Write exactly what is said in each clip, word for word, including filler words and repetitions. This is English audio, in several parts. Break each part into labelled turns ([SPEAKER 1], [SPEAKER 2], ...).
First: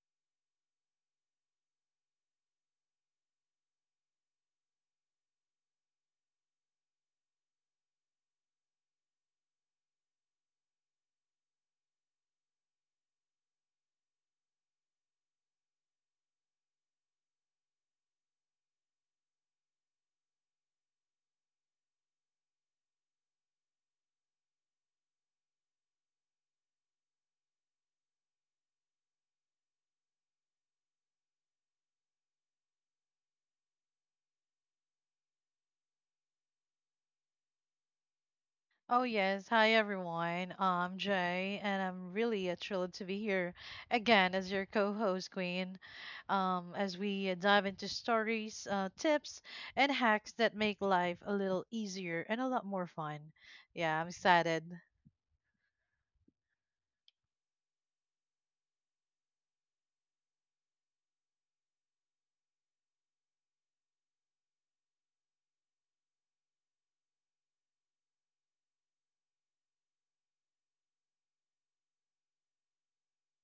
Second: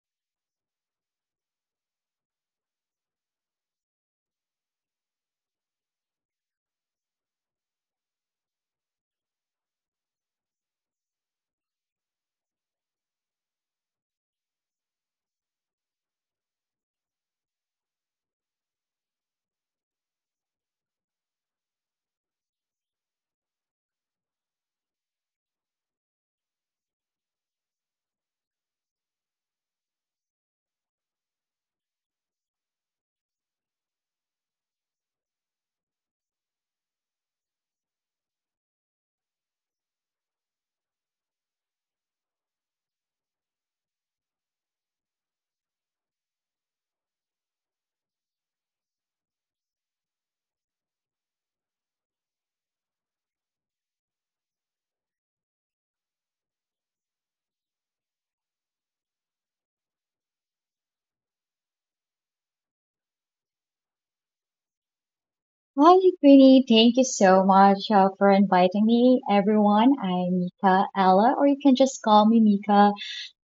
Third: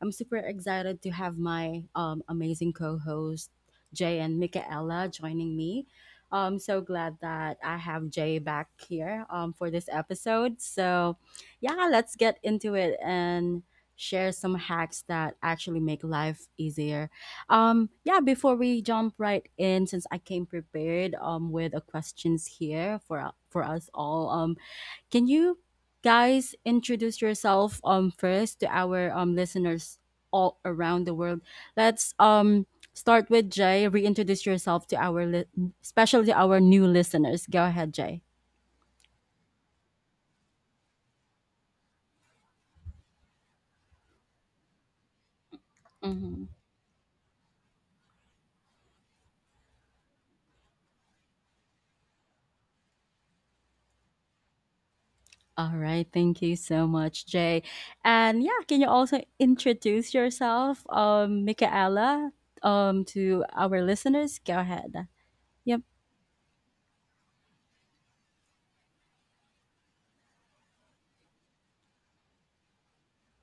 [SPEAKER 1] I'm super excited to have my um, amazing co-host Jay and Michaela joining me. I'm so glad that I have Jay back here um, for this episode. So, yeah, let's get into it and share some hacks that actually make life easier. um, yeah, Before we jump right in, since I came prepared um with a questions here for for us all, um, can you guys introduce yourself um first to our um listeners all around the world? Let's um start with Jay. Reintroduce yourself to our li- Especially our new listeners. Go ahead, Jay.
[SPEAKER 2] Oh yes, hi everyone. I'm Jay, and I'm really uh, thrilled to be here again as your co-host, Queen. Um, as we uh, dive into stories, uh, tips, and hacks that make life a little easier and a lot more fun. Yeah, I'm excited.
[SPEAKER 1] All right, thank you so much, Jay. And yeah, can you also introduce yourself, um, Michaela, um, to our listeners? Go ahead. Yep.
[SPEAKER 3] Hi, Queenie. Thank you so much uh, for inviting me, everyone. I'm Mika Ella, or you can just call me Mika.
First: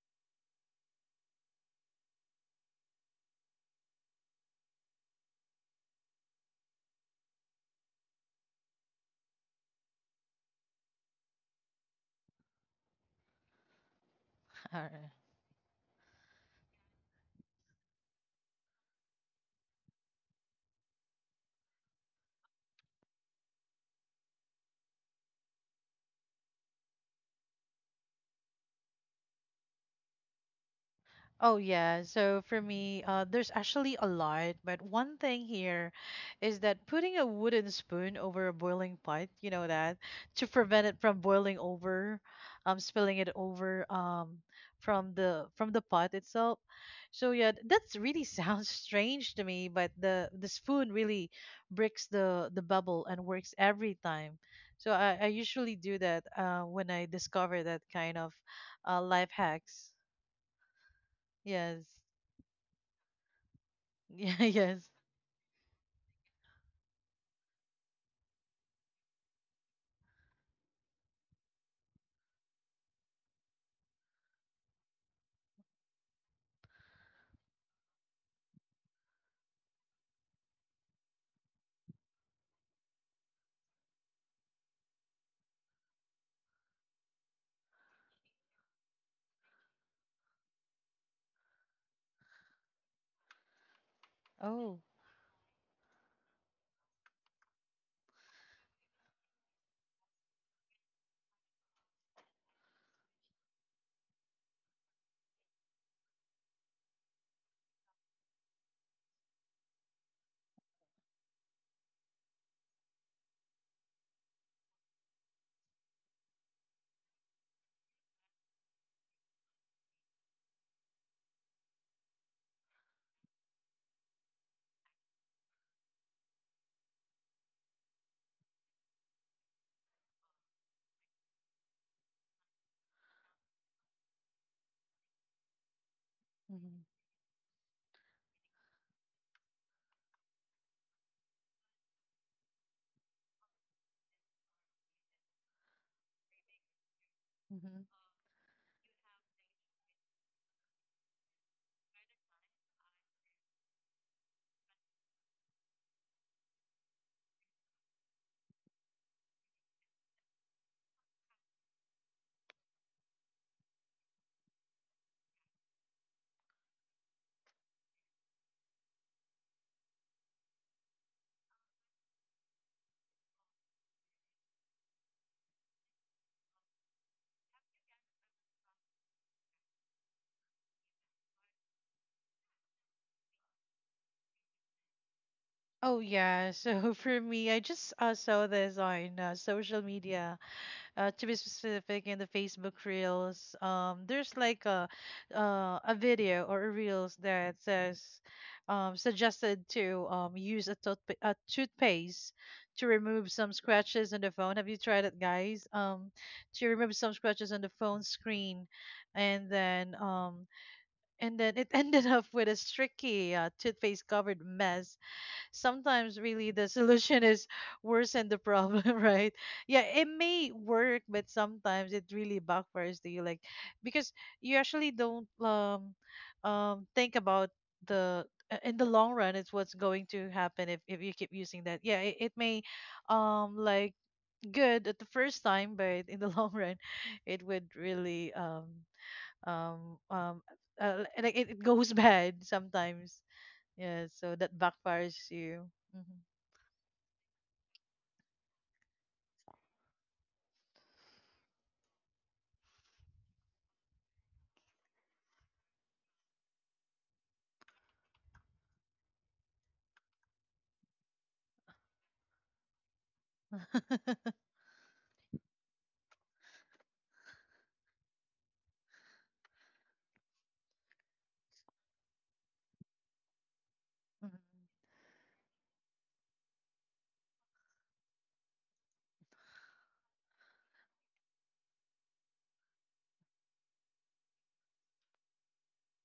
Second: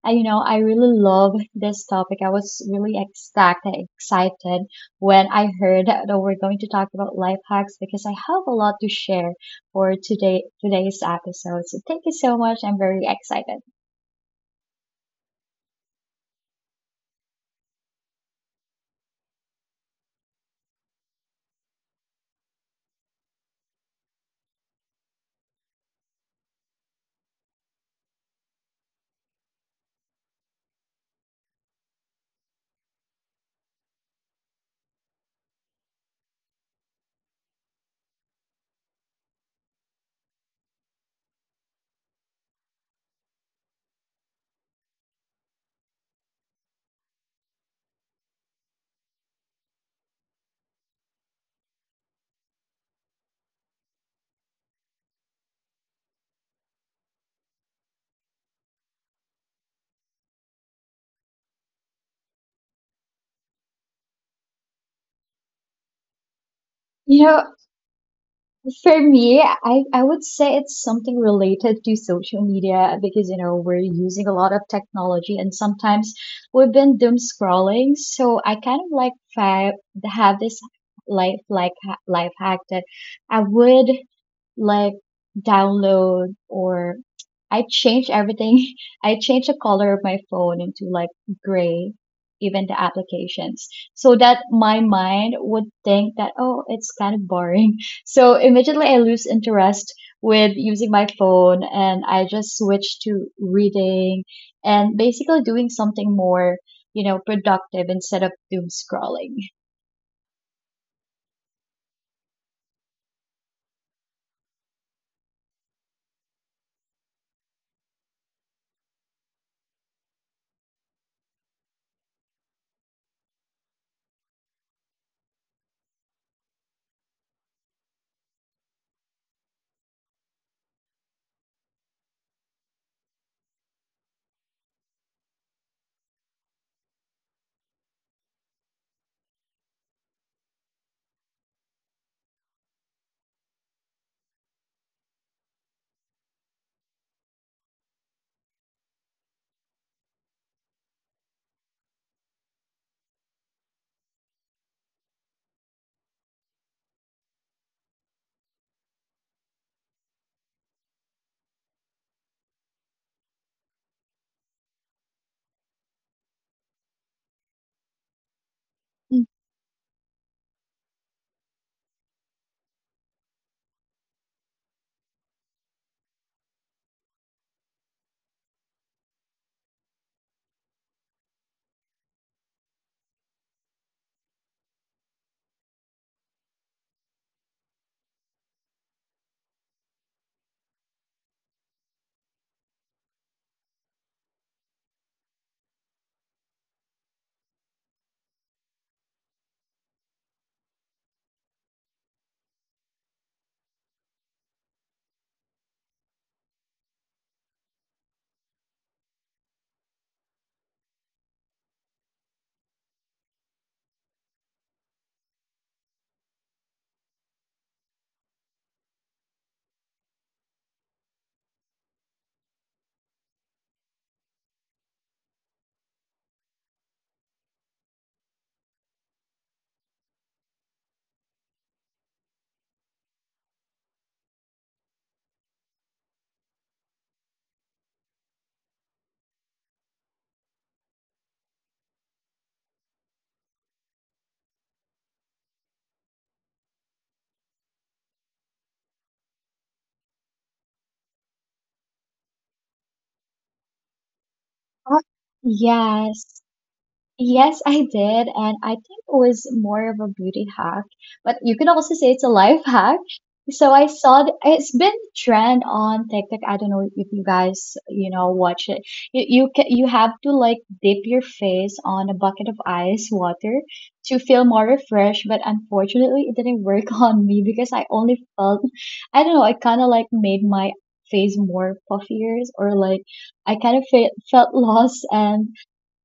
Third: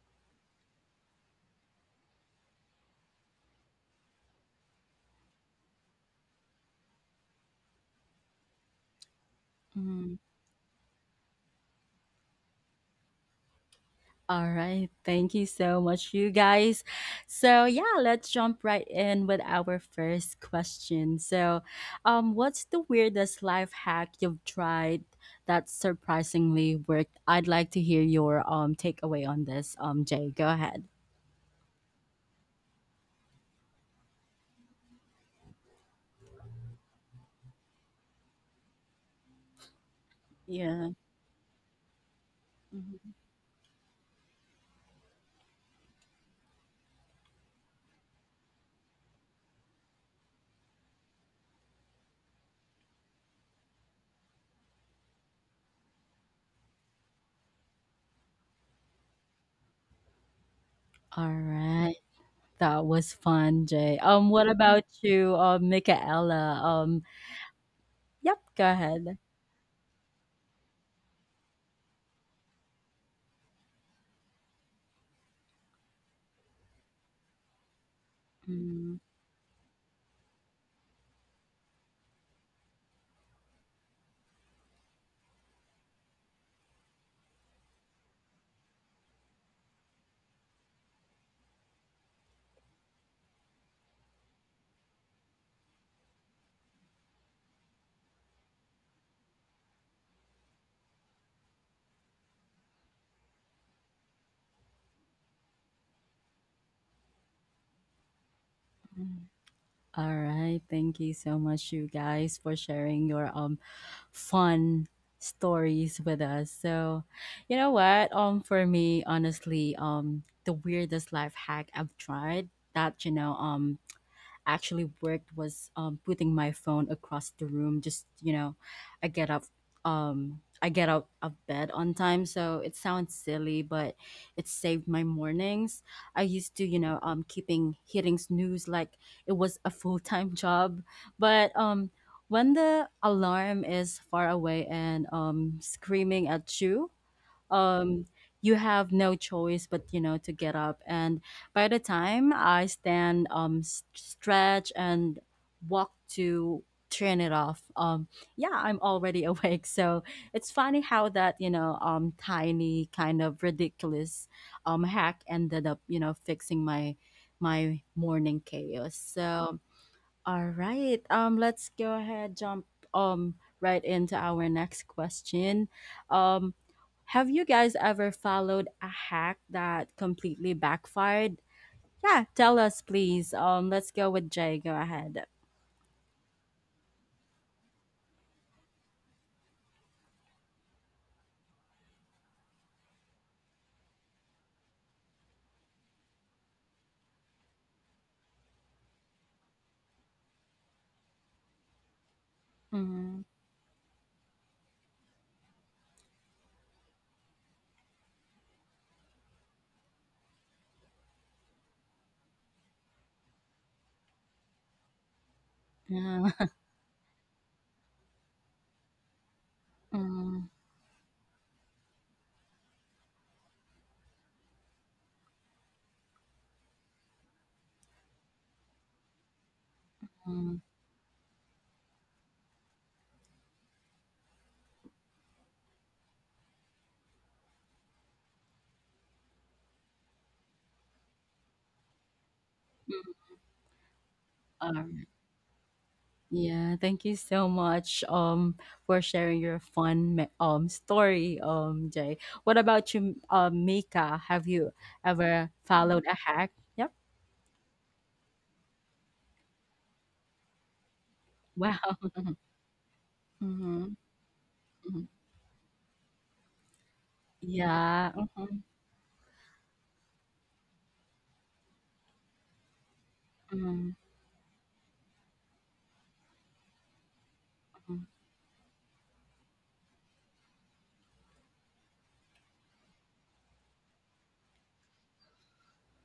[SPEAKER 3] I, you know, I really love this topic. I was really ecstatic, excited when I heard that we're going to talk about life hacks because I have a lot to share for
[SPEAKER 1] Mm.
[SPEAKER 3] today today's episode. So thank you so much. I'm very excited.
[SPEAKER 1] All right, thank you so much, you guys. So yeah, let's jump right in with our first question. So, um, what's the weirdest life hack you've tried that surprisingly worked? I'd like to hear your um takeaway on this, um, Jay. Go ahead.
[SPEAKER 2] Oh yeah. So for me, uh, there's actually a lot, but one thing here is that putting a wooden spoon over a boiling pot, you know that, to prevent
[SPEAKER 1] Yeah.
[SPEAKER 2] it from boiling over, um,
[SPEAKER 1] Mhm.
[SPEAKER 2] spilling it over, um, from the from the pot itself. So yeah, that's really sounds strange to me, but the the spoon really breaks the the bubble and works every time. So I, I usually do that uh, when I discover that kind of uh, life hacks.
[SPEAKER 1] All
[SPEAKER 2] Yes.
[SPEAKER 1] right. That was fun, Jay. Um,
[SPEAKER 2] Yeah,
[SPEAKER 1] what Mhm. about
[SPEAKER 2] yes.
[SPEAKER 1] you, um, Michaela? Um,
[SPEAKER 3] You know,
[SPEAKER 1] yep, Go
[SPEAKER 3] For
[SPEAKER 1] ahead.
[SPEAKER 3] me, I, I would say it's something related to social media because, you know, we're using a lot of technology, and sometimes we've been doom scrolling. So I kind of
[SPEAKER 1] Mm.
[SPEAKER 3] like fa- have this life, like ha- life hack that I would like download, or I changed everything. I changed the color of my phone into like gray, even the applications, so that my
[SPEAKER 2] Oh.
[SPEAKER 3] mind would think that, oh, it's kind of boring. So immediately I lose interest with using my phone, and I just switch to reading and basically doing something more, you know, productive instead of doom
[SPEAKER 1] Mm.
[SPEAKER 3] scrolling.
[SPEAKER 1] All right, thank you so much, you guys, for sharing your um fun stories with us. So, you know what? Um, for me, honestly, um, the weirdest life hack I've tried that you know um actually worked was, um, putting my phone across the room. Just you know, I get up, um, I get out of bed on time. So it sounds silly, but it saved my mornings. I used to you
[SPEAKER 2] Hmm.
[SPEAKER 1] know um keeping hitting snooze like it was a full time job, but um when the alarm is far away and um screaming at you,
[SPEAKER 2] Hmm.
[SPEAKER 1] um you have no choice but you know to get up, and by the time I stand, um s- stretch and walk to turn it off, um yeah, I'm already awake. So it's funny how that you know um tiny kind of ridiculous um hack ended up you know fixing my my morning chaos.
[SPEAKER 3] Mm.
[SPEAKER 1] So all right. Um, let's go ahead, jump um right into our next question. Um, have you guys ever followed a hack that completely backfired? Yeah, tell us please. Um, let's go with Jay. Go ahead.
[SPEAKER 2] Oh yeah. So for me, I just uh, saw this on uh, social media. Uh, to be specific, in the Facebook Reels, um, there's like a uh, a video or a Reels that says, um, suggested to um use a tooth a toothpaste to
[SPEAKER 1] Mm-hmm.
[SPEAKER 2] remove some scratches on the phone. Have you tried it, guys? Um, to remove some scratches on the phone screen, and then um and then it ended up with a streaky uh, toothpaste covered mess. Sometimes
[SPEAKER 1] Yeah.
[SPEAKER 2] really the solution is worse than the problem, right? Yeah, it
[SPEAKER 1] Mm-hmm.
[SPEAKER 2] may work but sometimes it really backfires to you, like, because you actually don't um um think about the uh, in the long run it's what's going to happen if, if you keep using that. Yeah, it, it may um like good at the first time but in the long run it would really um um um uh, like it, it goes bad sometimes. Yeah, so that
[SPEAKER 1] Um,
[SPEAKER 2] backfires you. Mhm.
[SPEAKER 1] yeah, thank you so much um for sharing your fun me- um story, um Jay. What about you, um Mika? Have you
[SPEAKER 3] Oh.
[SPEAKER 1] ever followed a
[SPEAKER 3] Yes.
[SPEAKER 1] hack? Yep.
[SPEAKER 3] Yes, I did. And I think it was more of a beauty hack, but you can also
[SPEAKER 1] Wow.
[SPEAKER 3] say it's a life hack. So I
[SPEAKER 1] Mhm.
[SPEAKER 3] saw th- it's been
[SPEAKER 1] Mhm.
[SPEAKER 3] trend on TikTok. I don't know if you guys, you
[SPEAKER 1] Yeah.
[SPEAKER 3] know,
[SPEAKER 1] Mhm.
[SPEAKER 3] watch it. You you ca you have to like dip your face on a bucket of ice water
[SPEAKER 1] Mhm.
[SPEAKER 3] to feel more refreshed, but unfortunately it didn't work on me, because I
[SPEAKER 1] Mhm.
[SPEAKER 3] only felt, I don't know, I kind of like made my face more puffier, or like I kind of fe felt lost and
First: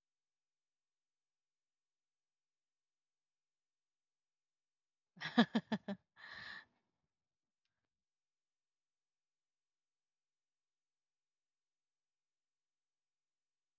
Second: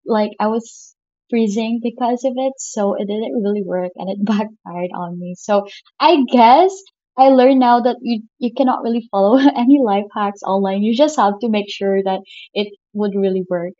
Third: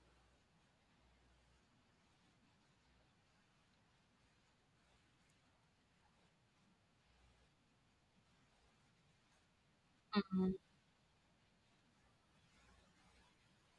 [SPEAKER 3] like I was freezing because of it, so it didn't really work and it backfired on me. So I guess I learned now that you you cannot really follow any life hacks
[SPEAKER 1] Mhm.
[SPEAKER 3] online. You just have to make sure that it would really work.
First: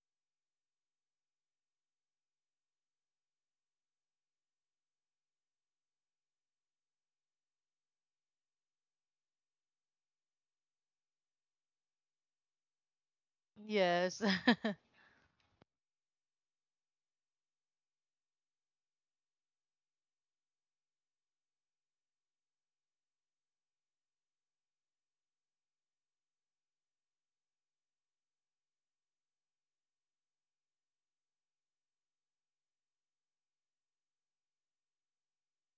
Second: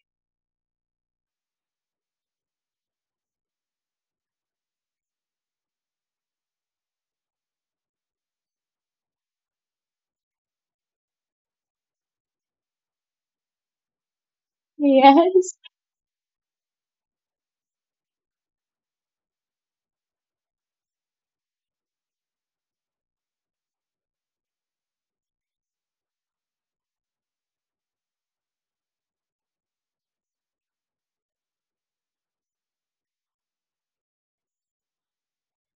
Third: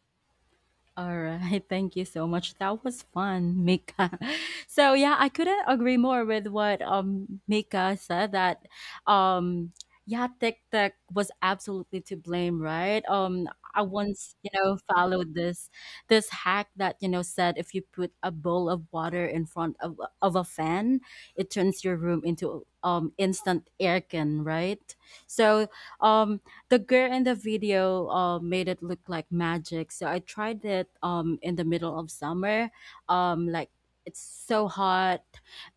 [SPEAKER 1] Alright, thank you so much. That was fun, Mika. So yeah, I couldn't agree more with what um Mika said, that um yeah, TikTok was absolutely to blame, right? Um I
[SPEAKER 2] Yes.
[SPEAKER 1] once, you know, followed this this hack that, you know, said if you put a bowl of water in front of of a fan, it turns your room into um instant aircon, right? So um the girl in the video uh, made it look like magic. So I tried it um in the middle of summer, um like it's so hot,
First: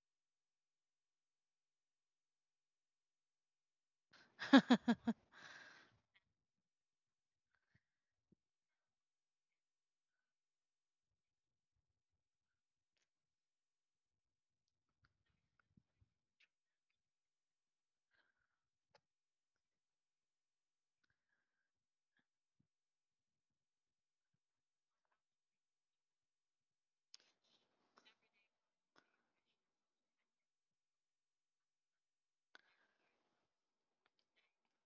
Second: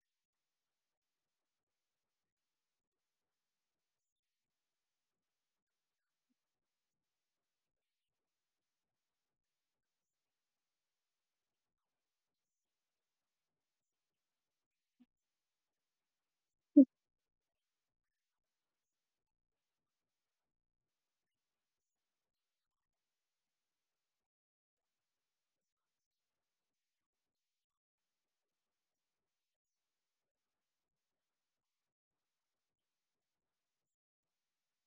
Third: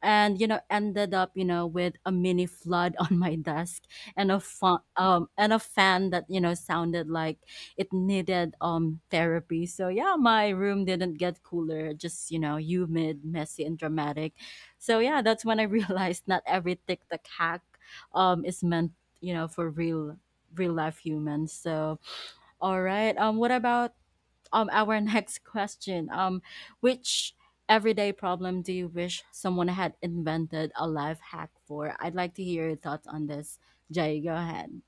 [SPEAKER 1] and you know ended up you know with a mini flood on my desk and a fan um and a fan that you know sounded like it needed um therapy. So yeah, my room didn't get cooler, just you know humid, messy, and dramatic. So yeah, that's when I realized not every TikTok hack um is meant you know for real real life humans. So, all right. Um, what about um our next question? Um, which everyday problem do you wish someone had invented a life hack for? I'd like to hear your thoughts on this. Jay, go ahead.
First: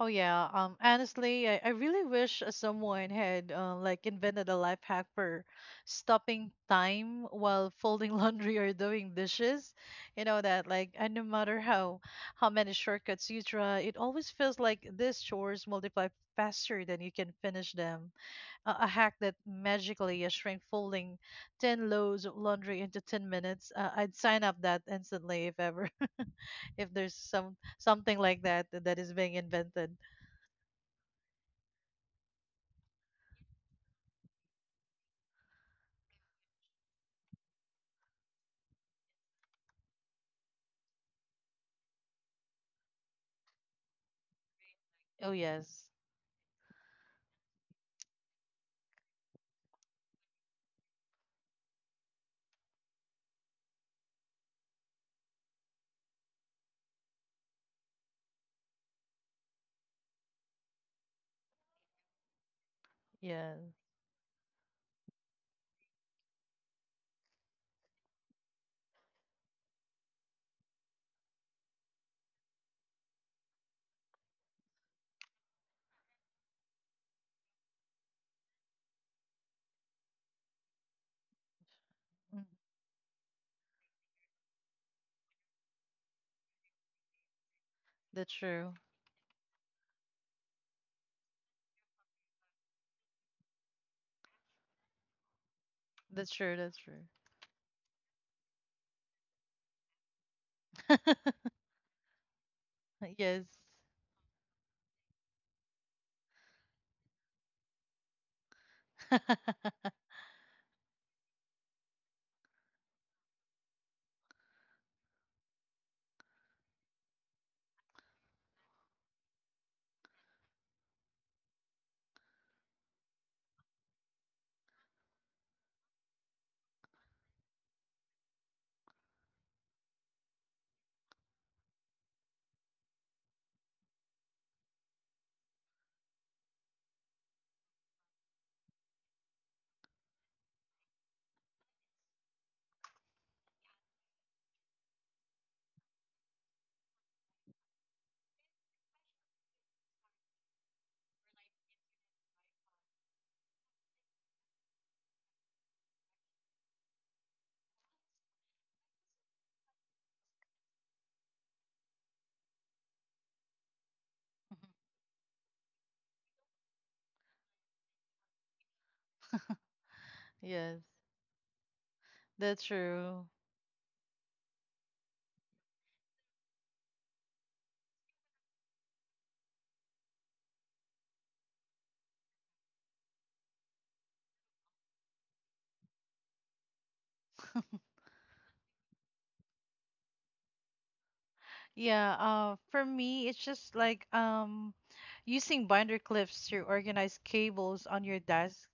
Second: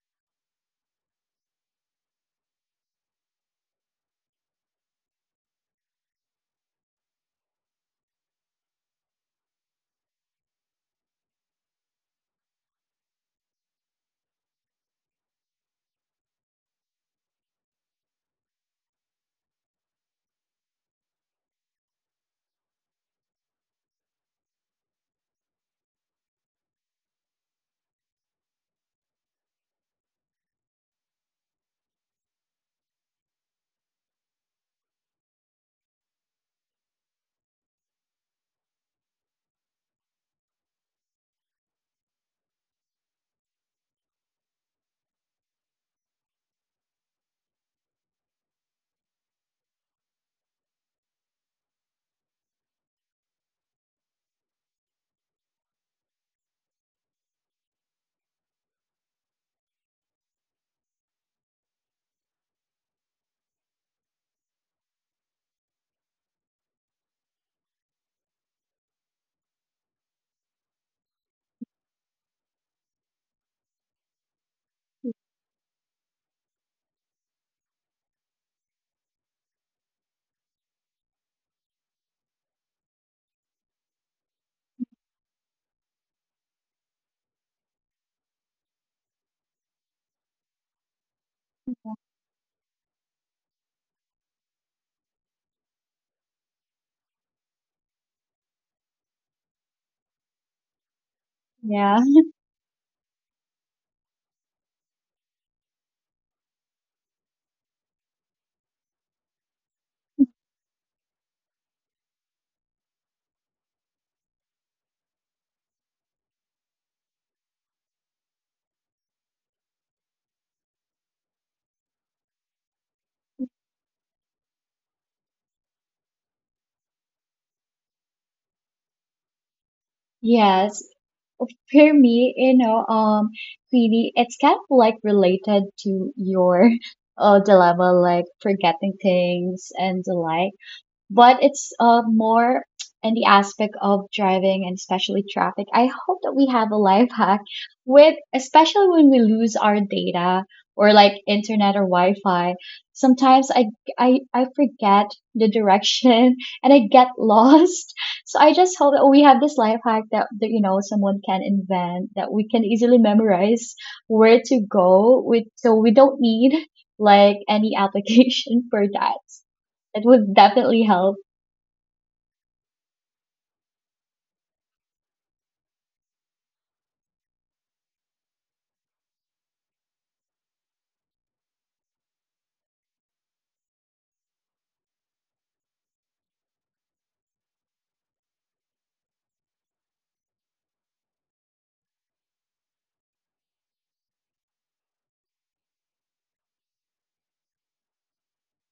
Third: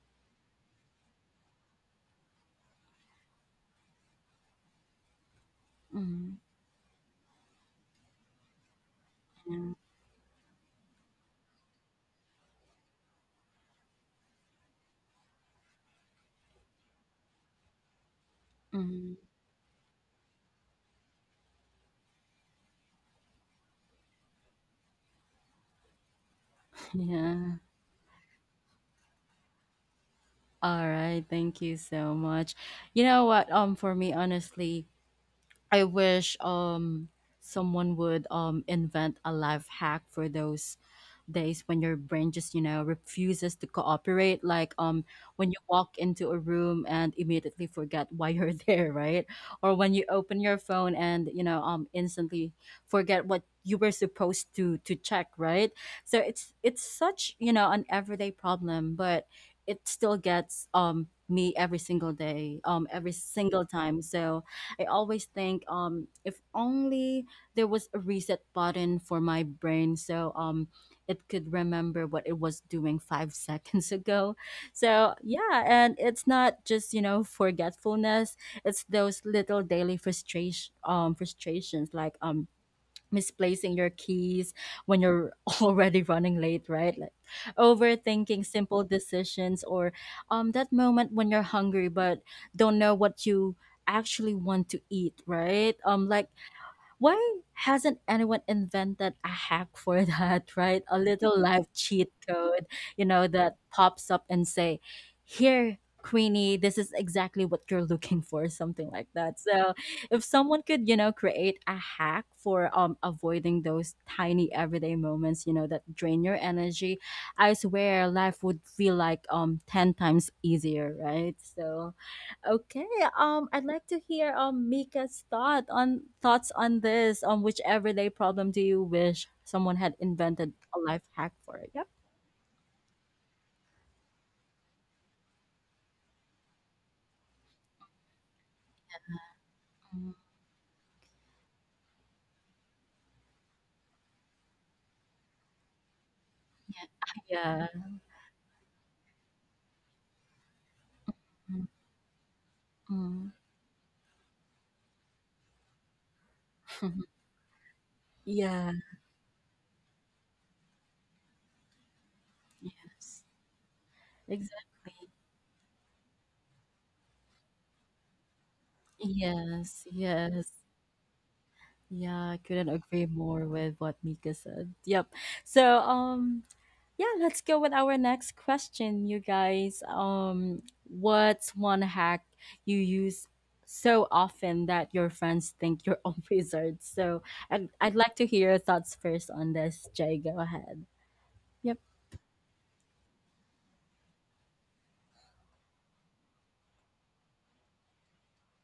[SPEAKER 2] Oh yeah, um honestly I, I really wish uh, someone had uh, like invented a life hack for
[SPEAKER 1] Mhm.
[SPEAKER 2] stopping time while folding laundry or doing
[SPEAKER 1] Yeah.
[SPEAKER 2] dishes, you know that, like, and no matter how how many shortcuts you try it always feels like these chores multiply faster than you can finish them. A a hack
[SPEAKER 1] Mhm.
[SPEAKER 2] that magically uh, shrank folding ten loads of laundry into ten minutes, uh, I'd sign up that instantly if ever if there's some
[SPEAKER 1] Yeah.
[SPEAKER 2] something like that that is being invented.
[SPEAKER 1] All right. Thank you so much. You know what? Um, for me, honestly, I wish um someone would um invent a life hack for those days when your brain just you know refuses to cooperate, like um
[SPEAKER 2] Oh
[SPEAKER 1] when you
[SPEAKER 2] yes.
[SPEAKER 1] walk into a room and immediately forget why you're there, right? Or when you open your phone and you know um instantly forget what you were supposed to to check, right? So it's it's such you know an everyday problem, but it still gets um me every single day, um every
[SPEAKER 2] Yeah.
[SPEAKER 1] single time. So I always think, um if only there was a reset button for my brain so um it could remember what it was doing five seconds ago. So, yeah, and it's not just, you know, forgetfulness, it's those little daily frustration um frustrations like
[SPEAKER 2] Mm.
[SPEAKER 1] um misplacing your keys when you're already running late, right? Like
[SPEAKER 2] That's
[SPEAKER 1] overthinking
[SPEAKER 2] true.
[SPEAKER 1] simple decisions, or um that moment when you're hungry but don't know what you actually want to eat, right? Um
[SPEAKER 2] That's
[SPEAKER 1] like
[SPEAKER 2] true. That's true.
[SPEAKER 1] why hasn't anyone invented a hack for that, right? A little live
[SPEAKER 3] Yes.
[SPEAKER 1] cheat
[SPEAKER 3] Yeah.
[SPEAKER 1] code, you know,
[SPEAKER 2] Yes.
[SPEAKER 1] that pops up and say, "Here, Queenie, this is exactly what you're looking for," something like that. So, if someone could, you know, create a hack for um avoiding those tiny everyday moments, you know, that drain your energy, I swear life would feel like um ten times easier, right? So, okay. Um, I'd like to hear um Mika's thought on thoughts on this. Um, which everyday problem do you wish someone had invented a
[SPEAKER 3] Yes.
[SPEAKER 1] life hack for? It? Yep.
[SPEAKER 3] For me, you know, um, Queenie, it's kind of like related to your uh dilemma, like forgetting things and
[SPEAKER 1] Mm.
[SPEAKER 3] the like. But it's uh, more in the aspect of driving, and especially traffic. I hope that we have a life hack
[SPEAKER 1] Yeah.
[SPEAKER 3] with, especially when we lose our data or like internet or Wi-Fi.
[SPEAKER 1] Mm.
[SPEAKER 3] Sometimes I, I, I forget the direction and I get lost. So I
[SPEAKER 1] Yeah.
[SPEAKER 3] just hope that we have this life hack that, that you know someone can invent that we can easily
[SPEAKER 1] Yes.
[SPEAKER 3] memorize where to go
[SPEAKER 1] Exactly.
[SPEAKER 3] with, so we don't need like any application for that. It
[SPEAKER 1] Yes.
[SPEAKER 3] would
[SPEAKER 2] Yes.
[SPEAKER 3] definitely
[SPEAKER 1] Yes.
[SPEAKER 3] help.
[SPEAKER 2] That's
[SPEAKER 1] Yeah. I couldn't
[SPEAKER 2] true.
[SPEAKER 1] agree more with what Mika said. Yep. So um Yeah, let's go with our next question, you guys. Um, what's one hack you use so often that your friends think you're a wizard? So I'd, I'd like to hear your thoughts first on this, Jay. Go ahead. Yep.
[SPEAKER 2] Yeah, uh for me it's just like um using binder clips to organize cables on your desk.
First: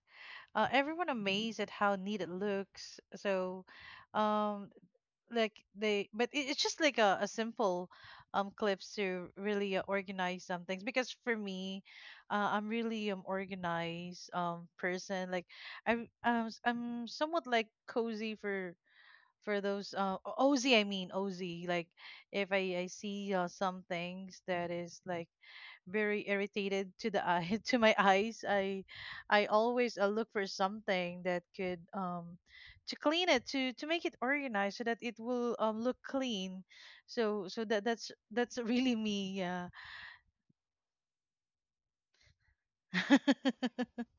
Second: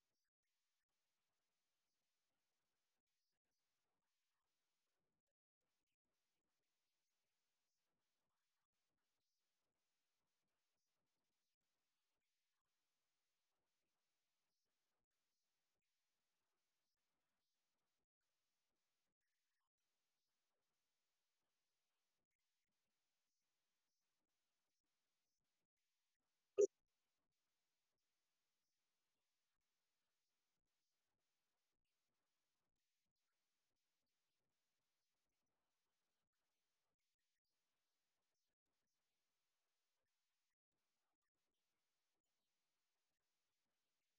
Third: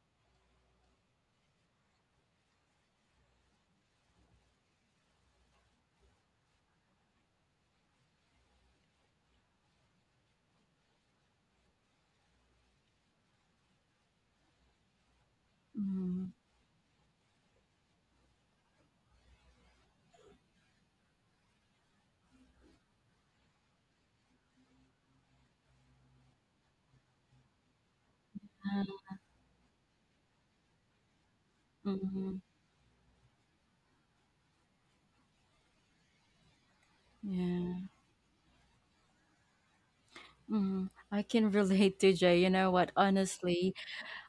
[SPEAKER 2] uh, everyone amazed at how neat it looks. So, um, like they, but it, it's just like a, a simple, um, clips to really uh, organize some things. Because for me, uh, I'm really um organized um person. Like I,
[SPEAKER 1] Mm.
[SPEAKER 2] I'm s- I'm somewhat like cozy for for those uh o- OZ. I mean O Z. Like if I I see uh, some things that is like very irritated to the eye, to my eyes, I
[SPEAKER 1] Uh.
[SPEAKER 2] I always uh, look for something that could
[SPEAKER 1] Mhm.
[SPEAKER 2] um to clean it, to to make it organized so that it will um look clean. So so
[SPEAKER 1] Yeah.
[SPEAKER 2] that that's that's really me. Yeah.
[SPEAKER 1] Mm, I can relate to Jay. You know what? Honestly,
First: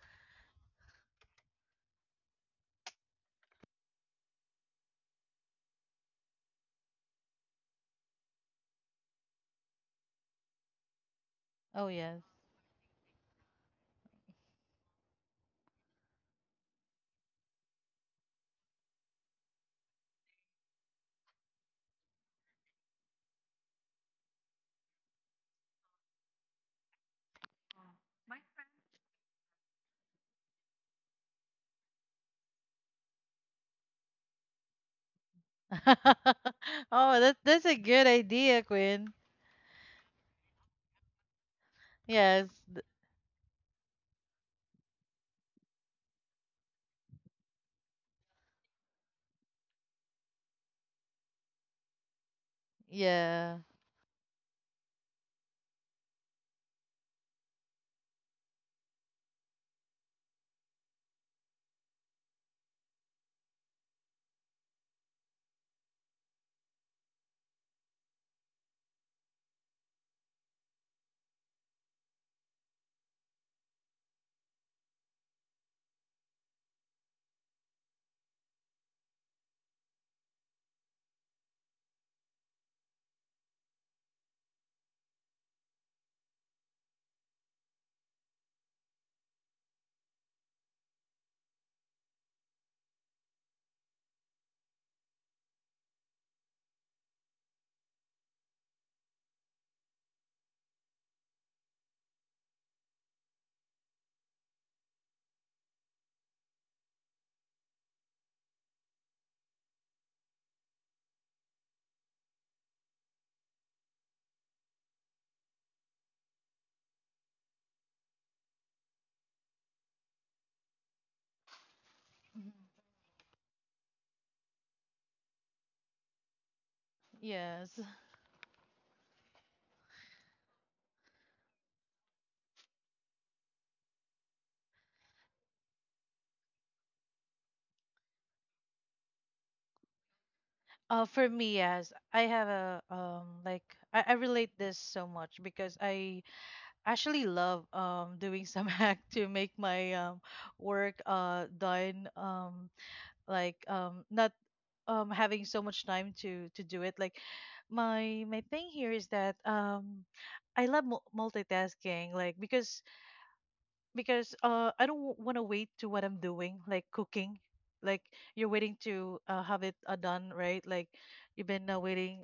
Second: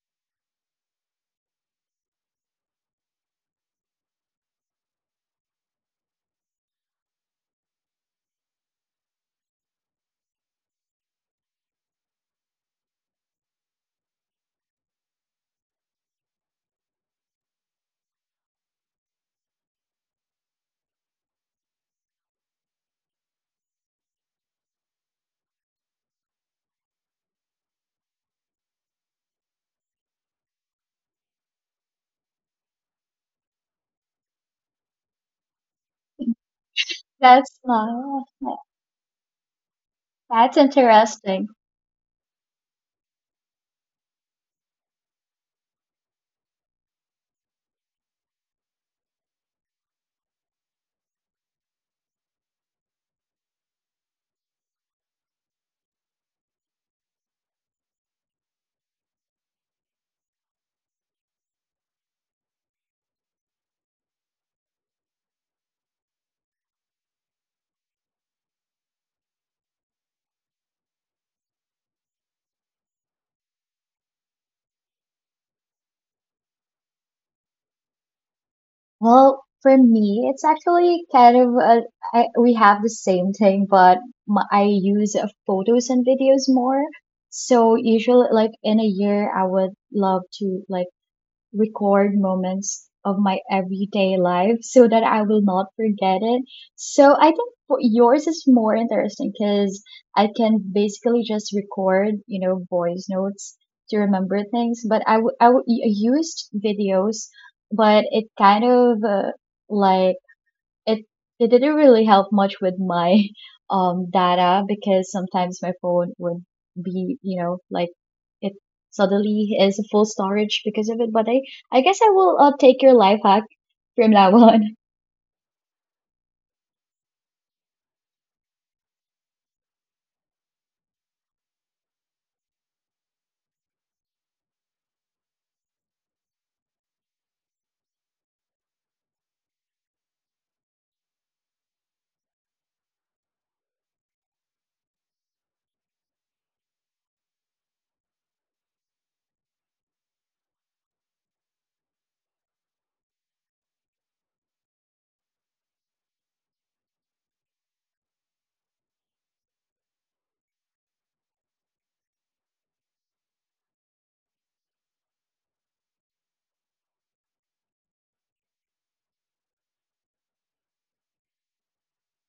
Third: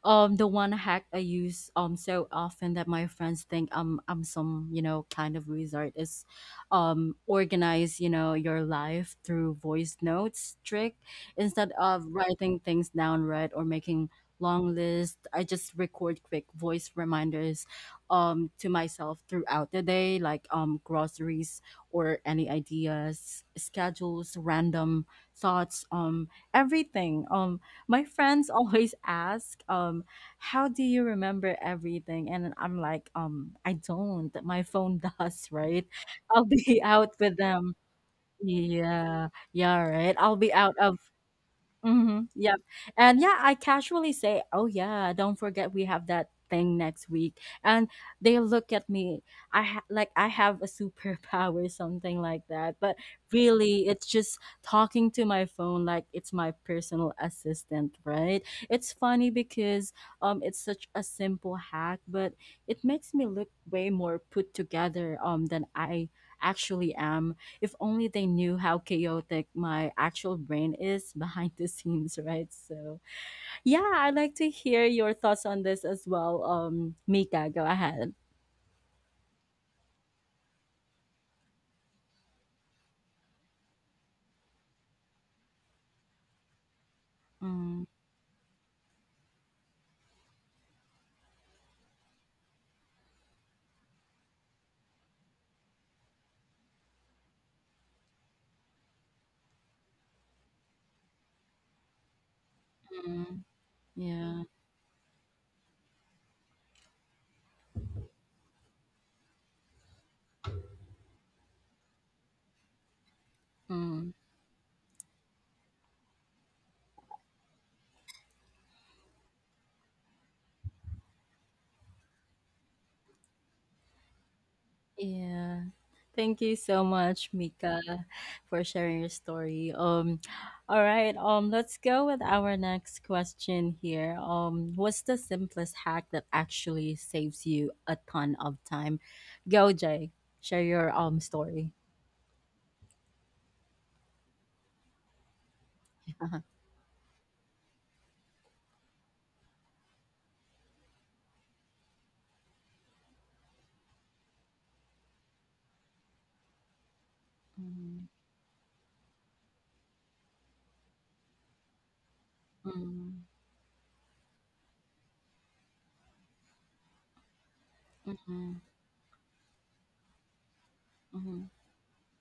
[SPEAKER 1] um the one hack I use um so often that my friends think I'm I'm some you know kind of wizard is um organize you know your life through voice notes trick, instead
[SPEAKER 2] Oh
[SPEAKER 1] of
[SPEAKER 2] yes.
[SPEAKER 1] writing things down, right? Or making long lists, I just record quick voice reminders um to myself throughout the day, like um groceries or any ideas, schedules, random thoughts, um everything. Um my friends always ask, um, how do you remember everything? And I'm like, um, I don't. My phone does, right? I'll be out
[SPEAKER 2] Oh,
[SPEAKER 1] with
[SPEAKER 2] that
[SPEAKER 3] That's
[SPEAKER 2] that's
[SPEAKER 1] them.
[SPEAKER 2] a good
[SPEAKER 3] not,
[SPEAKER 2] idea, Quinn.
[SPEAKER 1] Yeah, yeah, right. I'll be
[SPEAKER 3] that's
[SPEAKER 1] out of
[SPEAKER 3] interesting.
[SPEAKER 1] Mm-hmm.
[SPEAKER 2] Yes.
[SPEAKER 1] Yep.
[SPEAKER 2] Th-
[SPEAKER 1] And yeah, I casually say, "Oh yeah, don't forget we have that thing next week." And they look at me. I ha- like I have a superpower, something like that. But
[SPEAKER 2] yeah.
[SPEAKER 1] really, it's just talking to my phone like it's my personal assistant, right? It's funny because um, it's such a simple hack, but it makes me look way more put together um than I actually am. If only they knew how chaotic my actual brain is behind the scenes, right? So, yeah, I'd like to hear your thoughts on this as well. Um, Mika, go ahead.
[SPEAKER 3] Well, for me, it's actually kind of a, I, we have the same thing, but my, I use uh, photos and videos more. So
[SPEAKER 1] Mm.
[SPEAKER 3] usually, like in a year, I would love to like record moments of my everyday life so that I will not forget it. So I think for yours is more interesting because I can basically just record, you know, voice
[SPEAKER 1] Mm.
[SPEAKER 3] notes to remember
[SPEAKER 1] Yeah.
[SPEAKER 3] things. But I, w- I, w- I used videos, but it kind of uh, like it it didn't really help much with my um
[SPEAKER 1] Mm,
[SPEAKER 3] data, because sometimes my phone would be you know like it suddenly is full storage because of it. But i i guess I will uh, take your life hack from now on.
[SPEAKER 1] yeah. Thank you so much,
[SPEAKER 2] Yes.
[SPEAKER 1] Mika, for sharing your story. Um, all right. Um, let's go with our next question here. Um, what's the simplest hack that actually saves you a ton of time? Go, Jay. Share your
[SPEAKER 2] uh for
[SPEAKER 1] um
[SPEAKER 2] me,
[SPEAKER 1] story.
[SPEAKER 2] yes, I have a um like I, I relate this so much because I
[SPEAKER 1] Uh-huh.
[SPEAKER 2] actually love um doing some hack to make my um work uh done, um like um not um having so much time to to do it, like
[SPEAKER 1] Mm.
[SPEAKER 2] my my thing here is that um I love mul- multitasking, like because
[SPEAKER 1] Mm.
[SPEAKER 2] because uh I don't want to wait to what I'm doing, like cooking, like you're
[SPEAKER 1] Mhm.
[SPEAKER 2] waiting to uh, have it uh, done, right? Like you've
[SPEAKER 1] Mhm.
[SPEAKER 2] been uh, waiting.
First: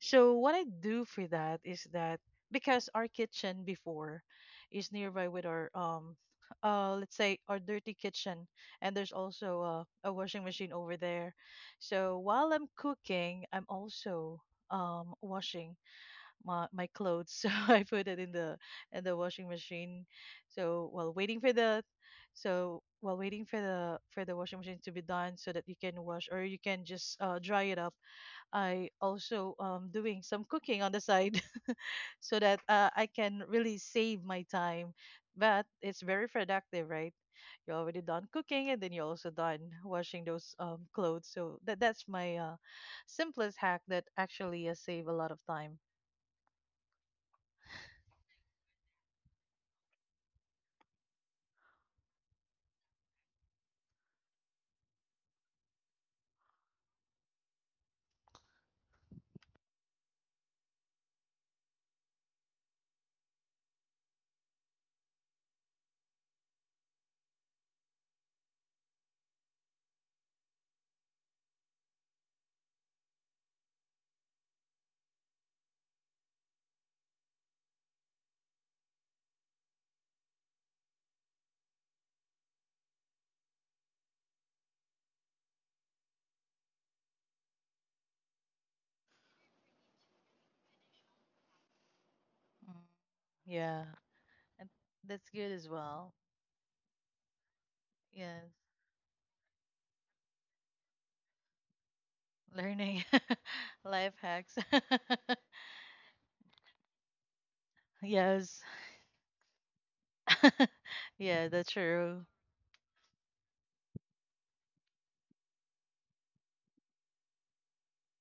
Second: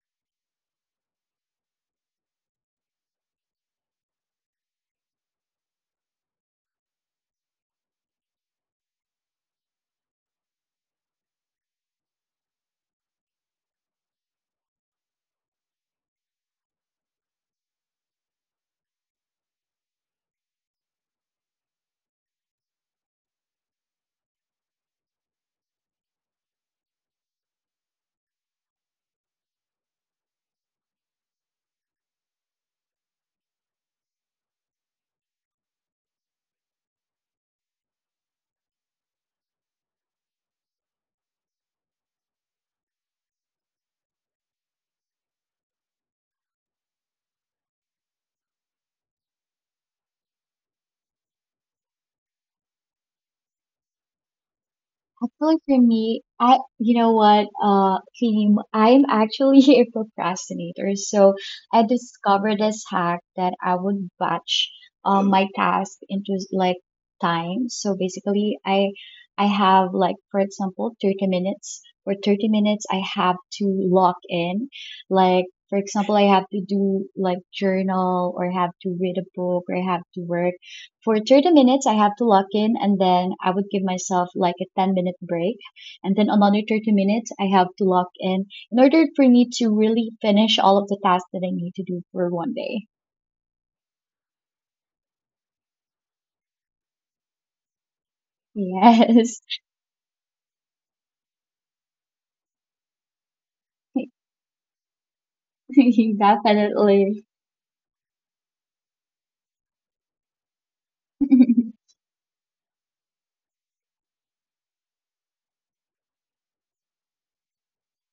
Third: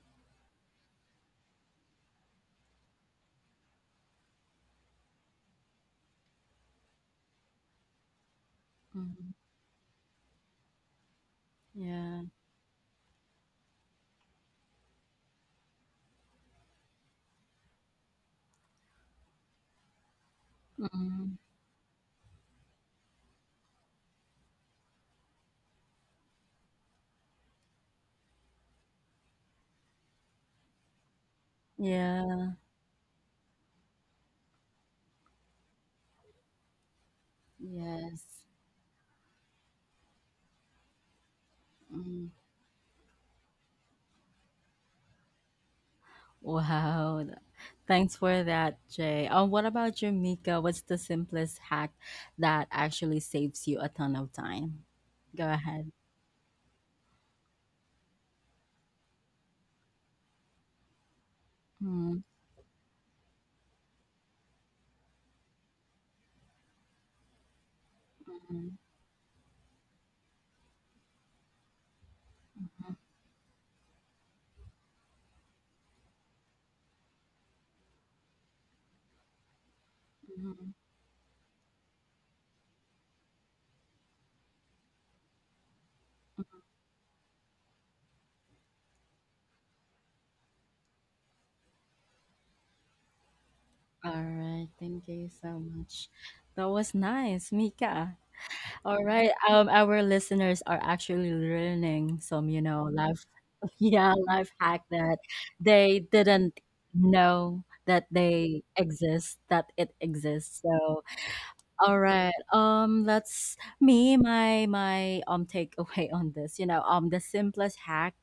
[SPEAKER 2] So what I do for that is that because our kitchen before is nearby with our um uh let's say our dirty kitchen, and there's
[SPEAKER 1] Mhm.
[SPEAKER 2] also a, a washing machine over there. So
[SPEAKER 1] Yeah.
[SPEAKER 2] while I'm cooking, I'm also um washing my my clothes. So I put it in the in the washing machine. So while
[SPEAKER 1] Mhm.
[SPEAKER 2] waiting for the so while waiting for the for the washing machine to be done so that you can wash or you can just uh, dry it up, I also um, doing some cooking on the side, so
[SPEAKER 1] Yeah.
[SPEAKER 2] that uh, I can really save my time. But it's very productive, right? You're already done
[SPEAKER 1] Yes.
[SPEAKER 2] cooking, and then you're also done washing those um, clothes. So that that's
[SPEAKER 1] Mm.
[SPEAKER 2] my uh, simplest hack that actually uh, save a lot of time.
[SPEAKER 1] Wow. th- Thanks for that, Jay. Um, what about you, Mika? What's the simplest hack that actually saves you a ton of time? Go
[SPEAKER 3] Actually, for
[SPEAKER 1] ahead.
[SPEAKER 3] me, I you know what, uh, Kim, I'm actually a procrastinator. So I
[SPEAKER 1] Mm.
[SPEAKER 3] discovered this hack that I would batch um, my task into like time. So basically,
[SPEAKER 1] Mhm.
[SPEAKER 3] I I have, like, for example, thirty minutes. For thirty minutes,
[SPEAKER 1] Mhm.
[SPEAKER 3] I have to lock in. Like, for example, I have to do like journal, or I have to read a book, or I have to work
[SPEAKER 1] Mhm.
[SPEAKER 3] for thirty minutes. I have to lock in, and then I would give myself like a ten minute break, and then another thirty minutes I have to lock in in order for me to really finish all of the tasks that I need to do for one
[SPEAKER 2] Mm.
[SPEAKER 3] day.
[SPEAKER 2] Yeah,
[SPEAKER 1] All right,
[SPEAKER 2] and
[SPEAKER 1] thank you
[SPEAKER 2] that's good
[SPEAKER 1] so
[SPEAKER 2] as
[SPEAKER 1] much.
[SPEAKER 2] well.
[SPEAKER 1] That was nice, Mika.
[SPEAKER 2] Yes,
[SPEAKER 1] All right,
[SPEAKER 3] Yes.
[SPEAKER 1] um, our listeners are actually learning some, you know,
[SPEAKER 2] learning
[SPEAKER 1] life yeah,
[SPEAKER 2] life
[SPEAKER 1] life
[SPEAKER 2] hacks.
[SPEAKER 1] hack that they didn't
[SPEAKER 3] Definitely.
[SPEAKER 1] know that they
[SPEAKER 2] Yes.
[SPEAKER 1] exist, that it exists. So
[SPEAKER 2] Yeah, that's
[SPEAKER 1] all
[SPEAKER 2] true.
[SPEAKER 1] right. Um, that's me. My my um takeaway on this. You know, um, the simplest hack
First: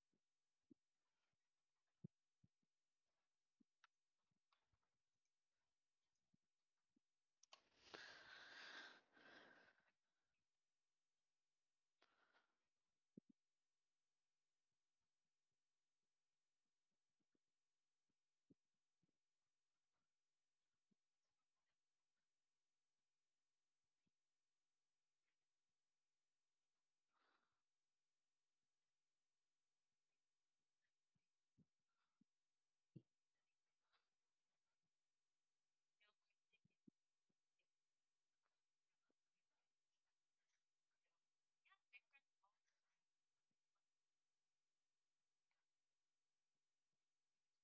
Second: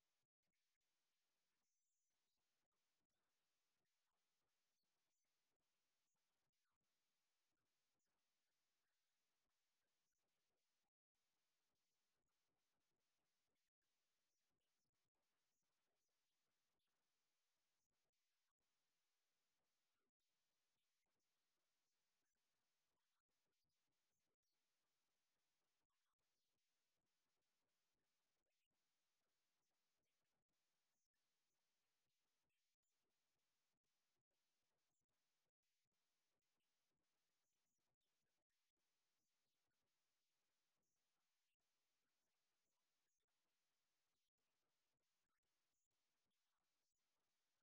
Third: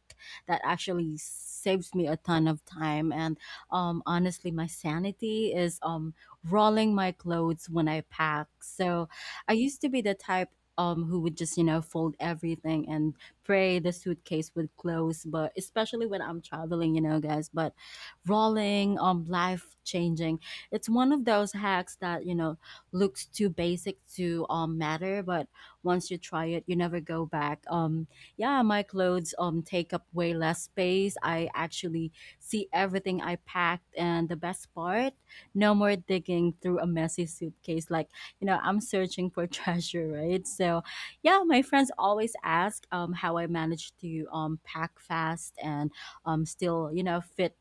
[SPEAKER 1] that actually saves me a ton of time and um honestly my sanity is um rolling my clothes when I pack. So I used to be the type um who would just you know fold everything and pray the suitcase would close, but especially when I'm traveling, you know guys. But rolling, um life changing. It's one of those hacks that, you know, looks too basic to um matter, but once you try it you never go back. Um yeah, my clothes um take up way less space. I actually see everything I packed, and the best part, no more digging through a messy suitcase like, you know, I'm searching for treasure, right? So yeah, my friends always ask um how I manage to um pack fast and um still, you know, fit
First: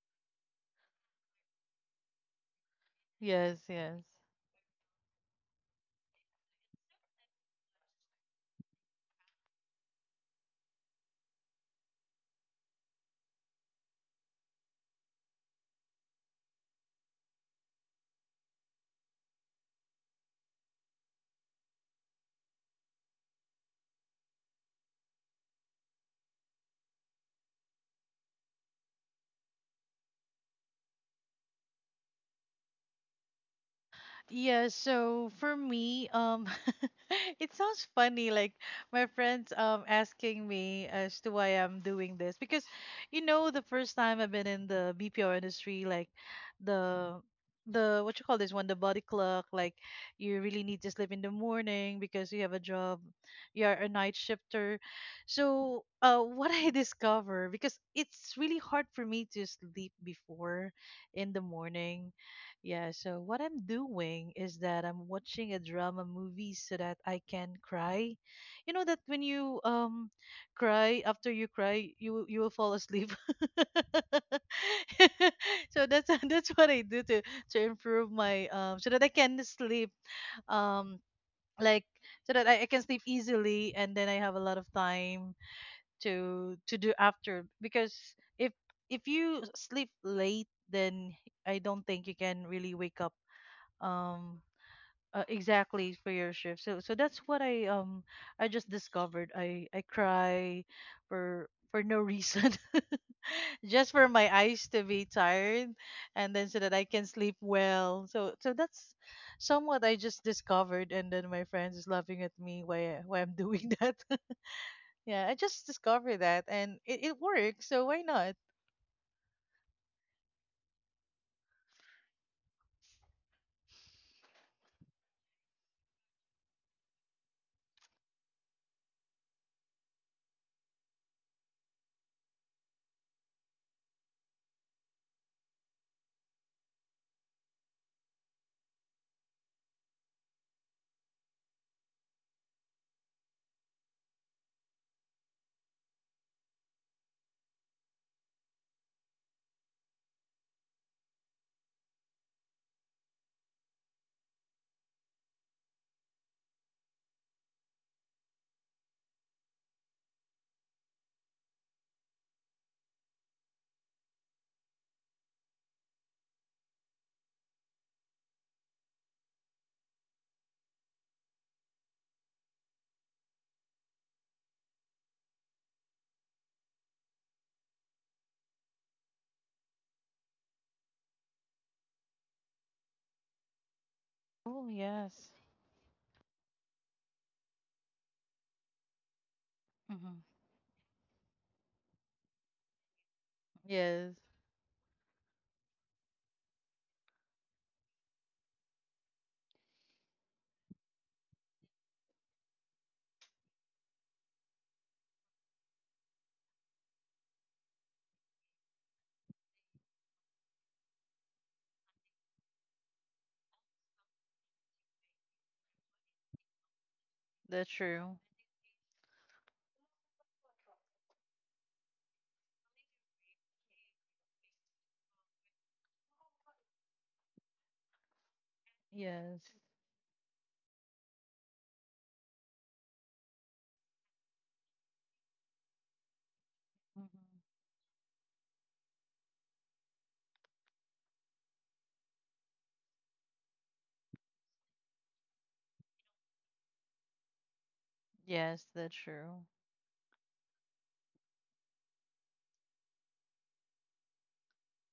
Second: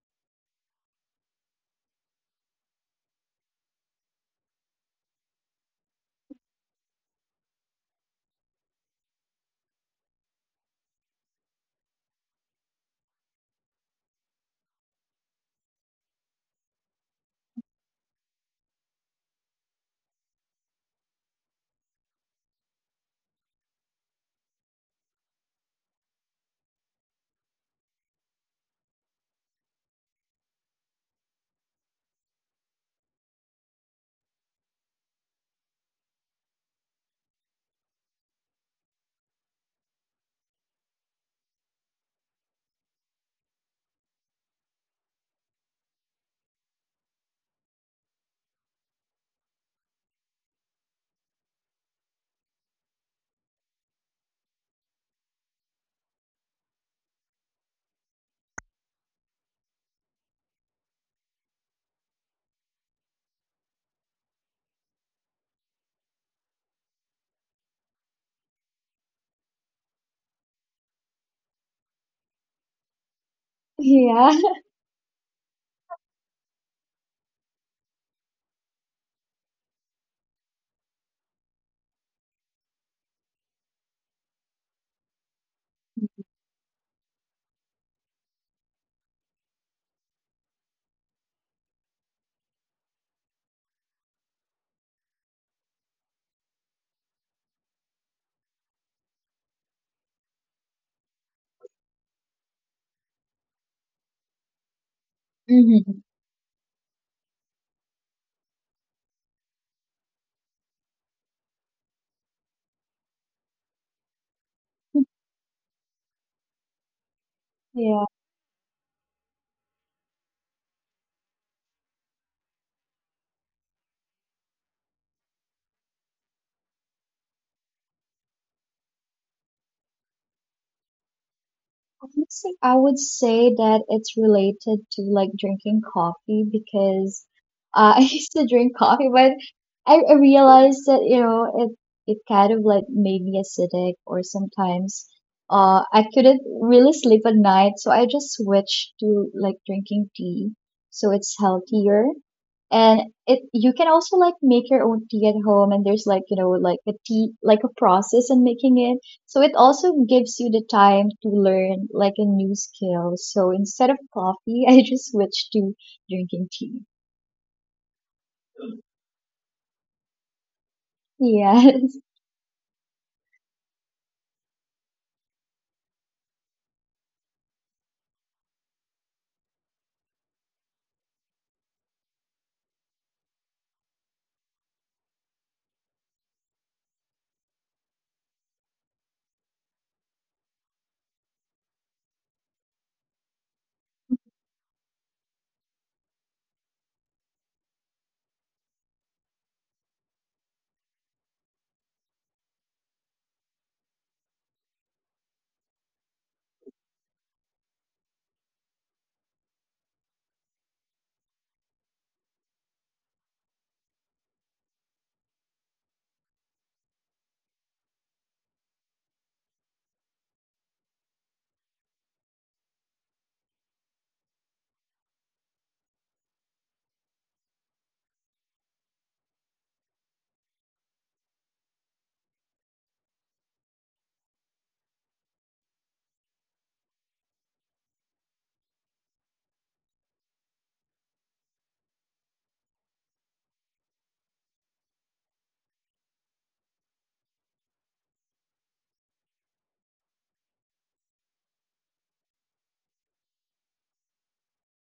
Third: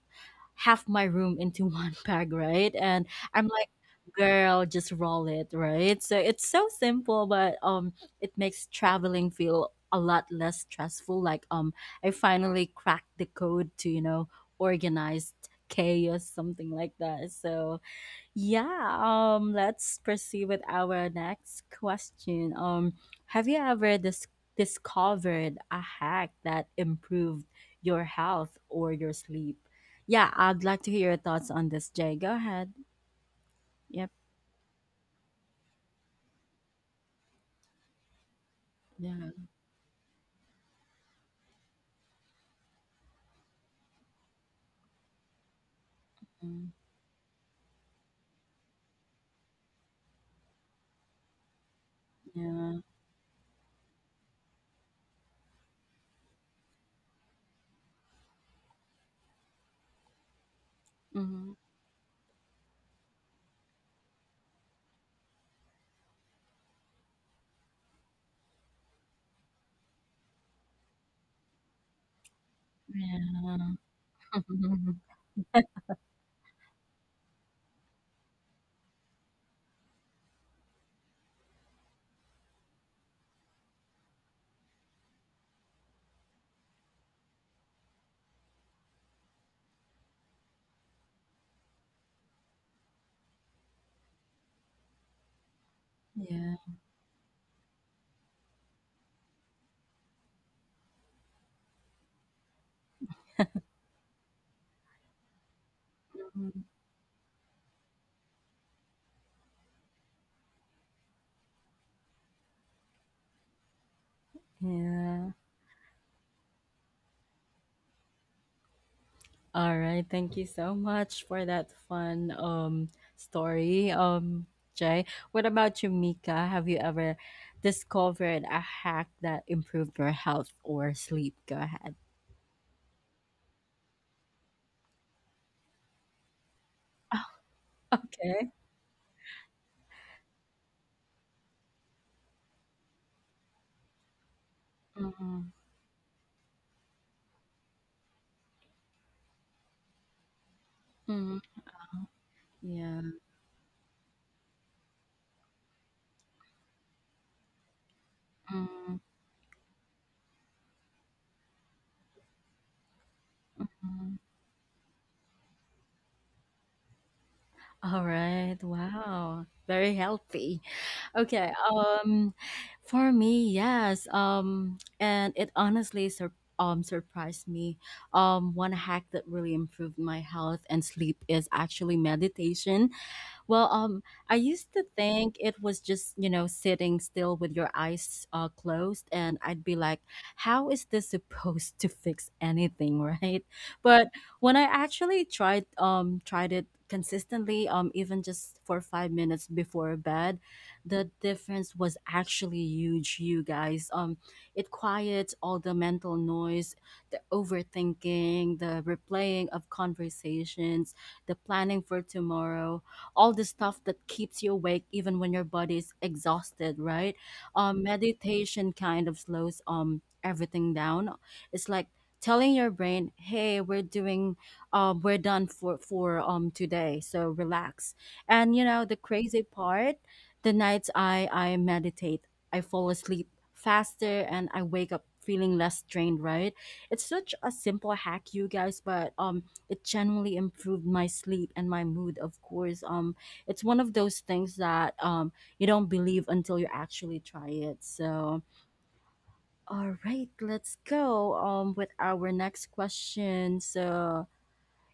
[SPEAKER 1] half my room into one bag, right? And i'm,
[SPEAKER 2] Yes, yes.
[SPEAKER 1] girl just roll it, right? So it's so simple, but um it makes traveling feel a lot less stressful, like, um I finally cracked the code to, you know, organized chaos, something like that. So yeah, um let's proceed with our next question. Um have you ever dis- discovered a hack that improved your health or your sleep? Yeah, I'd like to hear your thoughts on this, jay, go ahead. Yep.
[SPEAKER 2] Yeah, so for me, um, it sounds funny, like my
[SPEAKER 1] Yeah,
[SPEAKER 2] friends um asking me as to why I'm doing this because, you know, the first time I've been in the B P O industry, like the the what you call this one, the body clock, like you really need to sleep in the morning because you have a
[SPEAKER 1] yeah.
[SPEAKER 2] job, you are a night shifter. So, uh, what I discover because it's really hard for me to sleep before in the
[SPEAKER 1] Hmm.
[SPEAKER 2] morning. Yeah, so what I'm doing is that I'm watching a drama movie so that I can cry. You know that when you um cry after you cry, you will- you will fall asleep.
[SPEAKER 1] Yeah.
[SPEAKER 3] Yeah.
[SPEAKER 2] So that's that's what I do to to improve my um so that I can sleep, um like so that I, I can sleep easily, and then I have a lot of time to to do after because if if you sleep late then I don't think you can really wake up um uh, exactly for your
[SPEAKER 1] Yeah.
[SPEAKER 2] shift. So so that's what I um I just discovered. I I cry for for no reason just for my eyes to be tired
[SPEAKER 3] Hmm.
[SPEAKER 2] and then so
[SPEAKER 1] Mhm.
[SPEAKER 2] that I can sleep well. So so that's somewhat I just discovered, and then my friends is laughing at me why I- why I'm doing that. Yeah,
[SPEAKER 1] Yeah.
[SPEAKER 2] I just discovered that, and it, it works, so why
[SPEAKER 3] Yeah.
[SPEAKER 2] not?
[SPEAKER 1] All right, thank you so much for that fun um story. Um Jay, what about you, Mika? Have you ever discovered a hack that improved your health or sleep? Go ahead.
[SPEAKER 3] Honestly, I would say that it's related to like drinking coffee because uh, I used to
[SPEAKER 1] Okay.
[SPEAKER 3] drink coffee, but I, I realized that you know it it kind of like made me acidic, or sometimes
[SPEAKER 1] Mm-hmm.
[SPEAKER 3] uh, I couldn't really sleep at night, so I just switched to like drinking tea, so it's
[SPEAKER 1] Mm-hmm.
[SPEAKER 3] healthier.
[SPEAKER 1] Yeah.
[SPEAKER 3] And it, you can also like make your own tea at home, and there's like you know like a tea, like a process in making
[SPEAKER 1] Mm-hmm.
[SPEAKER 3] it, so it also gives you the time to learn like a new skill. So instead of coffee I just switched to drinking tea.
[SPEAKER 1] All right. Wow. Very healthy. Okay.
[SPEAKER 3] Yeah.
[SPEAKER 1] Um, for me, yes. Um, and it honestly sur- um surprised me. Um, one hack that really improved my health and sleep is actually meditation. Well, um, I
[SPEAKER 2] Oh,
[SPEAKER 1] used to
[SPEAKER 2] yes.
[SPEAKER 1] think it was just, you know, sitting still with your eyes uh, closed, and I'd be like,
[SPEAKER 2] Mm-hmm.
[SPEAKER 1] how is this supposed to fix anything, right? But
[SPEAKER 2] Yes,
[SPEAKER 1] when I actually tried um tried it consistently, um, even just for five minutes before bed, the difference was actually huge, you guys. Um, it quiets all the mental noise, the overthinking, the replaying of conversations, the planning for tomorrow, all the stuff that keeps you awake even when your body is exhausted, right?
[SPEAKER 2] that's
[SPEAKER 1] Um,
[SPEAKER 2] true.
[SPEAKER 1] meditation kind of slows um everything down. It's like telling your brain, "Hey, we're doing, um, we're done for for um today, so relax." And you know the
[SPEAKER 2] Yes.
[SPEAKER 1] crazy part, the nights I I meditate, I fall asleep faster and I wake up feeling less drained, right? It's such
[SPEAKER 2] Mhm.
[SPEAKER 1] a simple hack, you guys, but um it genuinely improved my sleep and my mood, of course. Um it's one of those things that um you don't believe until you actually try it. So
[SPEAKER 2] Yes, that's true.
[SPEAKER 1] all right, let's go um with our next question. So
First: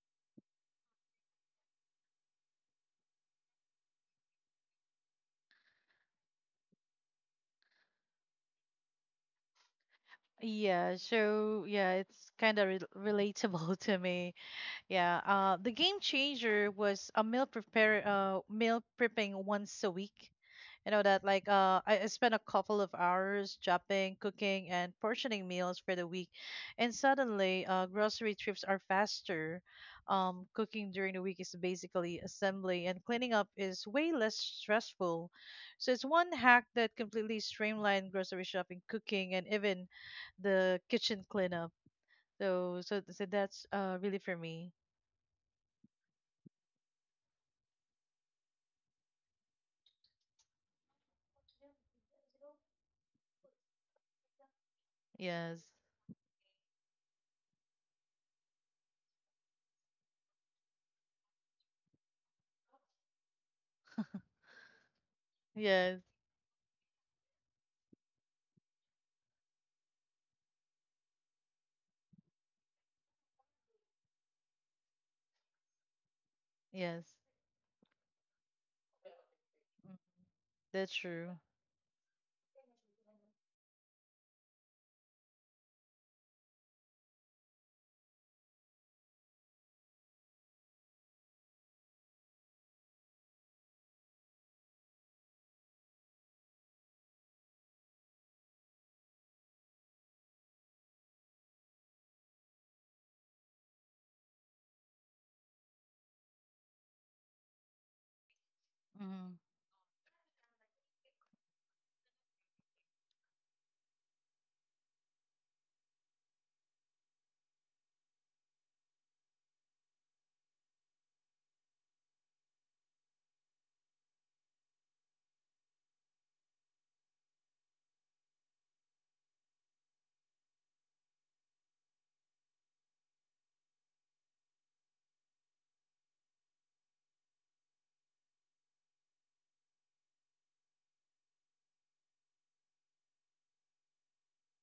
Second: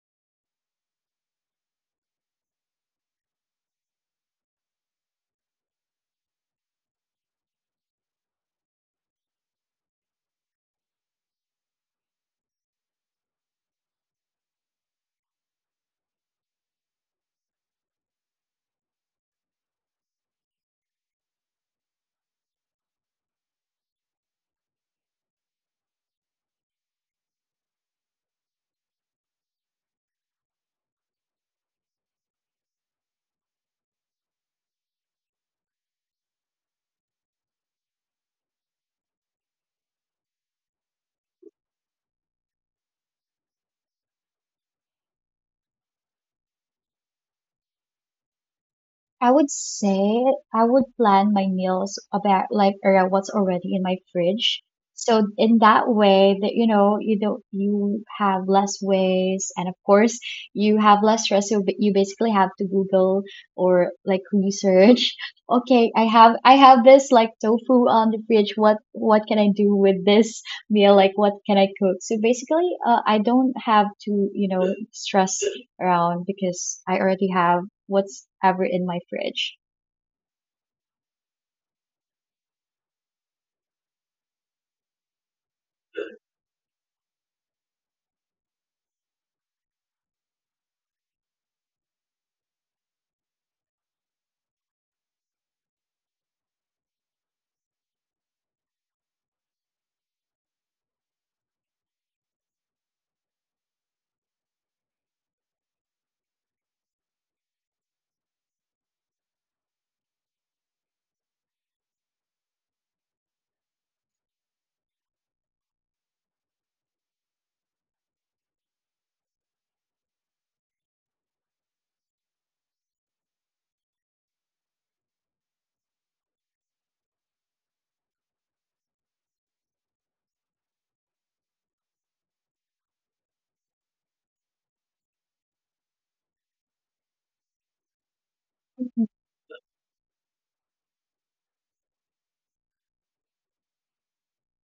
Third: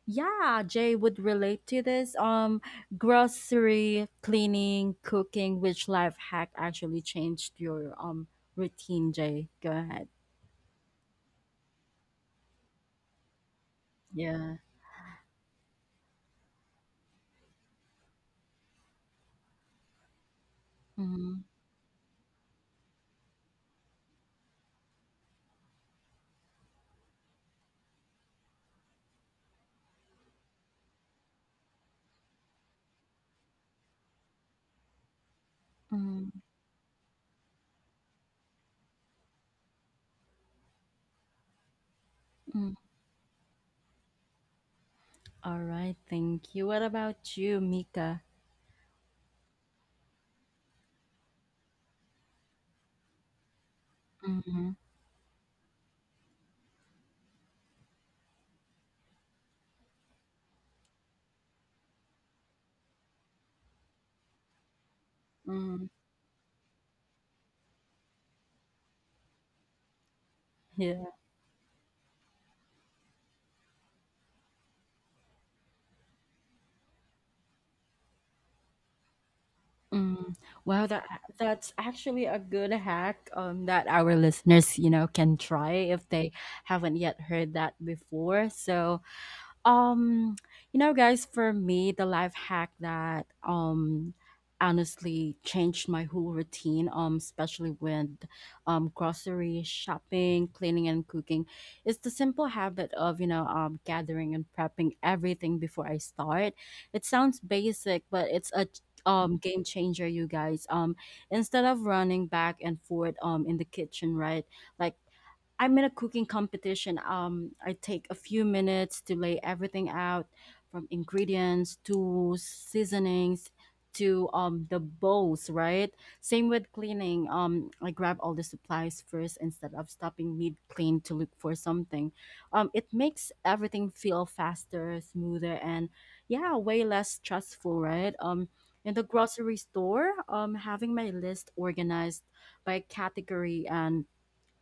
[SPEAKER 1] yeah, jay would relate to this. Um grocery, cleaning, cooking, which life hack actually changed your um routine? Jay, go ahead.
[SPEAKER 2] Yeah, so yeah, it's kind of re relatable to me.
[SPEAKER 1] Yeah.
[SPEAKER 2] Yeah, uh, the game changer was a meal prepare uh meal prepping once a week. You know that
[SPEAKER 1] Mm-hmm.
[SPEAKER 2] like uh I, I spent a couple of hours shopping, cooking and portioning meals for the week. And suddenly uh grocery trips are faster. Um cooking during the week is basically assembly, and cleaning up is way less stressful. So it's
[SPEAKER 1] Mm-hmm.
[SPEAKER 2] one hack that completely streamlined grocery shopping, cooking and even the kitchen cleanup. So so so that's uh really for me.
[SPEAKER 1] All right, thank you. What about you, Mika?
[SPEAKER 3] I would say I would plan my meals about like around what's already in my fridge.
[SPEAKER 1] Mhm,
[SPEAKER 3] So in
[SPEAKER 2] Yes.
[SPEAKER 3] that way that you know you don't you have less waste, and of course you have less stress. So ba- you basically have to Google or like research.
[SPEAKER 1] mhm,
[SPEAKER 3] Okay,
[SPEAKER 2] Yes.
[SPEAKER 3] I have I have this like tofu on the fridge. What what can I do with this meal?
[SPEAKER 1] yeah.
[SPEAKER 3] Like, what can I cook? So basically, uh, I don't have to you know stress around, because I
[SPEAKER 2] Yes.
[SPEAKER 3] already have what's ever in my fridge.
[SPEAKER 2] Mm.
[SPEAKER 1] Mm. Wow,
[SPEAKER 2] That's
[SPEAKER 1] that,
[SPEAKER 2] true.
[SPEAKER 1] that's actually a good hack um that our listeners, you know, can try if they haven't yet heard that before. So, um, you know, guys, for me, the life hack that um honestly changed my whole routine, um, especially with um grocery shopping, cleaning and cooking, is the simple habit of, you know, um gathering and prepping everything before I start. It sounds basic, but it's a
[SPEAKER 2] Hmm.
[SPEAKER 1] um game changer, you guys. Um, instead of running back and forth um in the kitchen, right? Like I'm in a cooking competition. Um, I take a few minutes to lay everything out, from ingredients to seasonings to, um, the bowls, right? Same with cleaning. Um, I grab all the supplies first instead of stopping mid clean to look for something. Um, it makes everything feel faster, smoother, and yeah, way less stressful, right? Um, in the
[SPEAKER 3] Mhm.
[SPEAKER 1] grocery store, um, having my list organized by category and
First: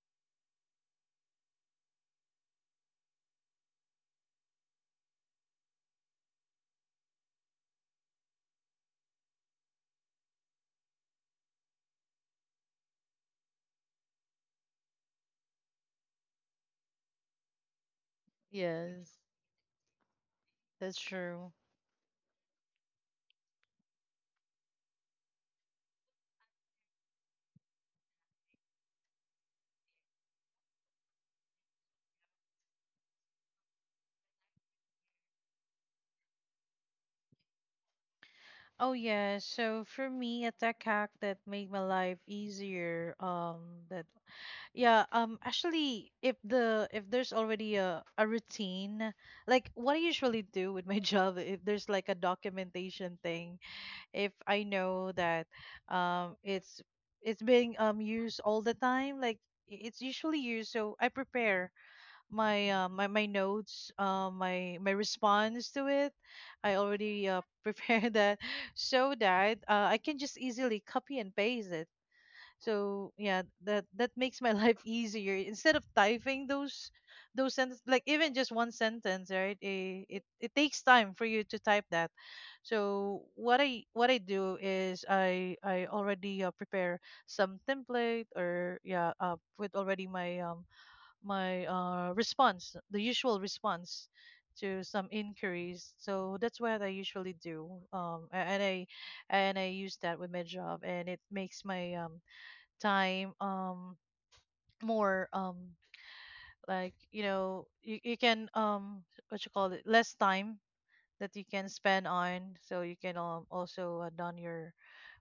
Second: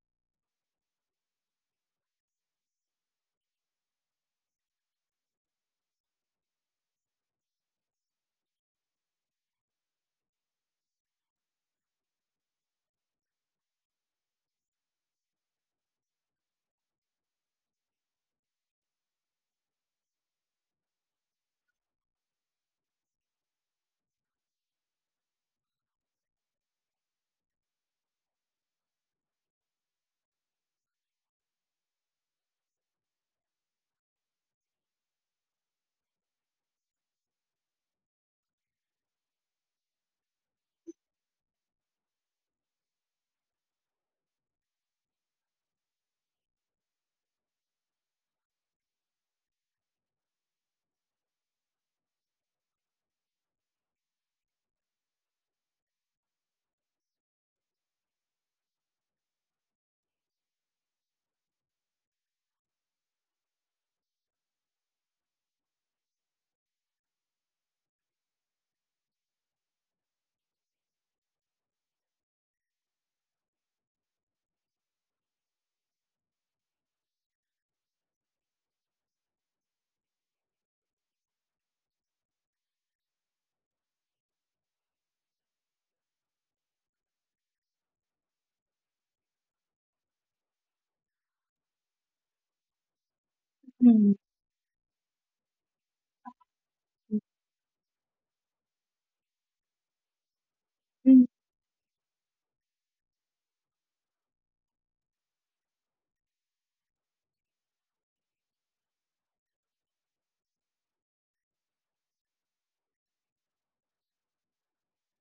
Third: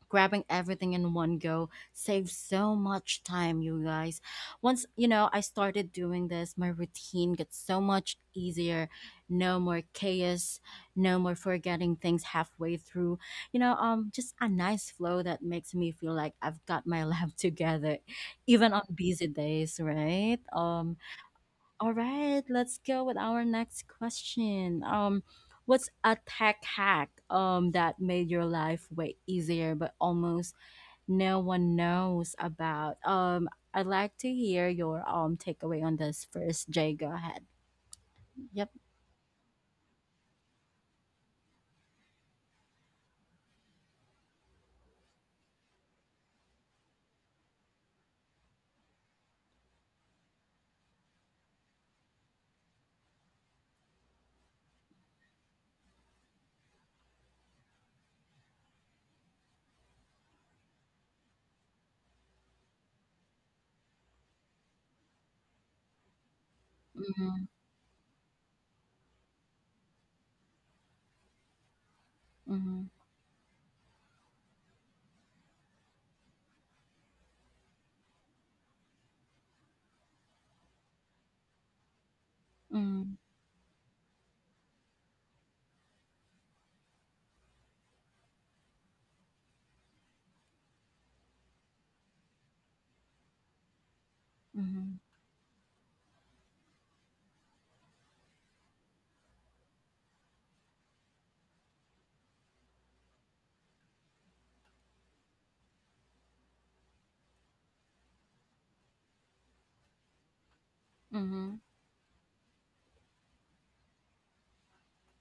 [SPEAKER 1] grabbing everything in one go saves so much time, you guys. Once, you know, I started doing this, my routine gets so much easier. No more chaos, no more forgetting things halfway through, you know. Um just a nice flow that makes me feel like I've got my life together, even on
[SPEAKER 2] Yes.
[SPEAKER 1] busy days, right? Um
[SPEAKER 2] That's true.
[SPEAKER 1] all right, let's go with our next question. Um what's a tech hack um that made your life way easier but almost no one knows about? Um, I'd like to hear your um takeaway on this first, Jay. Go ahead. Yep.
[SPEAKER 2] Oh yeah, so for me, a tech hack that made my life easier, um, that yeah, um, actually, if the if there's already a a routine, like what I usually do with my job, if there's like a documentation thing, if I know that, um, it's it's being um used all the time, like i- it's usually used, so I prepare my uh, my my notes, uh, my my response to it. I already uh,
[SPEAKER 1] Mm-hmm.
[SPEAKER 2] prepared that so that uh, I can just easily copy and paste it.
[SPEAKER 1] Mm-hmm.
[SPEAKER 2] So yeah, that that makes my life easier instead of typing those those sentences, like even just one sentence, right? It, it it takes time for you to type that.
[SPEAKER 1] Mm-hmm.
[SPEAKER 2] So what I what I do is I I already uh, prepare some template, or yeah uh, with already my um my uh, response, the usual response to
[SPEAKER 1] Mm-hmm.
[SPEAKER 2] some inquiries. So that's what I usually do, um, a- and I and I use that with my job, and it
[SPEAKER 3] Mhm.
[SPEAKER 2] makes my um, time um, more um, like you know you, you can, um, what you call it, less time that you
[SPEAKER 1] Hmm.
[SPEAKER 2] can spend on, so you can um, also uh, done your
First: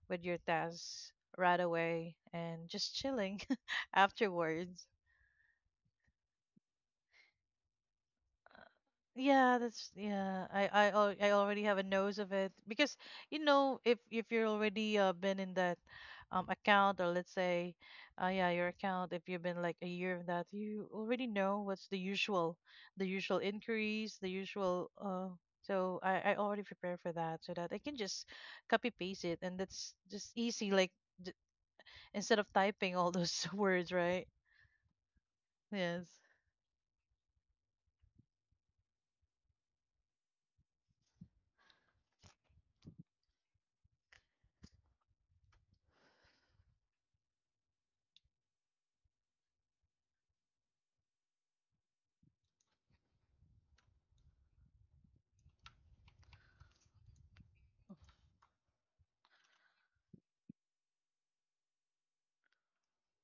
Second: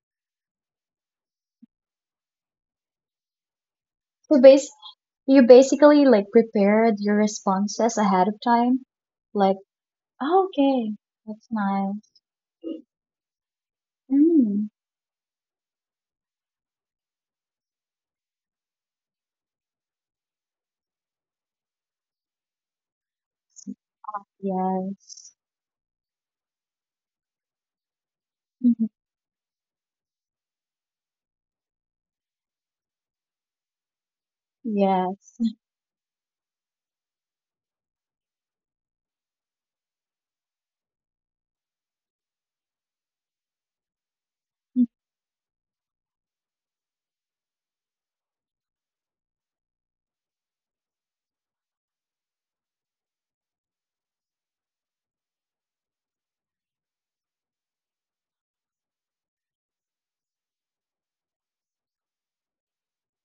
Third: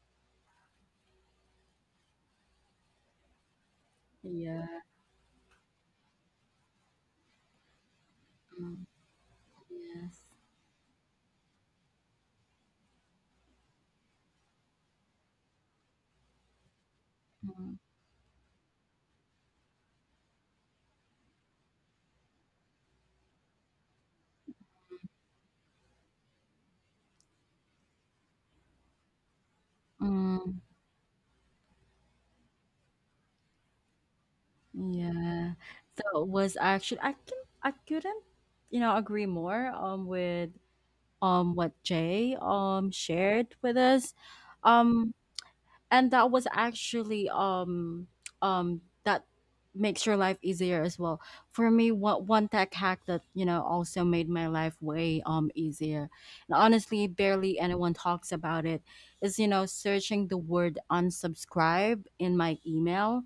[SPEAKER 2] with your tasks right away and just chilling
[SPEAKER 3] So
[SPEAKER 1] Yeah.
[SPEAKER 3] base
[SPEAKER 2] afterwards.
[SPEAKER 3] you basically like prepared your responses ahead of time.
[SPEAKER 1] Mm,
[SPEAKER 3] Like,
[SPEAKER 2] Yeah, that's
[SPEAKER 1] yes.
[SPEAKER 2] yeah.
[SPEAKER 3] oh,
[SPEAKER 2] I I
[SPEAKER 3] okay,
[SPEAKER 2] al- I
[SPEAKER 3] that's
[SPEAKER 2] already have a nose
[SPEAKER 3] nice.
[SPEAKER 2] of it because you know if if you're
[SPEAKER 3] Mm,
[SPEAKER 2] already uh, been in that um account, or let's say
[SPEAKER 1] Mm,
[SPEAKER 2] uh yeah your account, if you've been like a year in that, you already know what's the usual the usual increase, the usual uh
[SPEAKER 3] yes.
[SPEAKER 2] so I I already prepare for that so that I can just
[SPEAKER 3] Mhm.
[SPEAKER 2] copy paste it, and that's just
[SPEAKER 1] mm,
[SPEAKER 2] easy. Like, d instead of typing all those words, right?
[SPEAKER 3] Yes.
[SPEAKER 1] yeah.
[SPEAKER 2] Yes.
[SPEAKER 1] So it was actually, I can I couldn't, you know, agree more um with um what Jay um shared with us. Um and that was actually um um that makes your life easier as well. For me, what one tech hack that, you know, also made my life way um easier, and honestly barely anyone talks about it, is, you know, searching the word unsubscribe in my email.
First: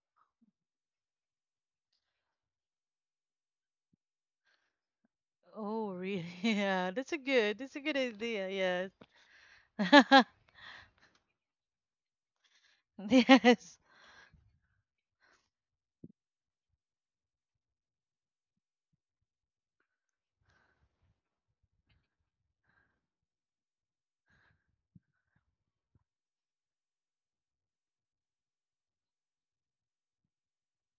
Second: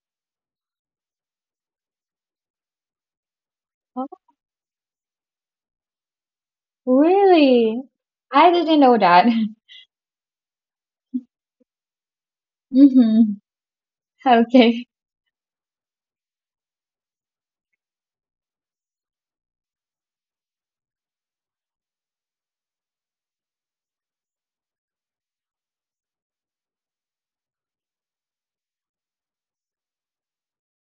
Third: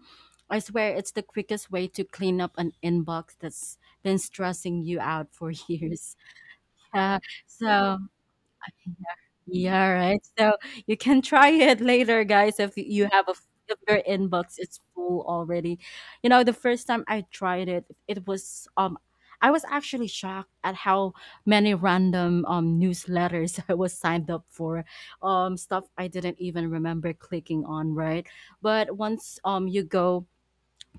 [SPEAKER 1] I swear it's the quickest way to clean up an inbox that's been stressing you out for
[SPEAKER 2] Oh,
[SPEAKER 1] years.
[SPEAKER 2] really? Yeah,
[SPEAKER 3] Oh,
[SPEAKER 2] that's a
[SPEAKER 1] Uh,
[SPEAKER 2] good, that's a
[SPEAKER 3] really?
[SPEAKER 2] good
[SPEAKER 1] so
[SPEAKER 3] I didn't
[SPEAKER 2] idea.
[SPEAKER 3] know that.
[SPEAKER 1] yeah,
[SPEAKER 2] Yes.
[SPEAKER 1] right. So you can try it later, guys, if you have a,
[SPEAKER 3] Hmm.
[SPEAKER 1] if
[SPEAKER 2] Yes.
[SPEAKER 1] your inbox is
[SPEAKER 3] Okay.
[SPEAKER 1] full already. You know, the first time I tried it, it was, um I was actually shocked at how many random um newsletters I was signed up for. Um, stuff I didn't even remember clicking on, right? But once um you go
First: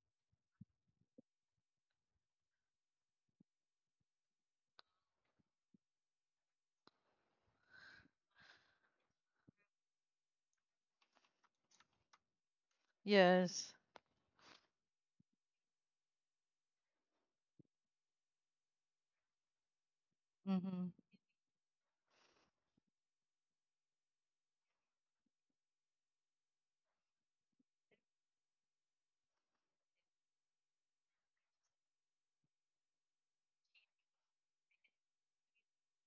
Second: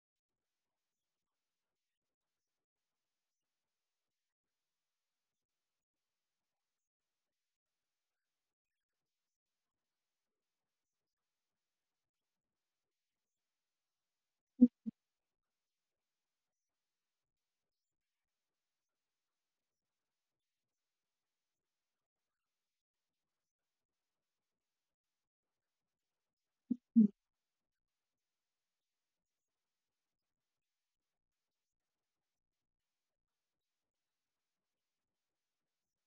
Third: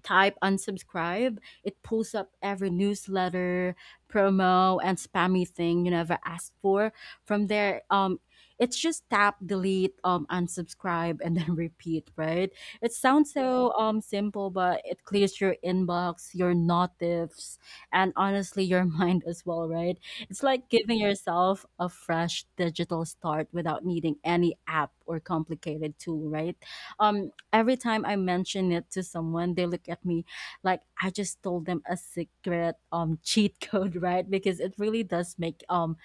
[SPEAKER 1] type unsubscribe, it pulls up every newsletter, promo, and spammy thing you never asked for. From there, um, it's just tap, delete, um, unsubscribe, and then repeat, right? It sounds so
[SPEAKER 2] Yes.
[SPEAKER 1] um simple, but it clears your inbox, your notifs, and honestly your mind as well, right? It's like
[SPEAKER 2] Mm-hmm.
[SPEAKER 1] giving yourself a fresh digital start without needing any app or complicated tool, right?
[SPEAKER 3] Mhm.
[SPEAKER 1] Um, every time I mention it to someone, they look at me like I just told them a secret um cheat code, right? Because it really does make um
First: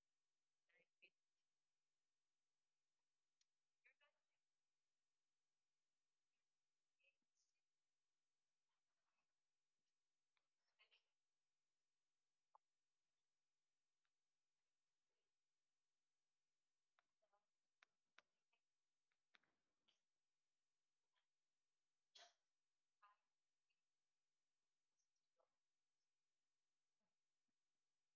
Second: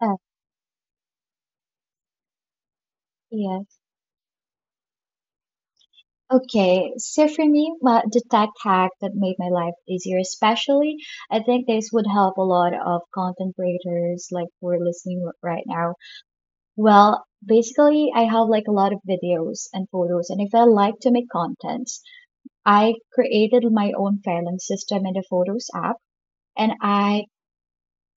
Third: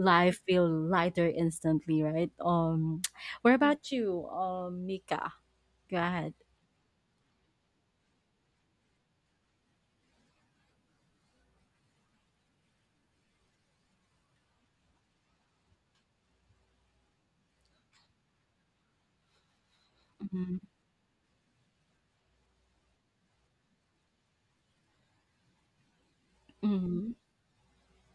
[SPEAKER 3] Uh,
[SPEAKER 1] feel lighter instantly, right? Um, what
[SPEAKER 3] yeah.
[SPEAKER 1] about you, um, Mika? Go ahead.
[SPEAKER 3] Okay, so for me, my, the tech hack that made my life easier, especially, I think this would help a lot of content creators like who are listening r- right now. Well, basically, I have like a lot of videos and photos, and if
[SPEAKER 1] Mhm,
[SPEAKER 3] I like to make contents, I created my own filing system in the Photos app, and
[SPEAKER 1] mhm,
[SPEAKER 3] I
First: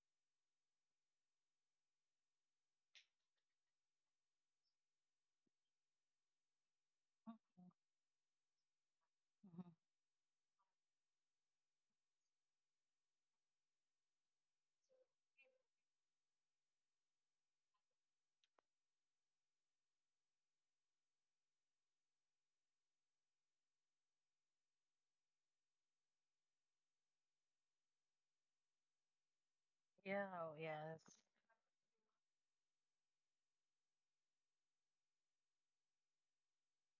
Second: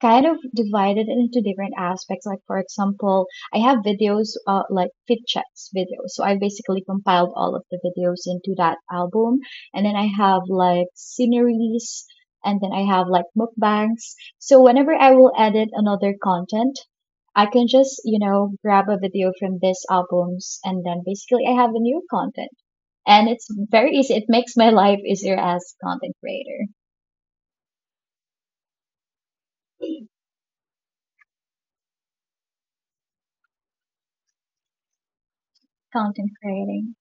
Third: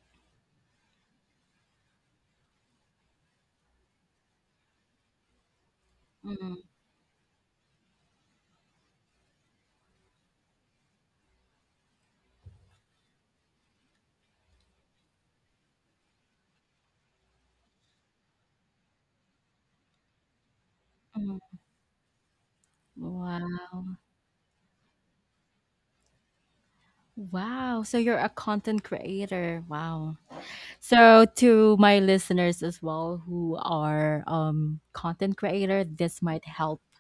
[SPEAKER 3] kind of divided into different aspects. Like, for example, I have videos, uh, like fit checks videos. So I
[SPEAKER 1] mhm,
[SPEAKER 3] basically compiled all of the videos into that album. And then I have like sceneries, and then I have like mukbangs. So whenever I will edit another content, I can just, you know, grab a video from these albums, and then
[SPEAKER 1] mhm.
[SPEAKER 3] basically I have a new content. And it's very
[SPEAKER 1] Wow.
[SPEAKER 3] easy. It makes my life easier as content creator.
[SPEAKER 1] Wow. So you're a content creator. Wow.
[SPEAKER 2] Yeah. Oh, yes.
[SPEAKER 1] So to my listeners as well who are um content creator, this
[SPEAKER 3] Content
[SPEAKER 1] might help.
[SPEAKER 3] creating.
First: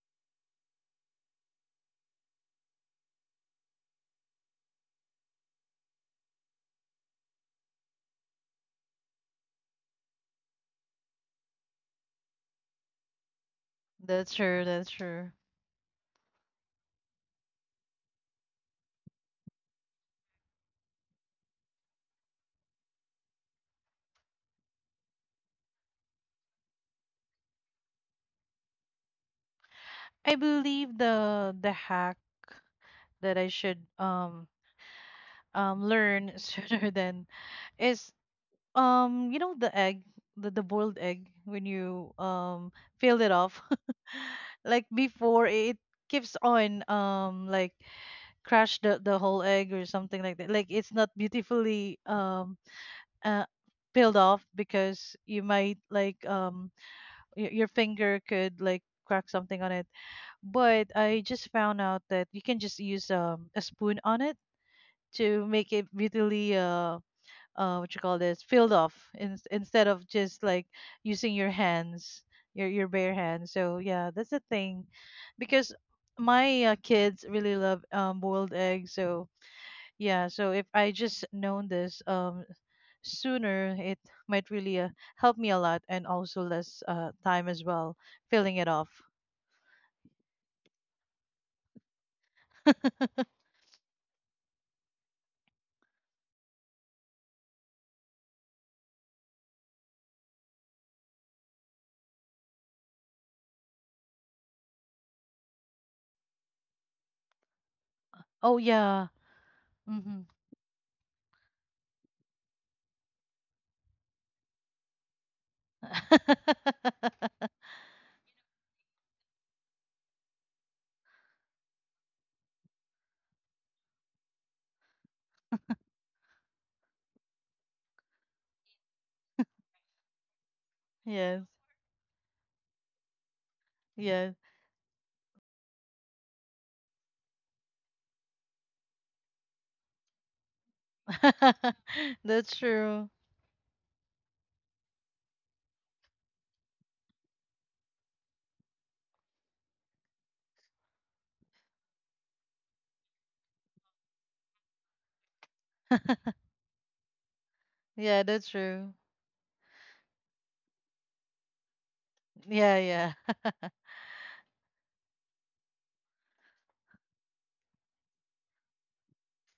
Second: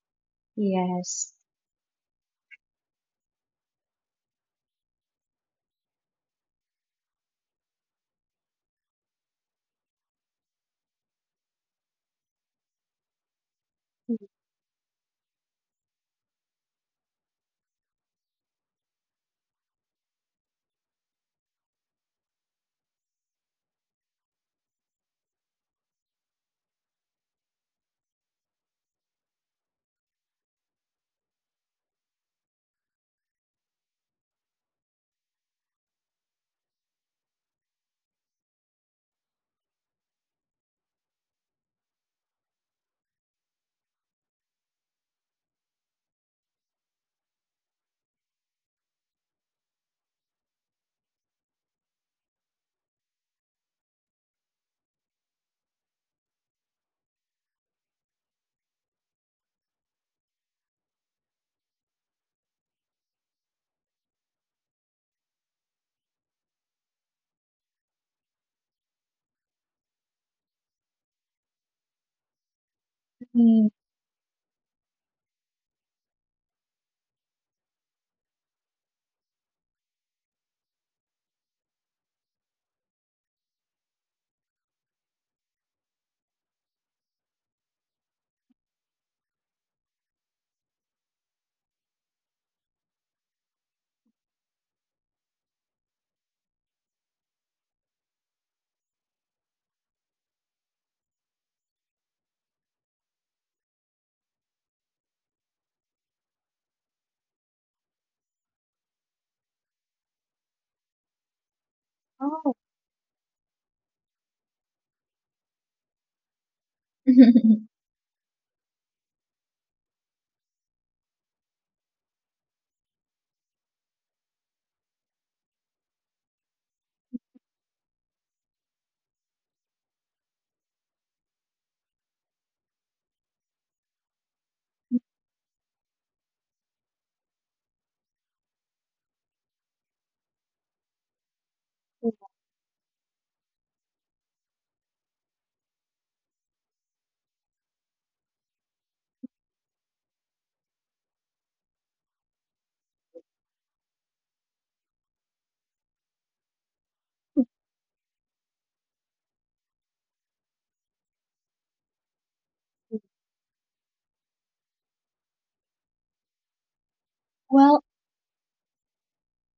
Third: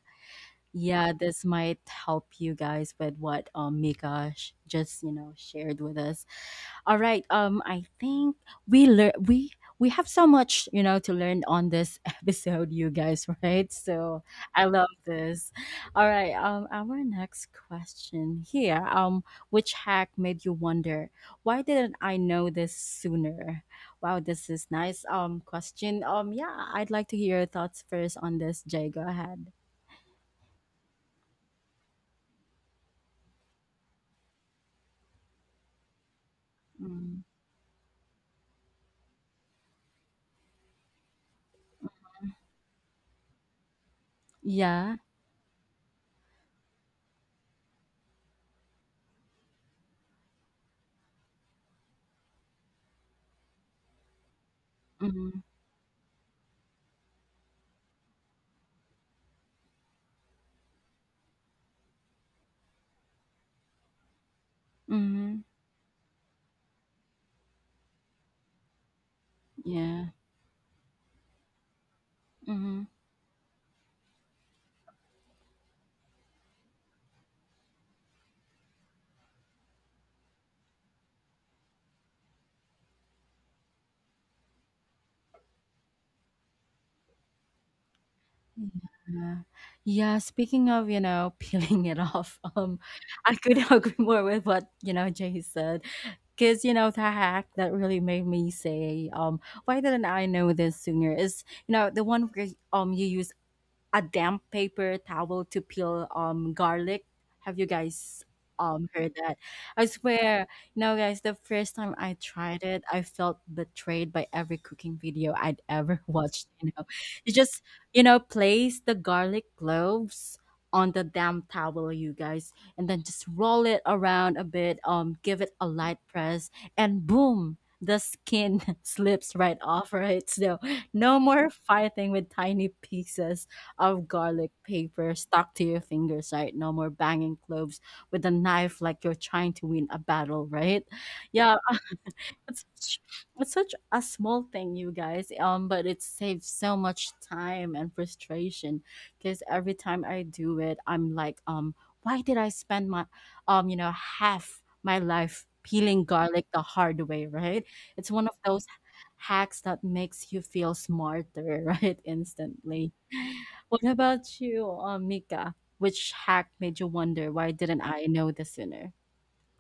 [SPEAKER 1] Yeah,
[SPEAKER 3] Yes.
[SPEAKER 1] this might help you guys with what um Mika sh- just, you know, shared with us. All right, um, I think we learn we we have so much, you know, to learn on this episode, you guys, right? So
[SPEAKER 2] That's true.
[SPEAKER 1] I
[SPEAKER 2] That's
[SPEAKER 1] love
[SPEAKER 2] true.
[SPEAKER 1] this. All right, um, our next question here, um, which hack made you wonder, why didn't I know this sooner? Wow, this is nice. Um, question. Um, yeah, I'd like to hear your thoughts first on this, Jay. Go ahead.
[SPEAKER 2] I believe the the hack that I should um um learn sooner
[SPEAKER 1] Mm.
[SPEAKER 2] than is um you know the egg the, the boiled egg when you um peel it off like
[SPEAKER 1] Yeah.
[SPEAKER 2] before it keeps on um like crash the the whole egg or something like that, like it's not beautifully um uh, peeled off because
[SPEAKER 1] Mhm.
[SPEAKER 2] you might like um y- your finger could like crack something on it. But I just found out that you can just use um a spoon on it
[SPEAKER 1] Mhm.
[SPEAKER 2] to make it really uh uh what you call this peeled off in, instead
[SPEAKER 1] Yeah.
[SPEAKER 2] of just like using your hands, your
[SPEAKER 1] Mhm.
[SPEAKER 2] your bare hands. So yeah, that's the thing because my uh, kids really love um boiled eggs. So yeah, so if I just known this um sooner, it might really uh, help me a lot and also less uh, time as well filling it off.
[SPEAKER 1] Yeah. Yeah, speaking of, you know, peeling it off, um, I couldn't agree more with what, you know, Jay said. Cause, you know, the hack that really made me say, um, why didn't I know this sooner is, you know, the one where, um, you use a damp paper towel to peel um garlic. Have you guys
[SPEAKER 2] Oh
[SPEAKER 1] um
[SPEAKER 2] yeah.
[SPEAKER 1] heard that? I
[SPEAKER 2] Hmm.
[SPEAKER 1] swear, you know guys, the first time I
[SPEAKER 3] Oh.
[SPEAKER 1] tried it, I felt betrayed by every cooking video I'd ever watched, you know. You just, you know, place the garlic cloves on the damp towel, you guys, and then just roll it around a bit, um, give it a light press, and boom, the skin slips right off, right? So no
[SPEAKER 2] Yes.
[SPEAKER 1] more fighting with tiny pieces of
[SPEAKER 2] Yes.
[SPEAKER 1] garlic paper stuck to your fingers, right? No more banging cloves with a knife like you're trying to win a battle, right? Yeah,
[SPEAKER 2] That's
[SPEAKER 1] it's such,
[SPEAKER 2] true.
[SPEAKER 1] it's such a small thing, you guys. Um, but it saves so much time and frustration, because every time I do it, I'm like, um, why did I spend my, um, you know, half my life peeling garlic the hard way, right? It's one
[SPEAKER 2] Yeah,
[SPEAKER 1] of
[SPEAKER 2] that's
[SPEAKER 1] those
[SPEAKER 2] true.
[SPEAKER 1] hacks that makes you feel smarter, right?
[SPEAKER 2] Yeah,
[SPEAKER 1] Instantly.
[SPEAKER 2] yeah.
[SPEAKER 1] What about you, um, Mika? Which hack made you wonder why didn't
[SPEAKER 3] Well,
[SPEAKER 1] I know this sooner?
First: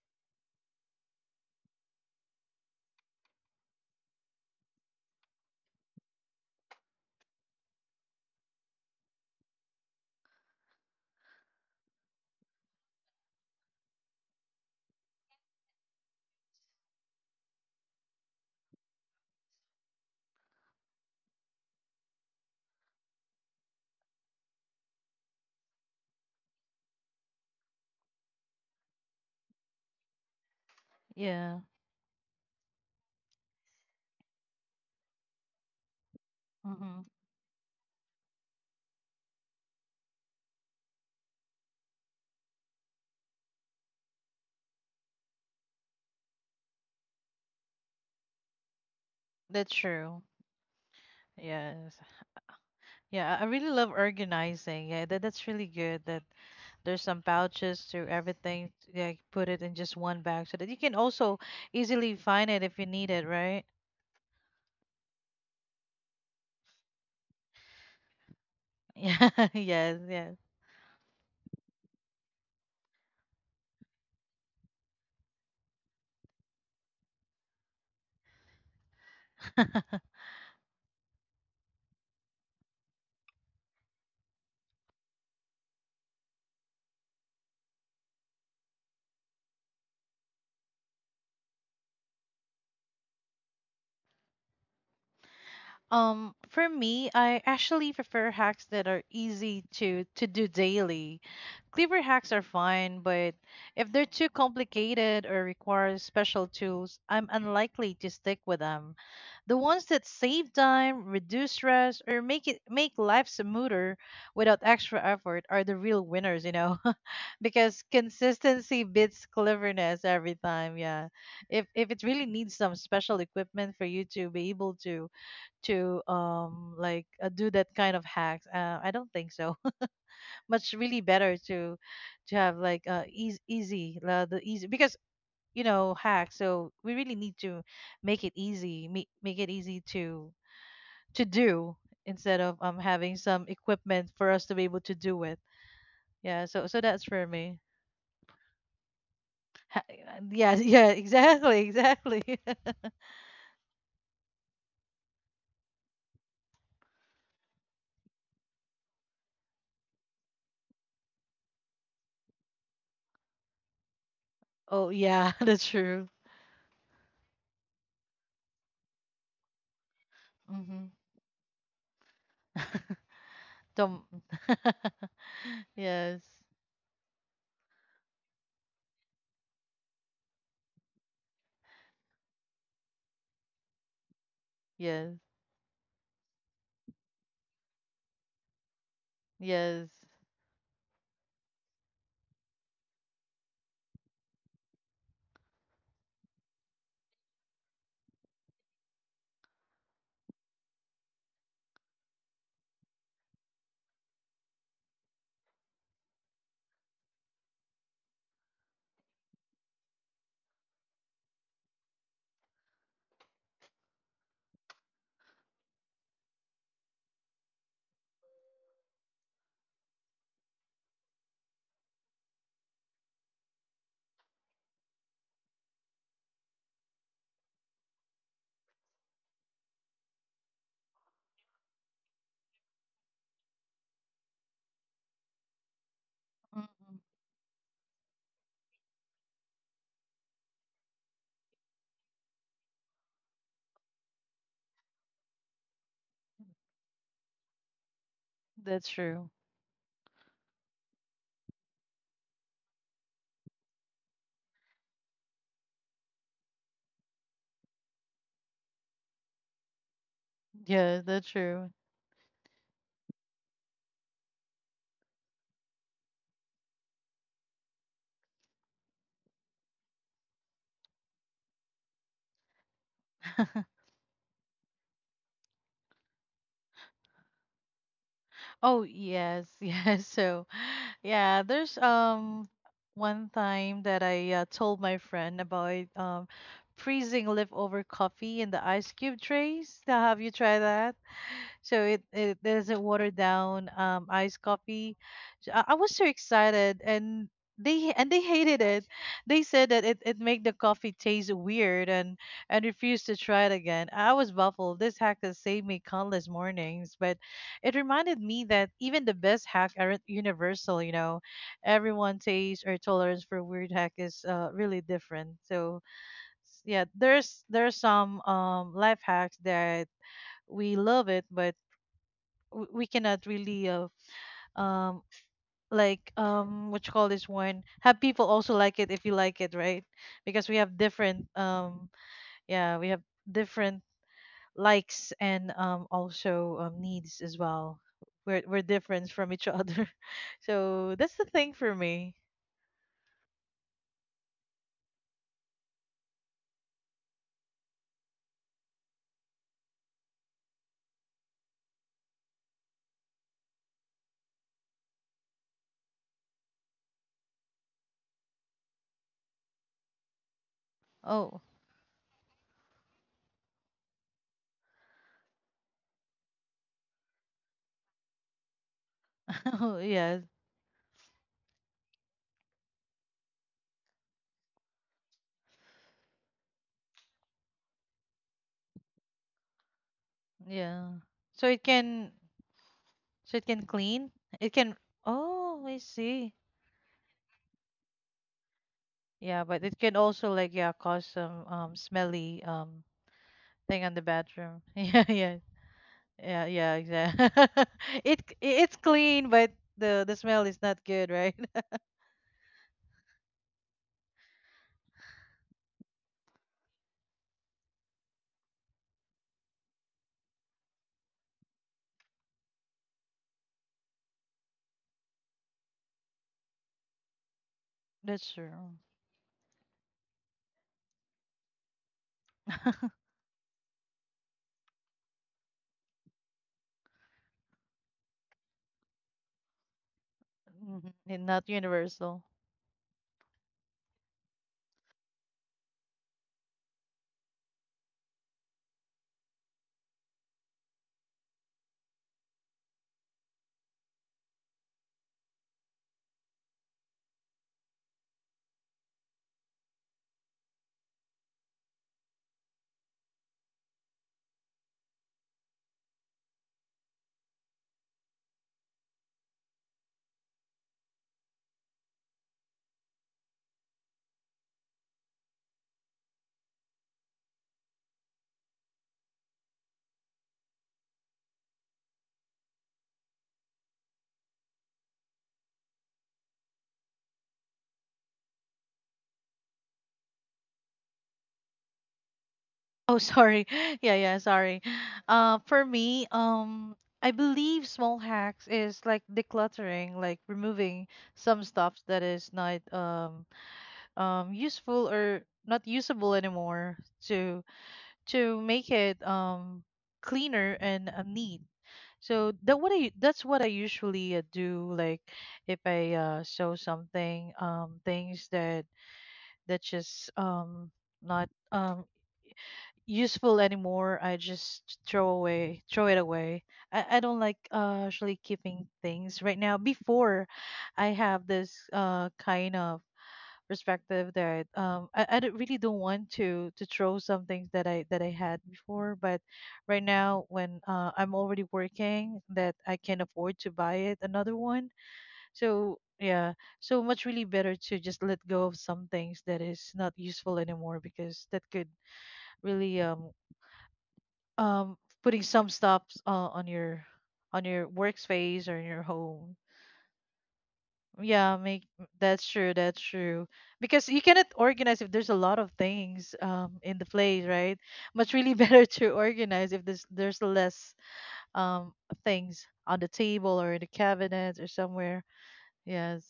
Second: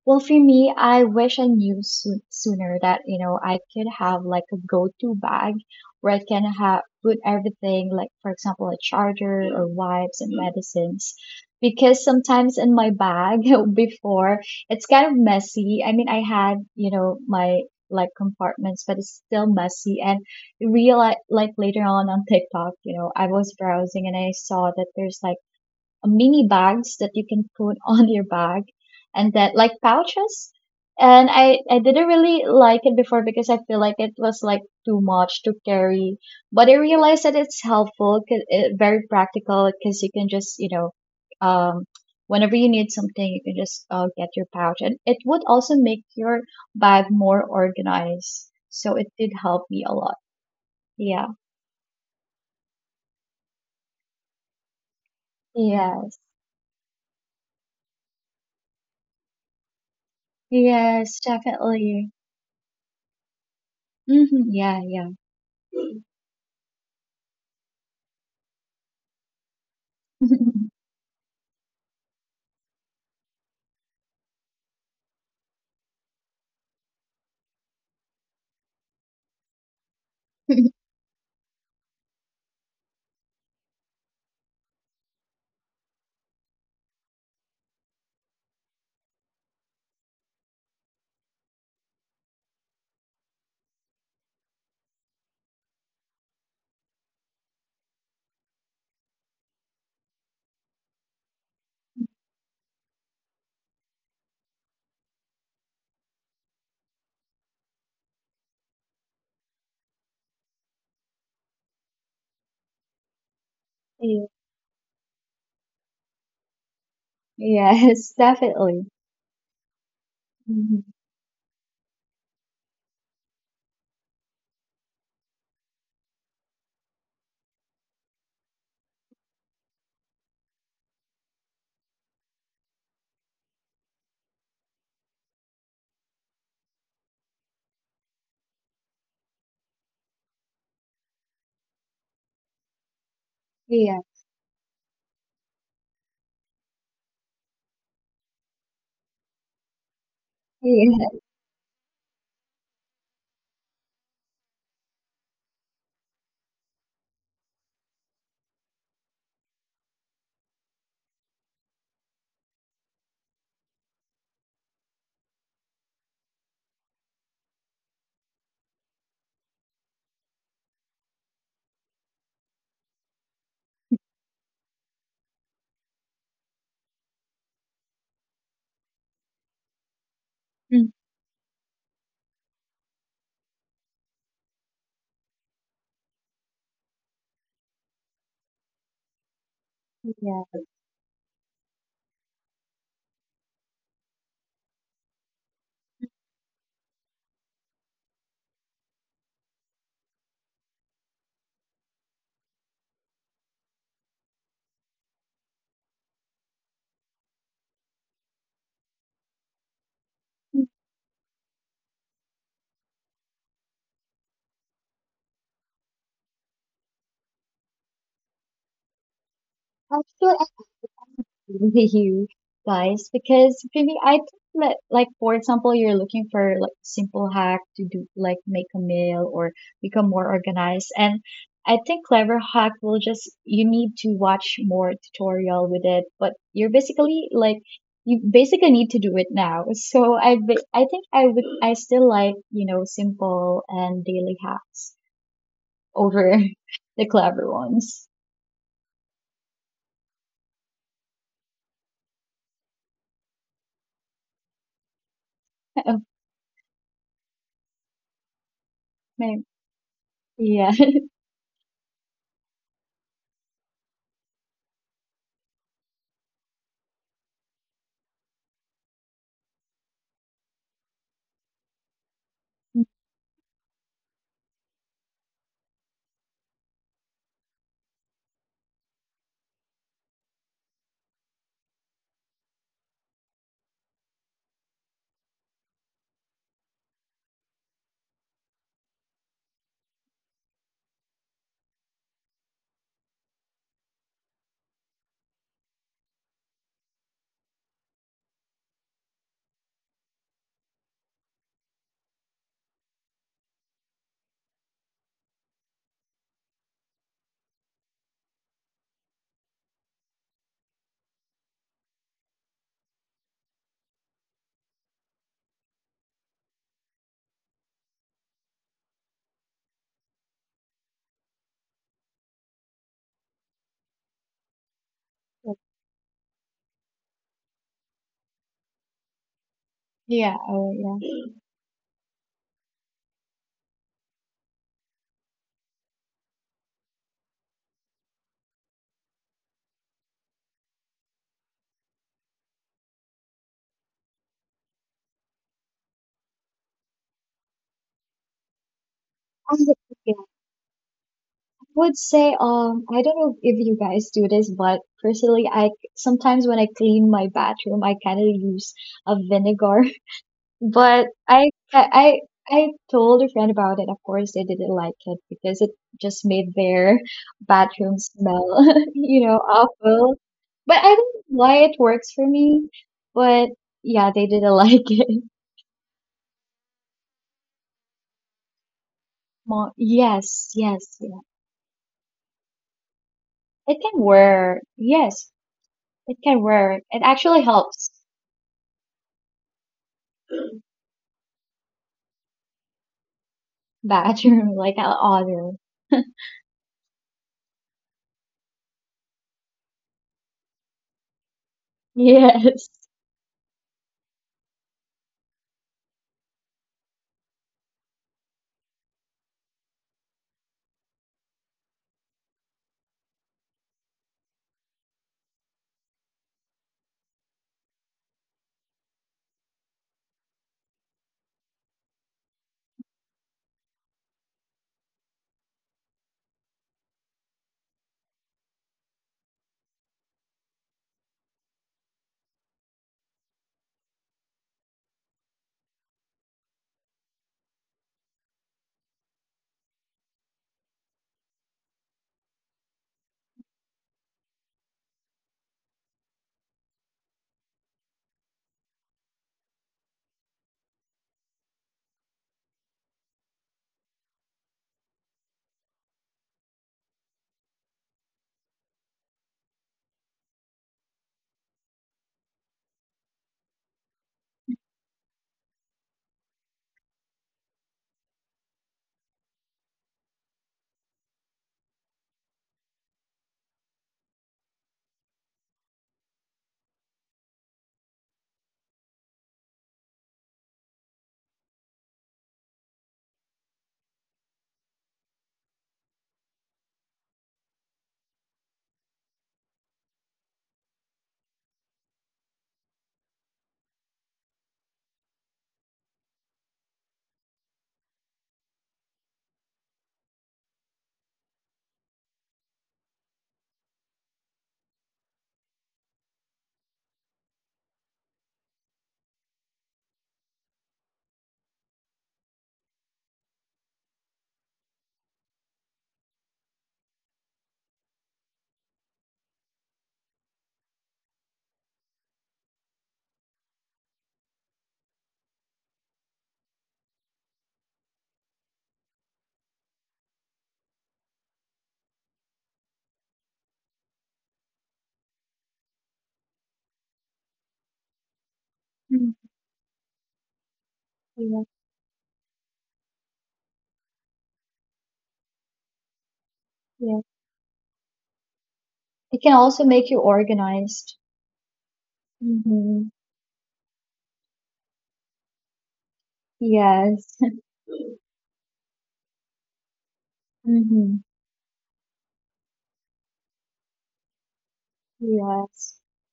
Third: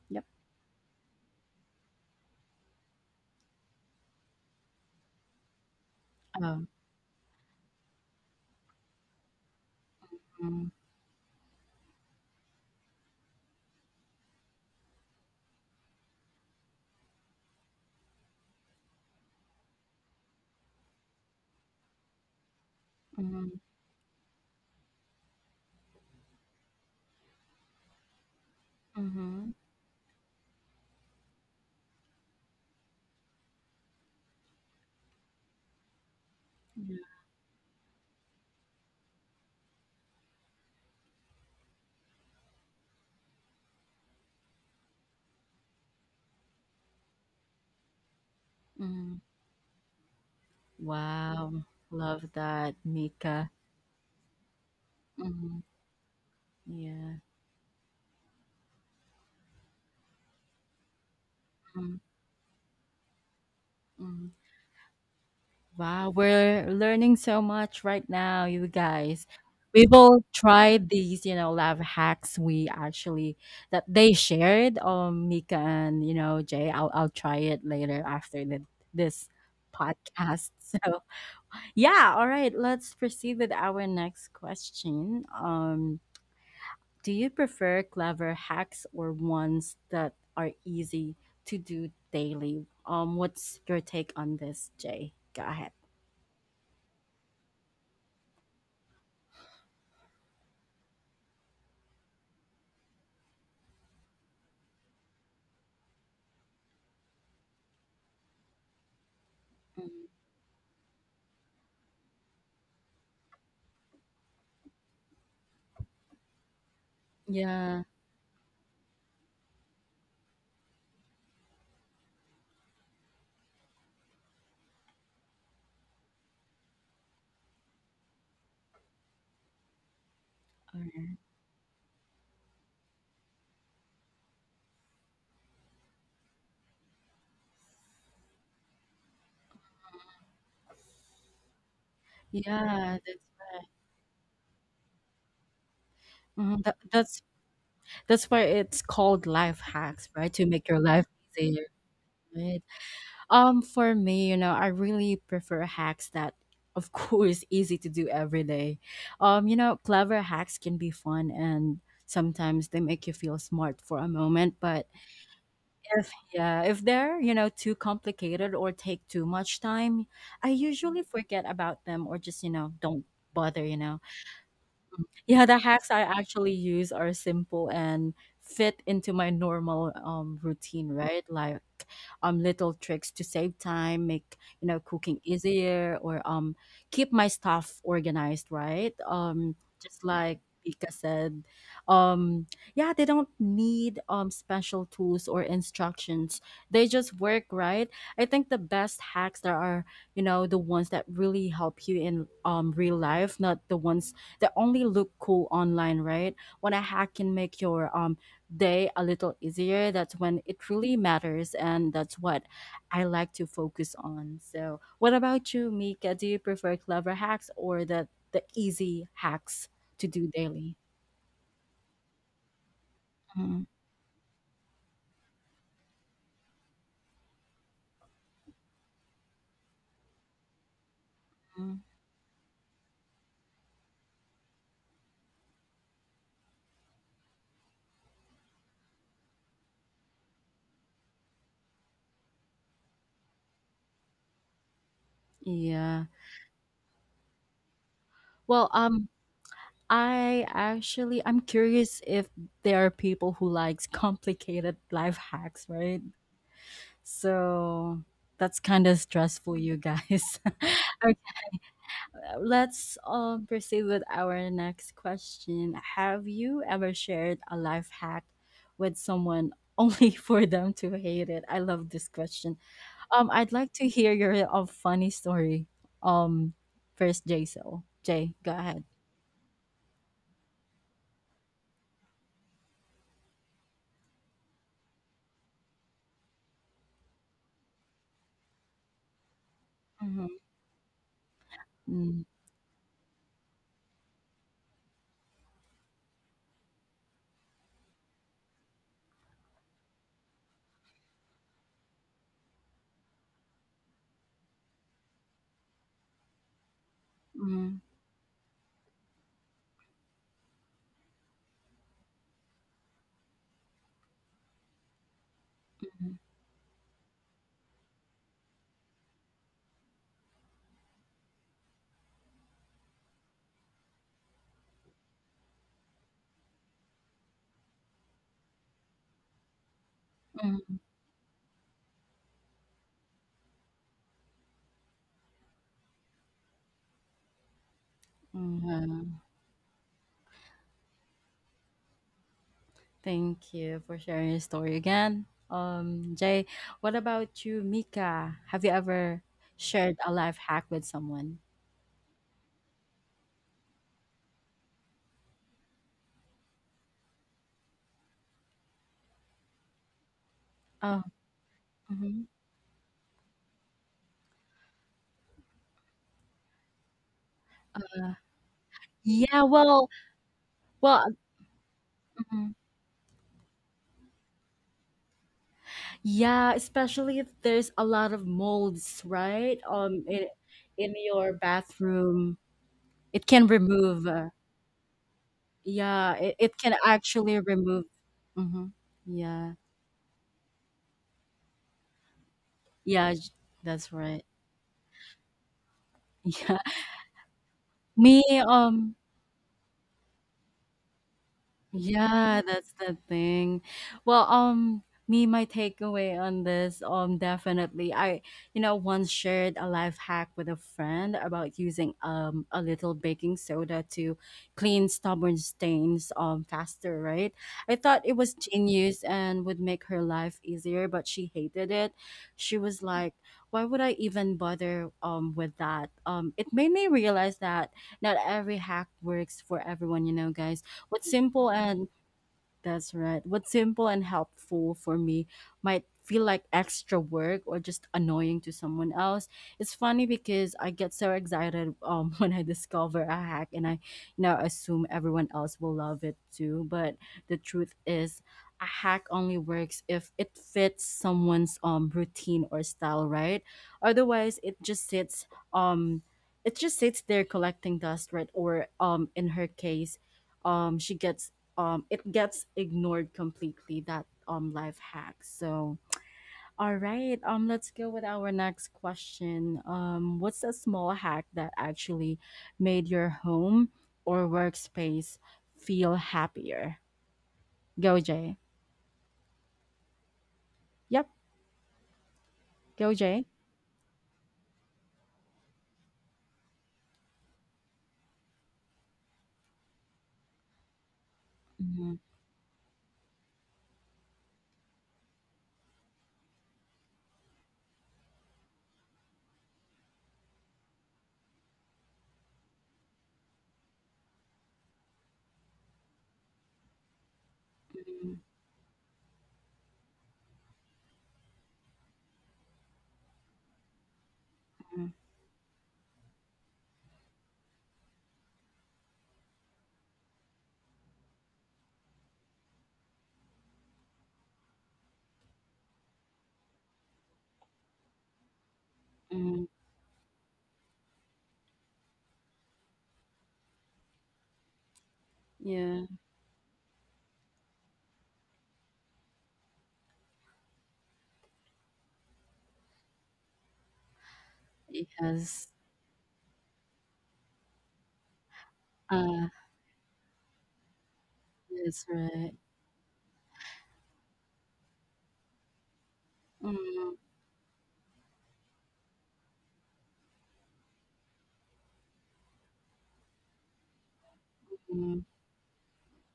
[SPEAKER 3] well,
[SPEAKER 1] Yep.
[SPEAKER 3] for me, I wish I knew soo sooner that, you know, I could have like a go-to bag where I can
[SPEAKER 1] Um,
[SPEAKER 3] have put everything, like for example, a charger or wipes and medicines. Because sometimes in my bag before, it's kind of messy. I mean, I had, you know, my like compartments, but it's still messy. And realize like later on on TikTok, you know, I
[SPEAKER 1] mm-hmm.
[SPEAKER 3] was browsing, and I saw that there's like mini bags that you can put on your bag, and
[SPEAKER 1] Mm-hmm.
[SPEAKER 3] that like pouches. And
[SPEAKER 2] Yeah.
[SPEAKER 3] I, I didn't really like it before, because I feel like it was like too much to carry. But I
[SPEAKER 2] Hmm.
[SPEAKER 3] realized that it's helpful, 'cause it, very practical, because you can just, you know, um, whenever you need something, you can just uh, get your pouch. And it would also make your bag more organized. So it
[SPEAKER 1] Mm.
[SPEAKER 3] did help
[SPEAKER 2] That's
[SPEAKER 3] me a lot.
[SPEAKER 2] true.
[SPEAKER 3] Yeah.
[SPEAKER 1] Wow.
[SPEAKER 2] Yes.
[SPEAKER 1] Love that,
[SPEAKER 2] Yeah, I I
[SPEAKER 1] Mika.
[SPEAKER 2] really love organizing. Yeah, that, that's
[SPEAKER 1] Mhm.
[SPEAKER 2] really good
[SPEAKER 3] Yes.
[SPEAKER 2] that there's
[SPEAKER 1] Yeah.
[SPEAKER 2] some pouches to everything. Yeah, put it in just one bag so that you can
[SPEAKER 3] Yes,
[SPEAKER 2] also
[SPEAKER 1] Mm,
[SPEAKER 3] definitely.
[SPEAKER 2] easily find it if you need it, right?
[SPEAKER 1] mm.
[SPEAKER 3] Hmm. Yeah, yeah.
[SPEAKER 1] Wow, we're learning so much right now, you guys.
[SPEAKER 2] Yeah,
[SPEAKER 1] We
[SPEAKER 2] yes,
[SPEAKER 1] will
[SPEAKER 2] yes.
[SPEAKER 1] try these, you know, lab hacks we actually that they shared, um, Mika and, you know, Jay. I'll I'll try it later after the, this podcast. So yeah, all right, let's proceed with our next question. Um, Do you prefer clever hacks or ones that are easy to do daily? Um, what's your take on this, Jay? Go ahead.
[SPEAKER 2] Um, for me, I actually prefer hacks that are easy to to do daily. Clever hacks are fine, but if they're too complicated or require special tools, I'm unlikely to stick with them. The ones
[SPEAKER 1] Mm,
[SPEAKER 2] that save time, reduce stress, or make it make life smoother
[SPEAKER 3] Yeah.
[SPEAKER 2] without extra effort are the real winners, you know, because
[SPEAKER 1] yeah.
[SPEAKER 3] Yes,
[SPEAKER 2] consistency
[SPEAKER 3] definitely.
[SPEAKER 2] beats cleverness every time.
[SPEAKER 3] Mhm.
[SPEAKER 2] Yeah, if if it really needs some special equipment for you to be able to to um like uh, do that kind of hacks. Uh, I don't think so. Much
[SPEAKER 1] All
[SPEAKER 2] really
[SPEAKER 1] right.
[SPEAKER 2] better to to have like uh easy easy uh, the easy because you know hacks. So we really need to make it easy, make make it easy to to do instead of um
[SPEAKER 1] Yeah,
[SPEAKER 2] having
[SPEAKER 1] that's,
[SPEAKER 2] some
[SPEAKER 3] Yeah.
[SPEAKER 2] equipment for us to be able to do it. Yeah,
[SPEAKER 1] mhm,
[SPEAKER 2] so
[SPEAKER 1] that,
[SPEAKER 2] so that's
[SPEAKER 1] that's
[SPEAKER 2] for me.
[SPEAKER 1] that's why it's called life
[SPEAKER 2] Ha-
[SPEAKER 1] hacks, right? To
[SPEAKER 2] Yeah,
[SPEAKER 1] make your
[SPEAKER 2] yeah,
[SPEAKER 1] life
[SPEAKER 3] Yeah.
[SPEAKER 2] exactly,
[SPEAKER 1] easier,
[SPEAKER 2] exactly.
[SPEAKER 1] right? Um, for me, you know, I really prefer hacks that, of course, easy to do every day. Um, you know, clever hacks can be fun and sometimes they make you feel smart for a moment, but
[SPEAKER 2] Oh yeah, that's true.
[SPEAKER 1] if, yeah, if they're, you know, too complicated or take too much time, I
[SPEAKER 2] Mm-hmm.
[SPEAKER 1] usually forget about them or just, you know, don't bother, you know.
[SPEAKER 2] Don't.
[SPEAKER 1] Yeah, the hacks I
[SPEAKER 2] Yes,
[SPEAKER 1] actually use are simple and fit into my normal um routine,
[SPEAKER 3] Mm.
[SPEAKER 1] right? Like um little tricks to save time, make, you know,
[SPEAKER 2] yes.
[SPEAKER 1] cooking easier or um keep my stuff organized, right? Um
[SPEAKER 2] Yes.
[SPEAKER 1] just like
[SPEAKER 3] Yeah.
[SPEAKER 1] Pika said, um, yeah, they don't need um special tools or instructions. They just work, right? I think the best hacks there are, you know, the ones that really help you in um real life, not the ones that only look cool online, right? When a hack can make your um day a little easier, that's when it really matters, and that's what I like to focus on. So, what about you, Mika? Do you prefer clever hacks or the the easy hacks to do
[SPEAKER 3] Actually,
[SPEAKER 1] daily?
[SPEAKER 3] you guys, because really I think that like for example you're looking for like simple hack to do like make a meal or become more organized, and I
[SPEAKER 1] Mhm.
[SPEAKER 3] think clever hack will just you need to watch more tutorial with it, but you're
[SPEAKER 2] Mm.
[SPEAKER 3] basically like you basically need to do it now. So I ba- I think I would I still like you know simple and daily hacks
[SPEAKER 1] Yeah.
[SPEAKER 3] over the clever ones.
[SPEAKER 1] Well,
[SPEAKER 2] That's
[SPEAKER 1] um,
[SPEAKER 2] true.
[SPEAKER 1] I actually I'm curious if there are people who likes complicated life hacks, right? So that's kind of
[SPEAKER 3] May-.
[SPEAKER 1] stressful, you guys.
[SPEAKER 3] Yeah.
[SPEAKER 2] Yeah,
[SPEAKER 1] okay,
[SPEAKER 2] that's true.
[SPEAKER 1] let's um, proceed with our next question. Have you ever shared a life hack with someone only for them to hate it? I love this question. Um, I'd like to hear your uh, funny story. Um, first, Jay. So Jay, go ahead.
[SPEAKER 2] Oh, yes, yes. So, yeah, there's um one time that I uh, told my friend about um freezing leftover coffee in the ice cube trays. Now, have you
[SPEAKER 1] Mm-hmm.
[SPEAKER 2] tried that? So it, it doesn't water down um iced coffee. So I, I was so excited, and they and they hated it. They said that it, it made the coffee taste weird, and and refused to try it again. I was baffled. This hack has saved me countless mornings, but
[SPEAKER 1] Mm-hmm.
[SPEAKER 2] it reminded me that even the best hack aren't universal, you know. Everyone taste or tolerance for weird hack is uh, really different. So s- yeah, there's there's some um life hacks that we love it, but w- we cannot really uh, um like um what you call this one, have people also like it if you like it, right?
[SPEAKER 3] Yeah.
[SPEAKER 2] Because we
[SPEAKER 3] Oh,
[SPEAKER 1] Mm-hmm.
[SPEAKER 2] have
[SPEAKER 3] yeah.
[SPEAKER 2] different um yeah, we have different likes and um also um, needs as well. We're we're different
[SPEAKER 1] Mm-hmm.
[SPEAKER 2] from each other. So that's the thing for me.
[SPEAKER 1] Thank you for sharing your story again. Um, Jay, what about you, Mika? Have you ever
[SPEAKER 3] I would,
[SPEAKER 1] shared
[SPEAKER 3] yeah,
[SPEAKER 1] a
[SPEAKER 3] I
[SPEAKER 1] life hack with someone?
[SPEAKER 3] would say, um, I don't know if you guys do this, but personally, I sometimes when I clean my bathroom, I kind of use a vinegar.
[SPEAKER 1] Oh,
[SPEAKER 3] But
[SPEAKER 2] Oh.
[SPEAKER 3] I, I,
[SPEAKER 1] mhm.
[SPEAKER 3] I I told a friend about it. Of course, they didn't like it because it just made their bathroom smell, you know,
[SPEAKER 1] yeah.
[SPEAKER 2] Oh
[SPEAKER 1] Well,
[SPEAKER 3] awful.
[SPEAKER 2] yeah.
[SPEAKER 3] But I
[SPEAKER 1] well,
[SPEAKER 3] don't know why it works for
[SPEAKER 1] mhm.
[SPEAKER 3] me. But yeah, they didn't like it.
[SPEAKER 1] yeah. Especially if there's a lot of molds, right?
[SPEAKER 3] Mo-
[SPEAKER 1] Um, in,
[SPEAKER 3] Yes,
[SPEAKER 2] Yeah.
[SPEAKER 1] in
[SPEAKER 3] yes, yeah.
[SPEAKER 1] your
[SPEAKER 2] So it can.
[SPEAKER 1] bathroom, it
[SPEAKER 2] So it
[SPEAKER 1] can
[SPEAKER 2] can
[SPEAKER 3] It can
[SPEAKER 1] remove.
[SPEAKER 2] clean.
[SPEAKER 1] Uh,
[SPEAKER 2] It
[SPEAKER 3] work.
[SPEAKER 2] can.
[SPEAKER 3] Yes,
[SPEAKER 2] Oh, I
[SPEAKER 3] it
[SPEAKER 1] yeah,
[SPEAKER 2] see.
[SPEAKER 1] it,
[SPEAKER 3] can
[SPEAKER 1] it
[SPEAKER 3] work.
[SPEAKER 1] can
[SPEAKER 3] It actually
[SPEAKER 1] actually
[SPEAKER 3] helps
[SPEAKER 1] remove. Hmm.
[SPEAKER 2] Yeah,
[SPEAKER 1] Yeah,
[SPEAKER 2] but it can also like yeah cause some um smelly um
[SPEAKER 1] yeah. j-
[SPEAKER 2] thing on
[SPEAKER 1] That's
[SPEAKER 2] the
[SPEAKER 1] right.
[SPEAKER 3] bathroom
[SPEAKER 2] bathroom.
[SPEAKER 3] like an
[SPEAKER 2] Yeah, yeah,
[SPEAKER 3] odor.
[SPEAKER 2] yeah,
[SPEAKER 1] Yeah.
[SPEAKER 2] yeah. Exactly. it
[SPEAKER 1] Me.
[SPEAKER 2] c- it's
[SPEAKER 1] Um.
[SPEAKER 2] clean, but the the smell is not good, right?
[SPEAKER 1] Yeah,
[SPEAKER 3] Yes.
[SPEAKER 1] that's the thing. Well, um, me, my takeaway on this, um, definitely, I, you know, once shared a life hack with a friend about using um a little baking soda to clean stubborn stains um faster, right? I thought it
[SPEAKER 2] That's
[SPEAKER 1] was
[SPEAKER 2] true.
[SPEAKER 1] genius and would make her life easier, but she hated it. She was like, "Why would I even bother um with that?" Um, it made me realize that not every hack works for everyone, you know, guys.
[SPEAKER 2] Mhm.
[SPEAKER 1] What's
[SPEAKER 2] And not
[SPEAKER 1] simple and
[SPEAKER 2] universal.
[SPEAKER 1] That's right. What's simple and helpful for me might feel like extra work or just annoying to someone else. It's funny because I get so excited um when I discover a hack, and I you know assume everyone else will love it too. But the truth is, a hack only works if it fits someone's um routine or style, right? Otherwise, it just sits um it just sits there collecting dust, right? Or um in her case, um she gets um it gets ignored completely, that um life hack. So, all right, um let's go with our next question. Um what's a small hack that actually made your home or workspace feel happier? Go, Jay. Yep. Go,
[SPEAKER 2] Oh,
[SPEAKER 1] Jay.
[SPEAKER 2] sorry. Yeah, yeah, sorry. Uh, for me, um, I believe small hacks is like decluttering, like removing some stuff
[SPEAKER 1] Mhm,
[SPEAKER 2] that is not um um useful or not usable anymore to to make it um cleaner and uh, neat. So that what I that's what I usually uh, do. Like if I uh, sew something, um,
[SPEAKER 1] mhm,
[SPEAKER 2] things that that just um not um useful anymore, I just
[SPEAKER 1] mhm,
[SPEAKER 2] throw away, throw it away. I, I don't like uh, actually keeping things right now. Before, I have this uh kind of perspective that um I, I don't- really don't want to to throw some things that I that I had before. But
[SPEAKER 1] mhm.
[SPEAKER 2] right now when uh, I'm already working, that I can afford to buy it another one. So
[SPEAKER 1] Yeah.
[SPEAKER 2] yeah, so much really better to just let go of some
[SPEAKER 3] Mm.
[SPEAKER 2] things that is not useful anymore because that
[SPEAKER 3] Yeah,
[SPEAKER 2] could really um um putting
[SPEAKER 1] Because
[SPEAKER 2] some stops uh, on your
[SPEAKER 3] yeah.
[SPEAKER 2] on your workspace or in your
[SPEAKER 3] It
[SPEAKER 1] uh
[SPEAKER 3] can
[SPEAKER 2] home.
[SPEAKER 3] also make you organized.
[SPEAKER 2] Yeah, make
[SPEAKER 1] that's
[SPEAKER 2] that's
[SPEAKER 1] right.
[SPEAKER 2] true, that's
[SPEAKER 3] Mm-hmm.
[SPEAKER 2] true. Because you cannot organize if there's a lot of things um in the
[SPEAKER 3] Yes.
[SPEAKER 2] place, right? Much really better to organize if there's there's less
[SPEAKER 3] Mm-hmm.
[SPEAKER 2] um things on the table or in the cabinets or somewhere.
[SPEAKER 3] Yes.
[SPEAKER 2] Yes.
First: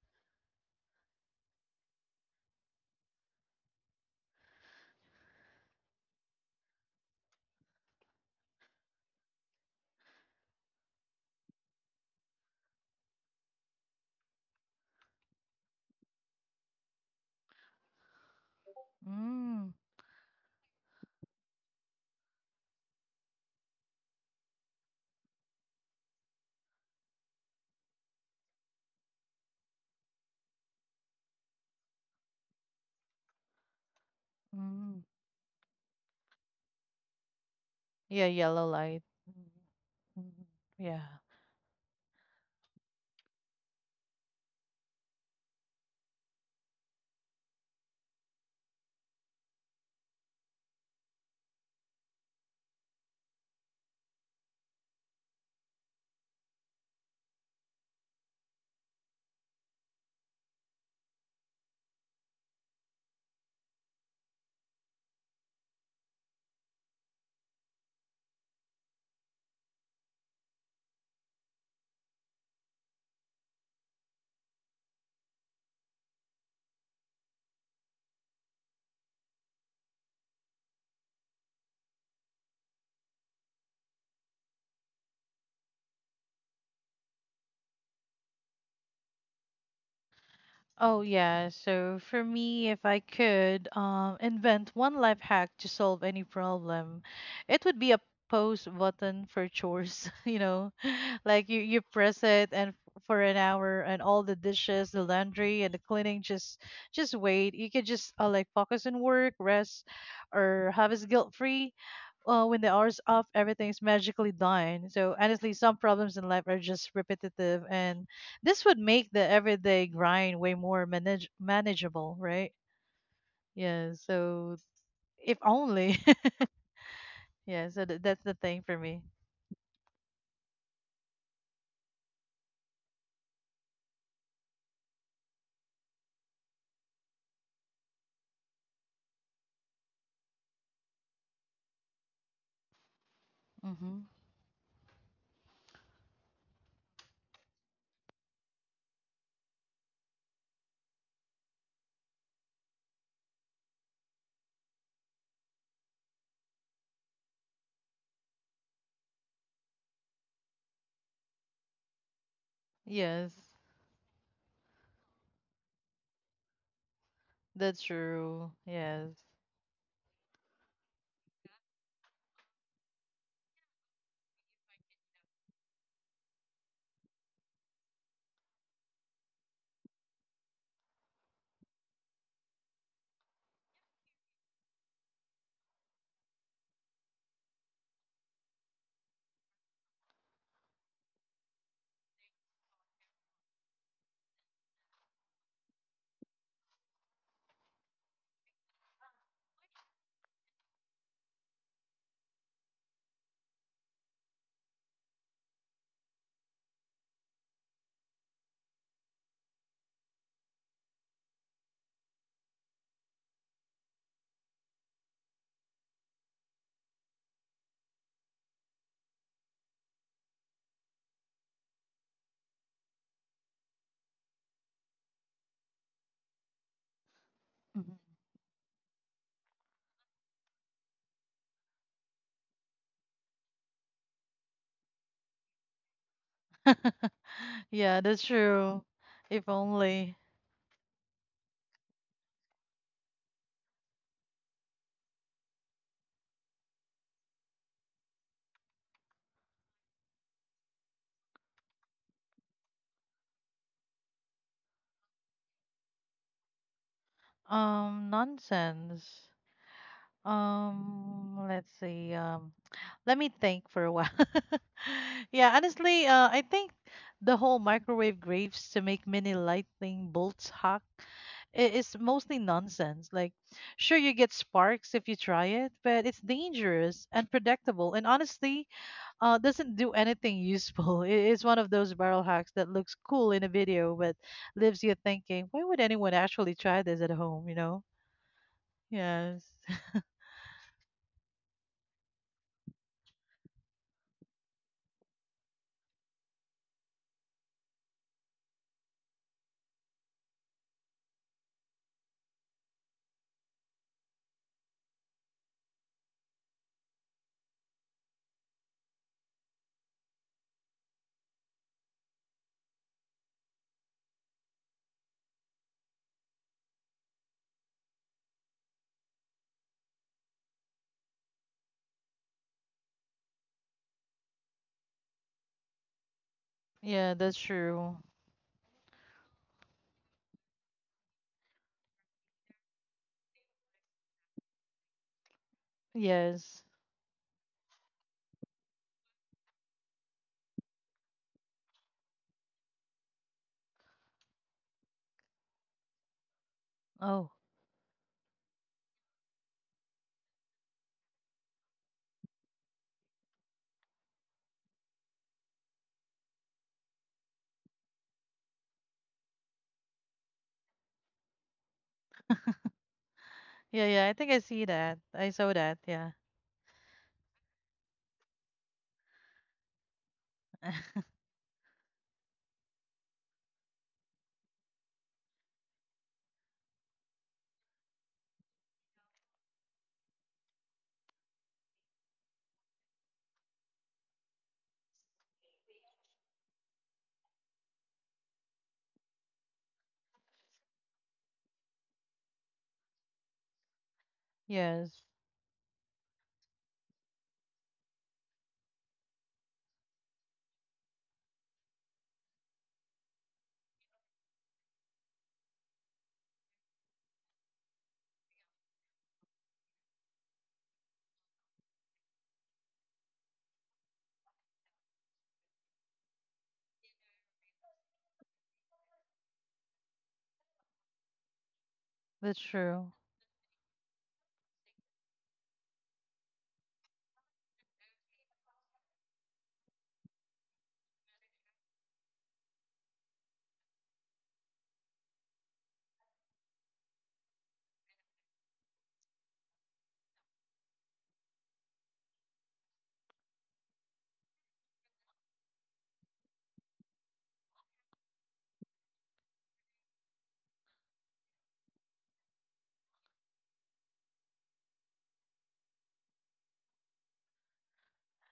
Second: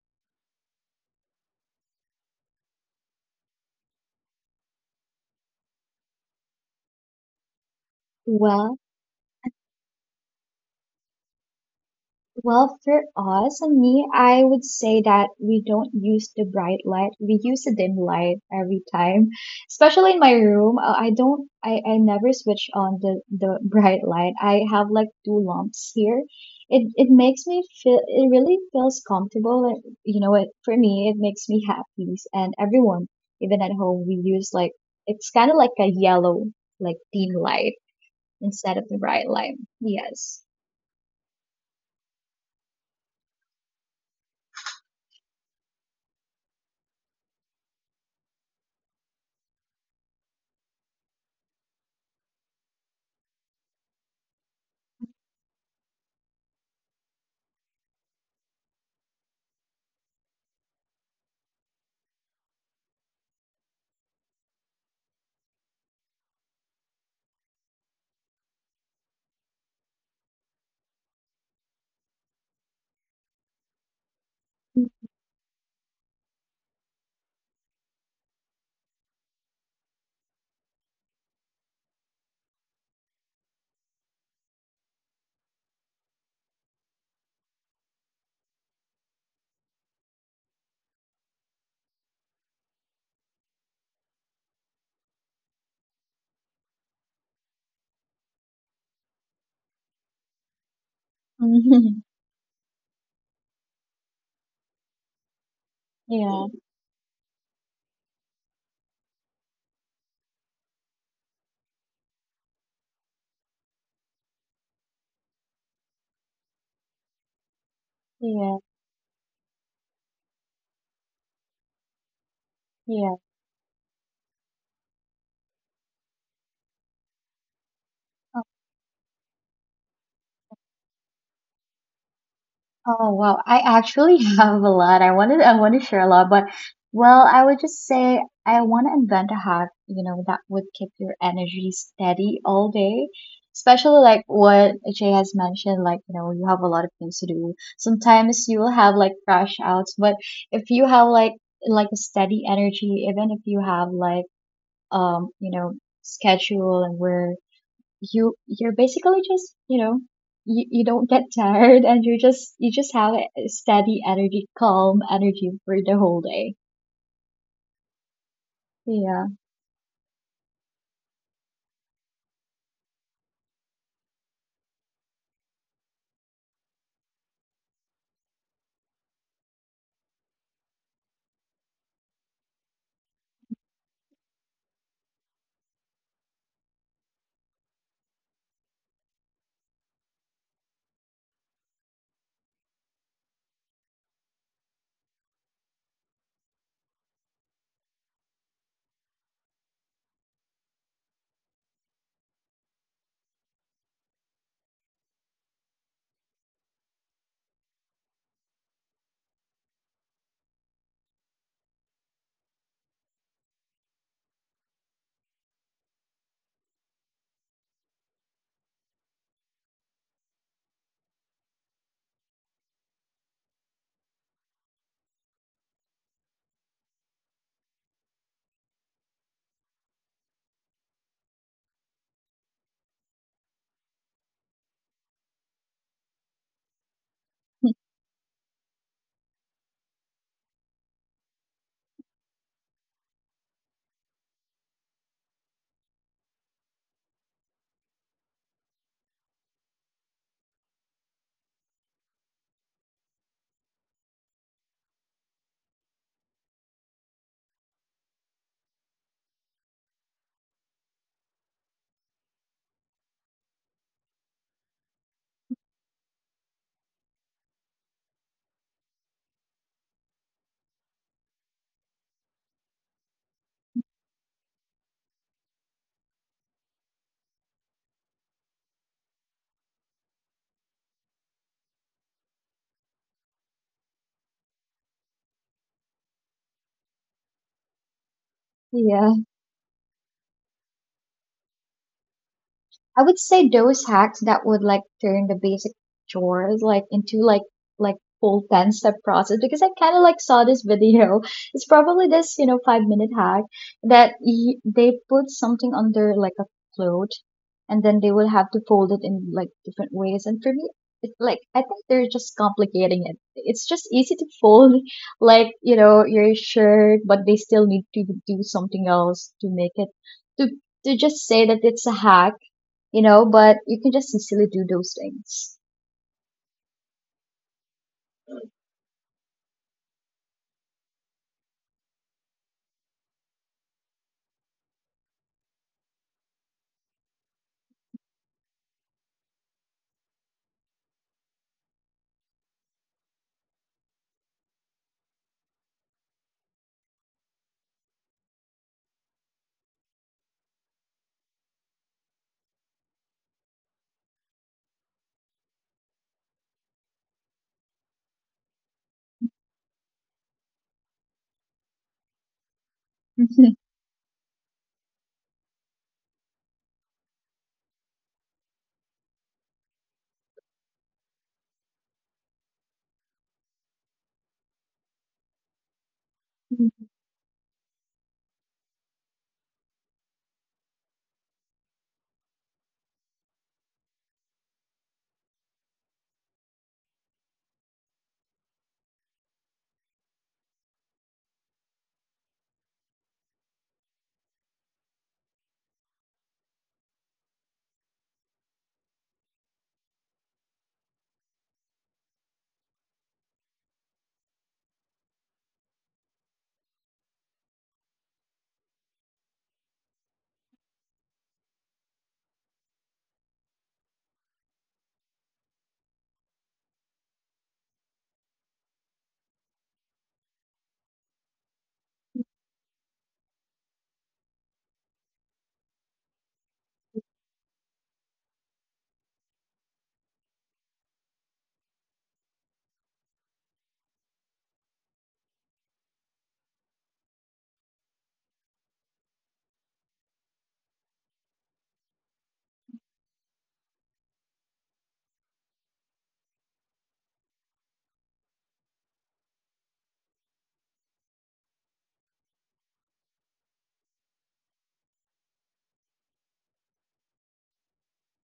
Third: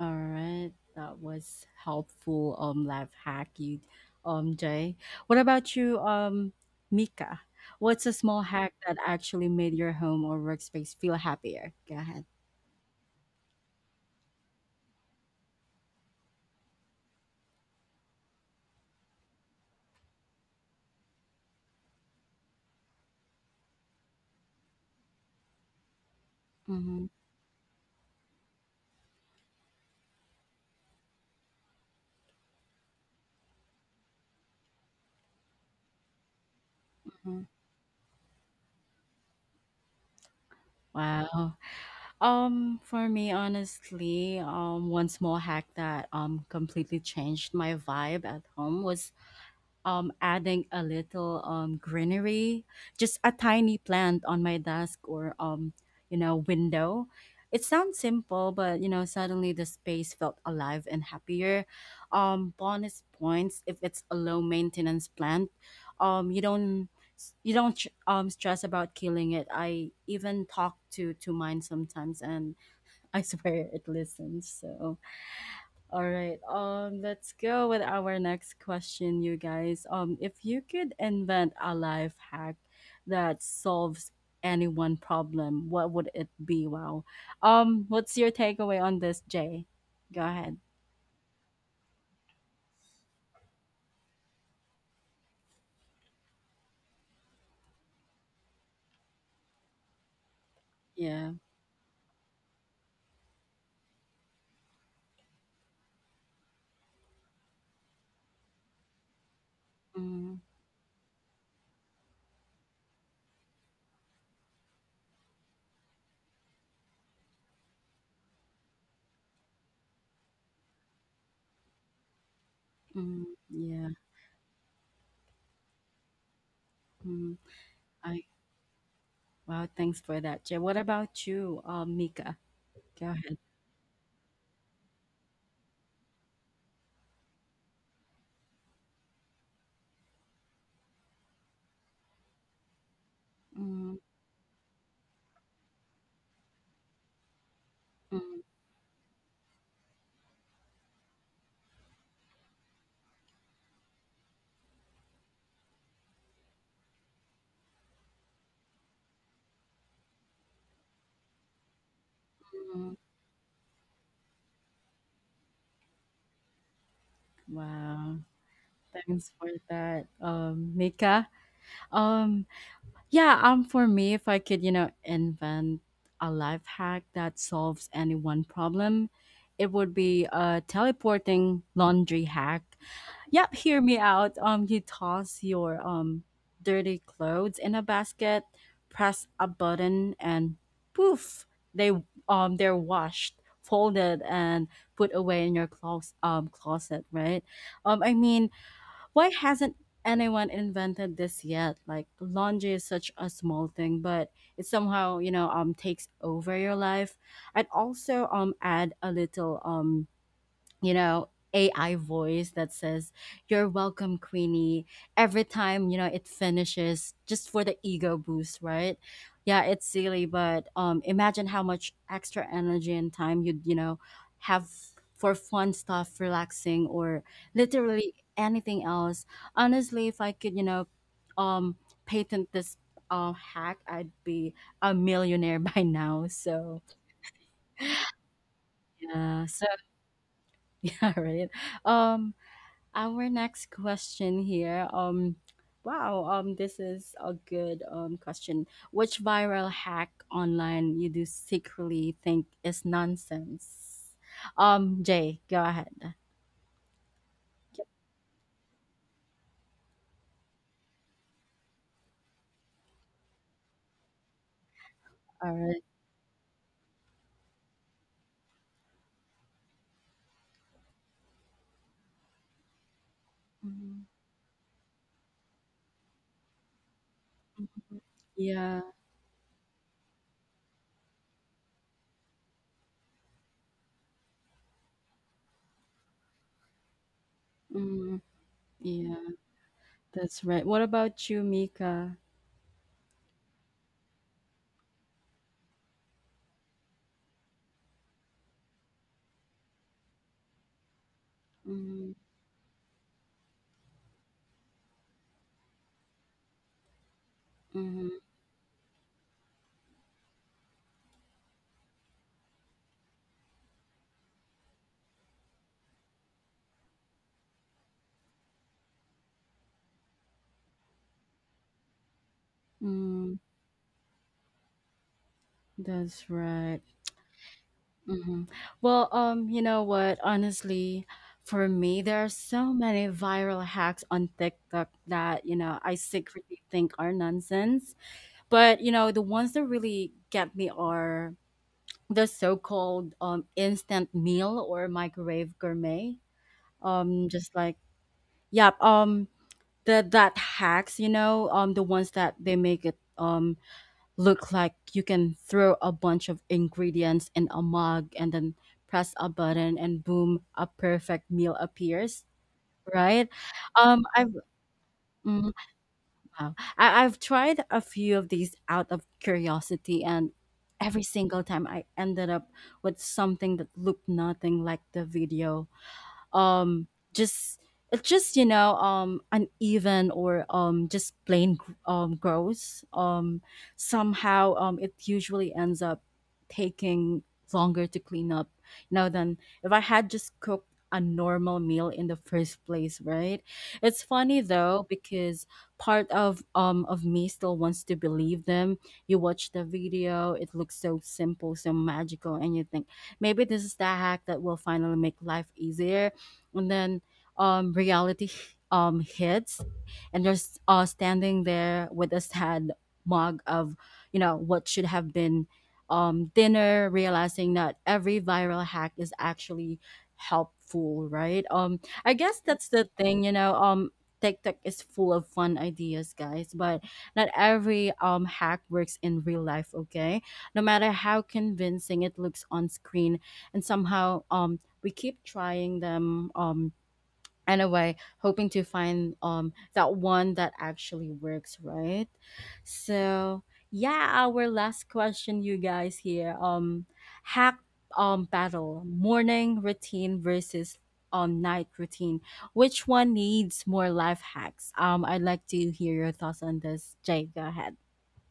[SPEAKER 1] All right, that was helpful, um life hack, you, um Jay. What about you, um Mika? What's a small hack
[SPEAKER 3] Well,
[SPEAKER 1] that actually made your home or workspace feel happier? Go ahead.
[SPEAKER 3] Well, for us and me, I would say that we don't use the bright light. We use the dim light every time,
[SPEAKER 2] Mm,
[SPEAKER 3] especially in my room. uh, I don't, I, I never switch on the, the bright light. I have like two lamps here. It,
[SPEAKER 1] Mm-hmm.
[SPEAKER 3] it makes me feel, it really feels comfortable. And, You know, it, for me, it makes me happy. And everyone, even at home, we use like,
[SPEAKER 2] mm.
[SPEAKER 3] it's kind of like a yellow, like dim
[SPEAKER 1] Mhm.
[SPEAKER 3] light
[SPEAKER 2] Yeah, yellow
[SPEAKER 3] instead of the
[SPEAKER 2] light.
[SPEAKER 3] bright light.
[SPEAKER 2] Mm,
[SPEAKER 3] Yes.
[SPEAKER 2] mm. Yeah.
[SPEAKER 1] Wow. Um, for me, honestly, um, one small hack that um completely changed my vibe at home was um, adding a little um, greenery, just a tiny plant on my desk or um, you know window. It sounds simple, but you know suddenly the space felt alive and happier. Um, bonus points if it's a low maintenance plant. Um, you don't you don't ch- um stress about killing it. I even talk to to mine sometimes, and I swear it listens. So. All right. Um, let's go with our next question, you guys. Um, if you could invent a life hack that solves any one problem, what would it be? Wow. Um, what's your takeaway on this, Jay? Go ahead.
[SPEAKER 2] Oh yeah, so for me, if I could um, invent one life hack to solve any problem, it would be a pause button for chores. You know,
[SPEAKER 1] Yeah.
[SPEAKER 2] like you you press it and f- for an hour, and all the dishes, the laundry, and the cleaning
[SPEAKER 3] Yeah.
[SPEAKER 2] just just wait. You could just uh, like focus on work, rest,
[SPEAKER 1] Mm.
[SPEAKER 2] or have us guilt free. Uh, when the hour's off, everything's magically done. So honestly, some problems in life are just repetitive, and
[SPEAKER 3] Yeah,
[SPEAKER 2] this would make the everyday grind way more manage- manageable, right?
[SPEAKER 3] yeah.
[SPEAKER 1] Mm.
[SPEAKER 2] Yeah,
[SPEAKER 1] Yeah.
[SPEAKER 2] so if only.
[SPEAKER 1] mm
[SPEAKER 2] Yeah, so th- that's
[SPEAKER 1] I
[SPEAKER 2] the
[SPEAKER 3] Oh,
[SPEAKER 2] thing for me.
[SPEAKER 1] Wow. Thanks for that, Jay. What about you, um, Mika? Go
[SPEAKER 3] oh, wow.
[SPEAKER 1] ahead.
[SPEAKER 3] I actually have a lot. I wanted I want to share a lot, but well, I would just say I want to invent a hack, you know, that would keep your energy steady all day.
[SPEAKER 2] Mm-hmm.
[SPEAKER 1] Mm,
[SPEAKER 3] Especially like what Jay has mentioned, like, you know, you have a lot of things to do.
[SPEAKER 1] mm,
[SPEAKER 3] Sometimes you will have like crash outs, but if you have like like a steady energy, even if you have like um, you know, schedule and where. you you're basically just you know you, you don't get tired and you're just you just
[SPEAKER 1] mm.
[SPEAKER 3] have a
[SPEAKER 2] Yes,
[SPEAKER 3] steady energy calm energy for the whole day
[SPEAKER 2] that's
[SPEAKER 1] Wow.
[SPEAKER 2] true. Yes.
[SPEAKER 3] yeah
[SPEAKER 1] Thanks for that, um, Mika. Um, Yeah, um, for me, if I could, you know, invent a life hack that solves any one problem, it would be a teleporting laundry hack. Yep, hear me out. Um, you toss your um dirty clothes in a basket, press a button, and poof, they um they're washed, folded, and put away in your clos- um closet, right? Um, I mean, why hasn't anyone invented this yet? Like, laundry is such a small thing, but it somehow, you know, um takes over your life. I'd also um add a little um you know A I voice that says, "You're welcome, Queenie." Every time you know it finishes, just for the ego boost, right? Yeah, it's silly, but um, imagine how much extra energy and time you'd you know have for fun stuff, relaxing, or
[SPEAKER 2] Mhm.
[SPEAKER 1] literally anything else. Honestly, if I could, you know, um, patent this uh, hack, I'd be a millionaire by now. So
[SPEAKER 2] Yeah, that's true. If
[SPEAKER 1] yeah, so
[SPEAKER 2] only.
[SPEAKER 1] yeah, right. Um, our next question here. Um, wow. Um, this is a good um question. Which viral hack online you do secretly think is nonsense? Um, Jay, go ahead.
[SPEAKER 2] Um, nonsense. Um, let's see. Um, let me think for a while.
[SPEAKER 1] All
[SPEAKER 2] Yeah,
[SPEAKER 1] right.
[SPEAKER 2] honestly, uh, I think the whole microwave graves to make mini lightning bolts hack i- is mostly nonsense. Like, sure,
[SPEAKER 1] Mhm.
[SPEAKER 2] you get sparks if you try it, but it's dangerous, unpredictable, and honestly,
[SPEAKER 1] Yeah.
[SPEAKER 2] uh, doesn't do anything useful. It is one of those barrel hacks that looks cool in a video, but leaves you thinking, why would anyone actually try this at home, you know?
[SPEAKER 1] Mm,
[SPEAKER 3] yeah.
[SPEAKER 1] yeah,
[SPEAKER 2] Yes.
[SPEAKER 1] that's right. What about you, Mika?
[SPEAKER 3] I would say those hacks that would like turn the basic chores like into like like full ten step process because I kind of like saw this video. It's probably
[SPEAKER 1] Mm,
[SPEAKER 3] this, you know, five minute hack that y they put something under like a float and then they
[SPEAKER 1] mm,
[SPEAKER 3] will have to fold it in like different ways, and for me it's like I think they're just complicating it. It's just easy to fold like, you know, your shirt, but they still need to do something else to make it to to just say that it's a hack you know,
[SPEAKER 1] mm,
[SPEAKER 3] but you can just sincerely do those things.
[SPEAKER 1] that's right.
[SPEAKER 2] Yeah, that's true.
[SPEAKER 1] hmm Well, um, you know what? Honestly, for me, there are so many viral hacks on TikTok that, you know, I
[SPEAKER 2] Yes.
[SPEAKER 1] secretly think are nonsense. But, you know, the ones that really get me are the so-called um instant meal or microwave gourmet.
[SPEAKER 2] Oh.
[SPEAKER 1] Um, just like, yeah, um, the that hacks, you know, um, the ones that they make it um look like you can throw a bunch of ingredients in a mug and then press a button and boom, a perfect meal appears. Right?
[SPEAKER 2] Yeah,
[SPEAKER 1] Um,
[SPEAKER 2] yeah. I think
[SPEAKER 1] I've
[SPEAKER 2] I see that. I saw
[SPEAKER 1] Mm,
[SPEAKER 2] that. Yeah.
[SPEAKER 1] wow. I, I've tried a few of these out of curiosity, and every single time I ended up with something that looked nothing like the video,
[SPEAKER 3] Mhm.
[SPEAKER 1] um just it's just you know um uneven, or um just plain gr- um gross. Um somehow um it usually ends up taking longer to clean up, you know than if I had just cooked a normal meal in the first place, right? It's funny, though,
[SPEAKER 2] Yes.
[SPEAKER 1] because part of um of me still wants to believe them. You watch the video, it looks so simple, so magical, and you think maybe this is the hack that will finally make life easier. And then um reality um hits, and you're s- uh, standing there with a sad mug of you know what should have been um dinner, realizing that every viral hack is actually helpful, right? um I
[SPEAKER 2] That's
[SPEAKER 1] guess that's the
[SPEAKER 2] true.
[SPEAKER 1] thing, you know um TikTok is full of fun ideas, guys, but not every um hack works in real life, okay, no matter how convincing it looks on screen. And somehow, um we keep trying them, um anyway, hoping to find um that one that actually works, right? So yeah, our last question, you guys, here. Um hack um battle: morning routine versus um night routine. Which one needs more life hacks? um I'd like to hear your thoughts on this, Jay. Go ahead.